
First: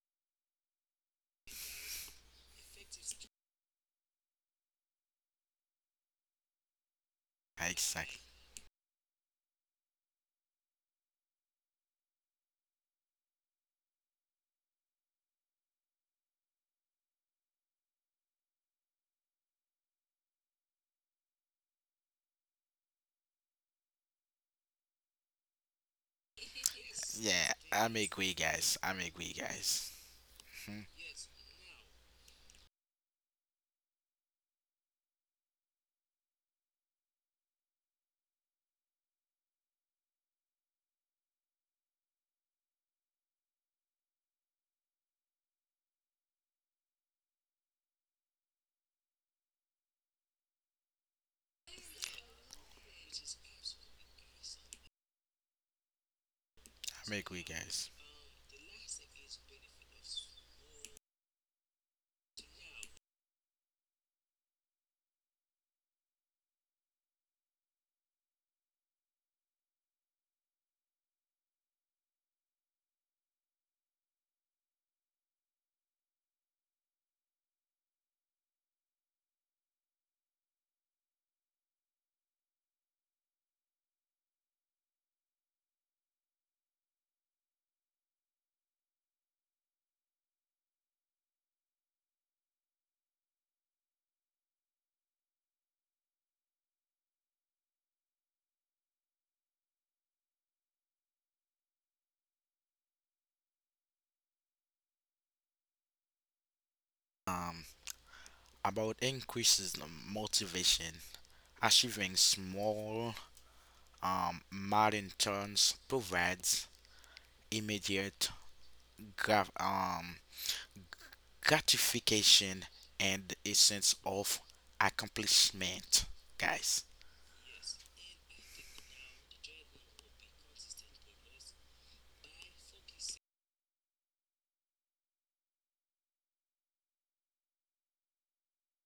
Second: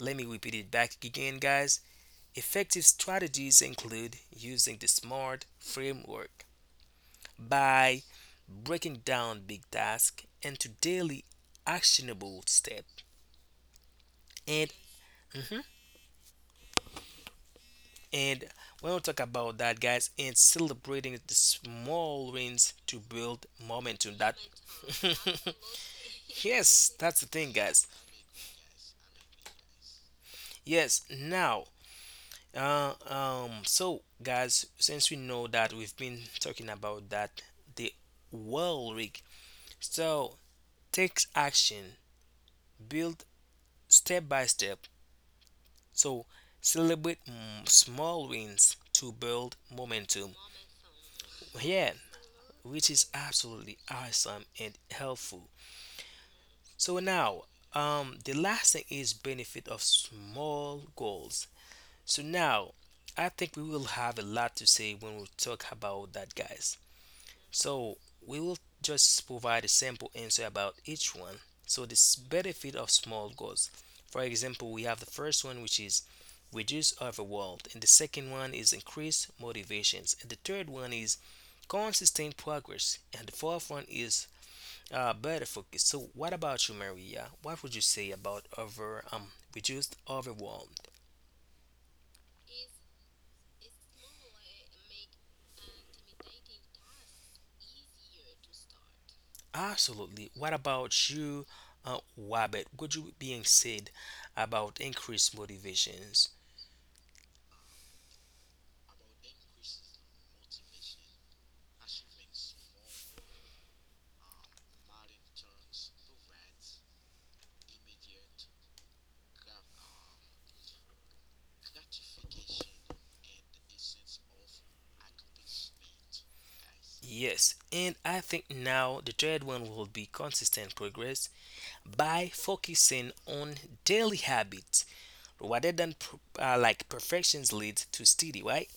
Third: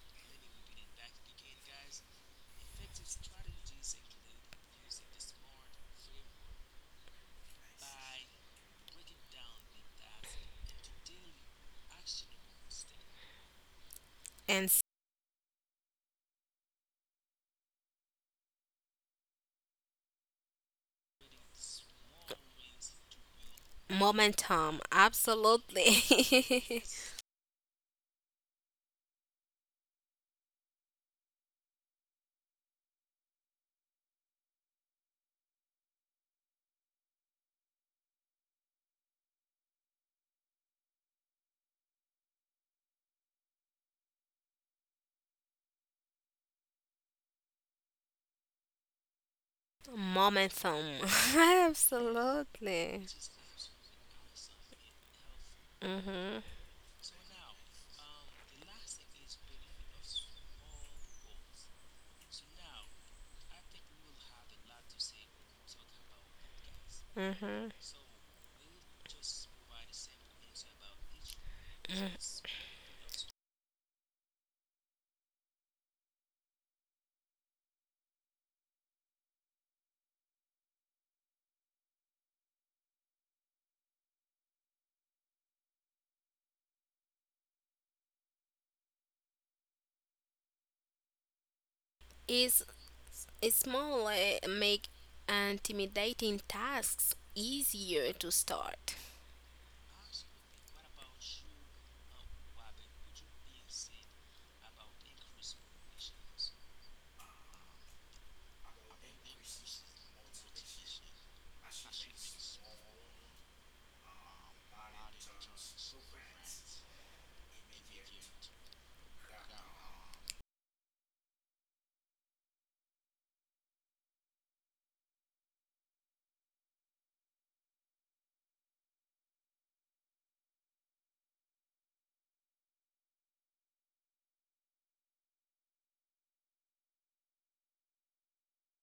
Speaker 3: Let me repeat it back again, guys. Effective strategies include using the SMART framework by
Speaker 1: Exactly.
Speaker 3: breaking down big tasks into daily actionable steps.
Speaker 2: And
Speaker 3: And mhm, and we will talk about that, guys, and celebrating the small wins to build momentum. That
Speaker 2: momentum. Absolutely.
Speaker 3: yes, that's the
Speaker 1: Yeah,
Speaker 3: thing, guys.
Speaker 1: I make we, guys. I make we, guys. Mhm.
Speaker 3: Yes, now So guys, since we know that we've been talking about that, the well rig. So take action, build step by step. So celebrate small wins to build momentum.
Speaker 2: Momentum.
Speaker 3: Yeah, which
Speaker 2: Absolutely.
Speaker 3: is absolutely awesome and helpful.
Speaker 2: Mm-hmm.
Speaker 3: So
Speaker 1: I make we,
Speaker 3: now,
Speaker 1: guys.
Speaker 3: the last thing is benefit of small goals. So now, I think we will have a lot to say when we talk about that, guys.
Speaker 2: Mm-hmm.
Speaker 3: So we will just provide a simple answer about each one. So this benefit of small goals. For example, we have the first one which is reduce overwhelmed, and the second one is increase motivations, and the third one is consistent progress, and the fourth one is better focus. So what about you, Maria? What would you say about over reduced overwhelmed?
Speaker 2: It's, it's more like make intimidating tasks easier to start.
Speaker 3: Absolutely. What about you, Wabbit? Would you being said about increased motivations?
Speaker 1: Um. About increases the motivation. Achieving small milestones provides immediate gra- um, gratification and a sense of accomplishment, guys.
Speaker 3: Yes, and I think now the third one will be consistent progress by focusing on daily habits rather than like perfections leads to steady, right?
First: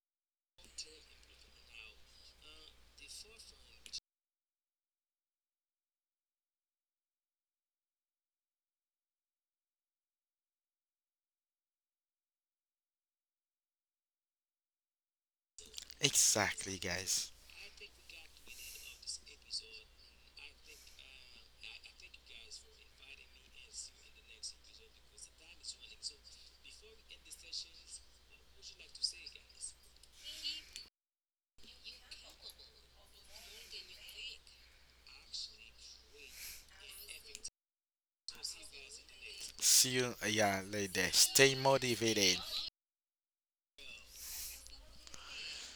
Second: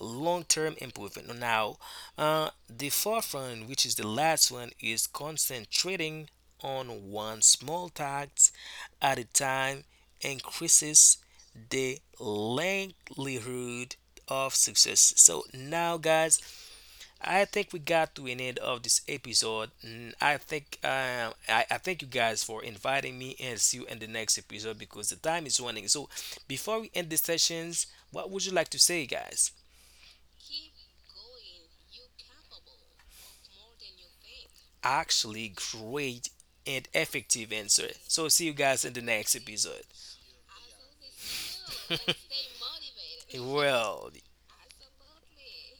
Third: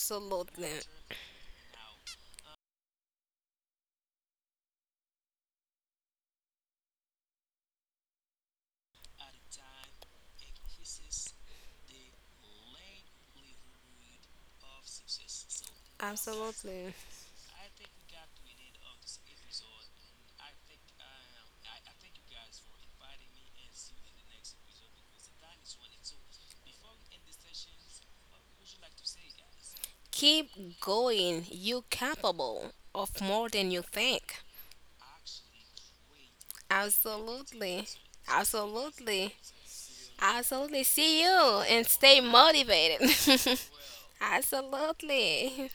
Speaker 3: Long-term improvement. Now, the fourth one, which is the last one, is concentrating on one small task at a time increases the likelihood of success. So now, guys,
Speaker 1: Exactly,
Speaker 2: Absolutely.
Speaker 1: guys.
Speaker 3: I think we got to an end of this episode. Mm, I think I thank you guys for inviting me and see you in the next episode because the time is running. So before we end the sessions, what would you like to say, guys?
Speaker 2: Keep going. You capable of more than you think.
Speaker 3: Actually, great and effective answer.
Speaker 2: Absolutely.
Speaker 3: So see you guys in the next
Speaker 2: Absolutely.
Speaker 3: episode.
Speaker 1: See you, yeah,
Speaker 2: Absolutely.
Speaker 1: later.
Speaker 2: See
Speaker 1: Stay
Speaker 2: you and stay
Speaker 1: motivated.
Speaker 2: motivated.
Speaker 3: Well,
Speaker 2: Absolutely.